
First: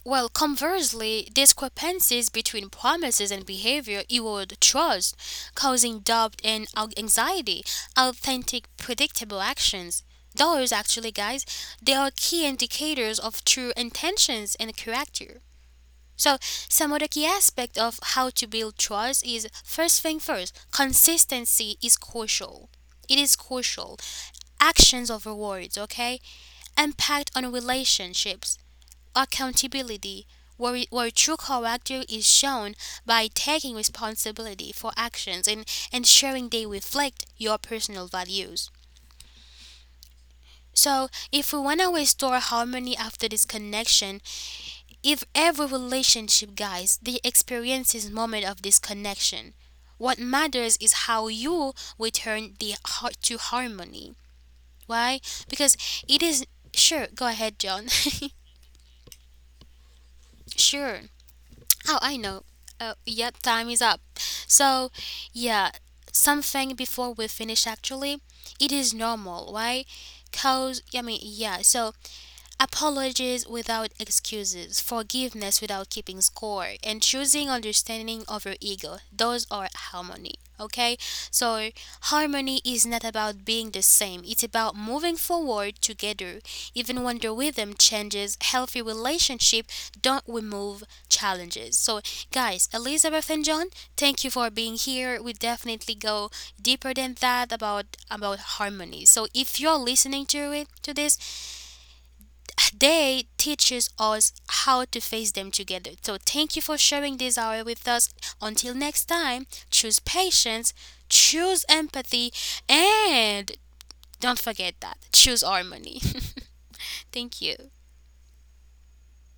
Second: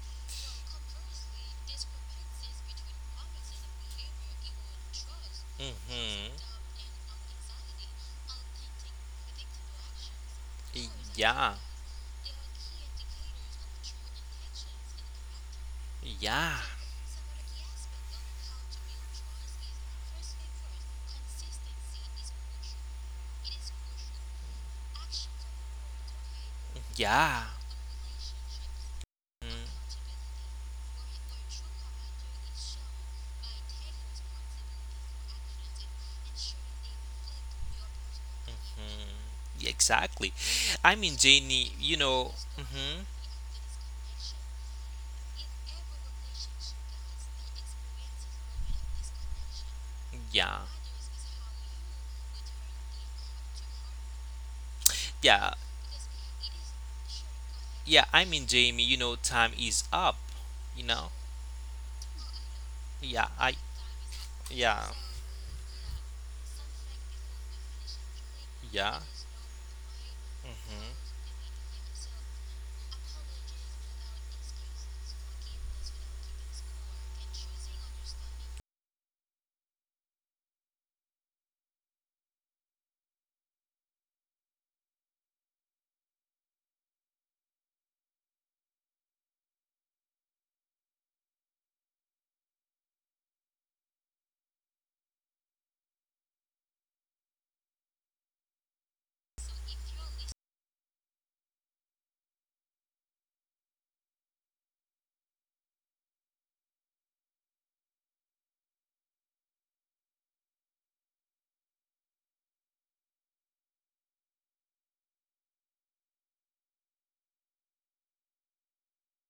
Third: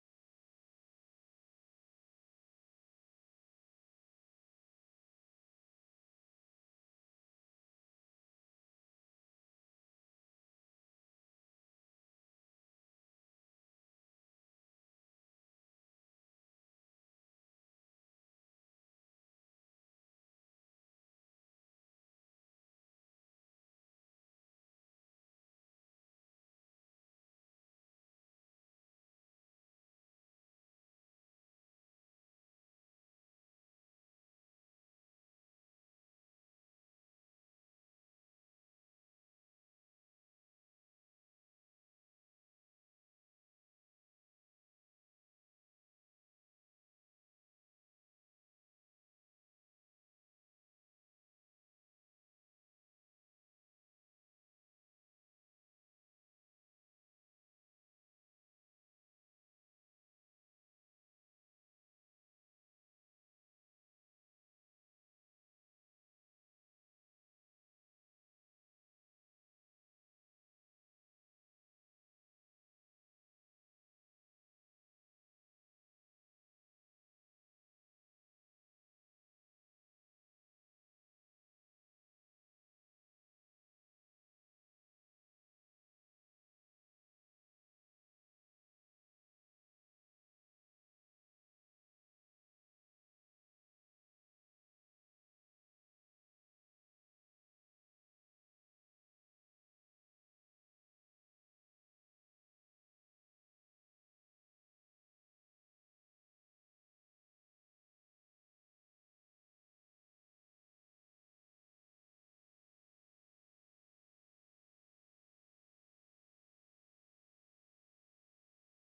Well, conversely, discrepancies between promises and behavior erode trust, causing Mhm. doubt and anxiety. Authentic, predictable actions. Those actually, guys, Yeah. they are key indicators of true intentions and character. So, Yeah. some other key aspect of how to build trust is first thing first, consistency is crucial. It is crucial. Actions over words, okay? Impact Yeah. on relationships, accountability, where true character is shown by taking responsibility for actions and ensuring they reflect your personal values. Mhm. Exactly. I So, mean, if we Jamiewant to restore harmony mhm. after disconnection, if every relationship, guys, they experiences moment of disconnection. What Yeah. matters is how you return the heart to harmony. Why? Yeah. Because it is. Sure, go ahead, John. Yeah, I mean, Jamie, time is up, you Sure. know? Oh, I know. Yeah, Yep, I time is up. So, yeah. yeah, something before we finish actually, it is Yeah. normal. Why? Cause I mean, yeah. So apologies without excuses, forgiveness without keeping score, and choosing understanding over ego. Those are harmony. Okay? So, harmony is not about being the same, it's about moving forward together. Even when the rhythm changes, healthy relationship don't remove challenges. So, guys, Elizabeth and John, thank you for being here. We definitely go deeper than that about harmony. So, if you're listening to this, they teaches us how to face them together. So thank you for sharing this hour with us. Until next time, choose patience, choose empathy, and don't forget that choose harmony. Thank you.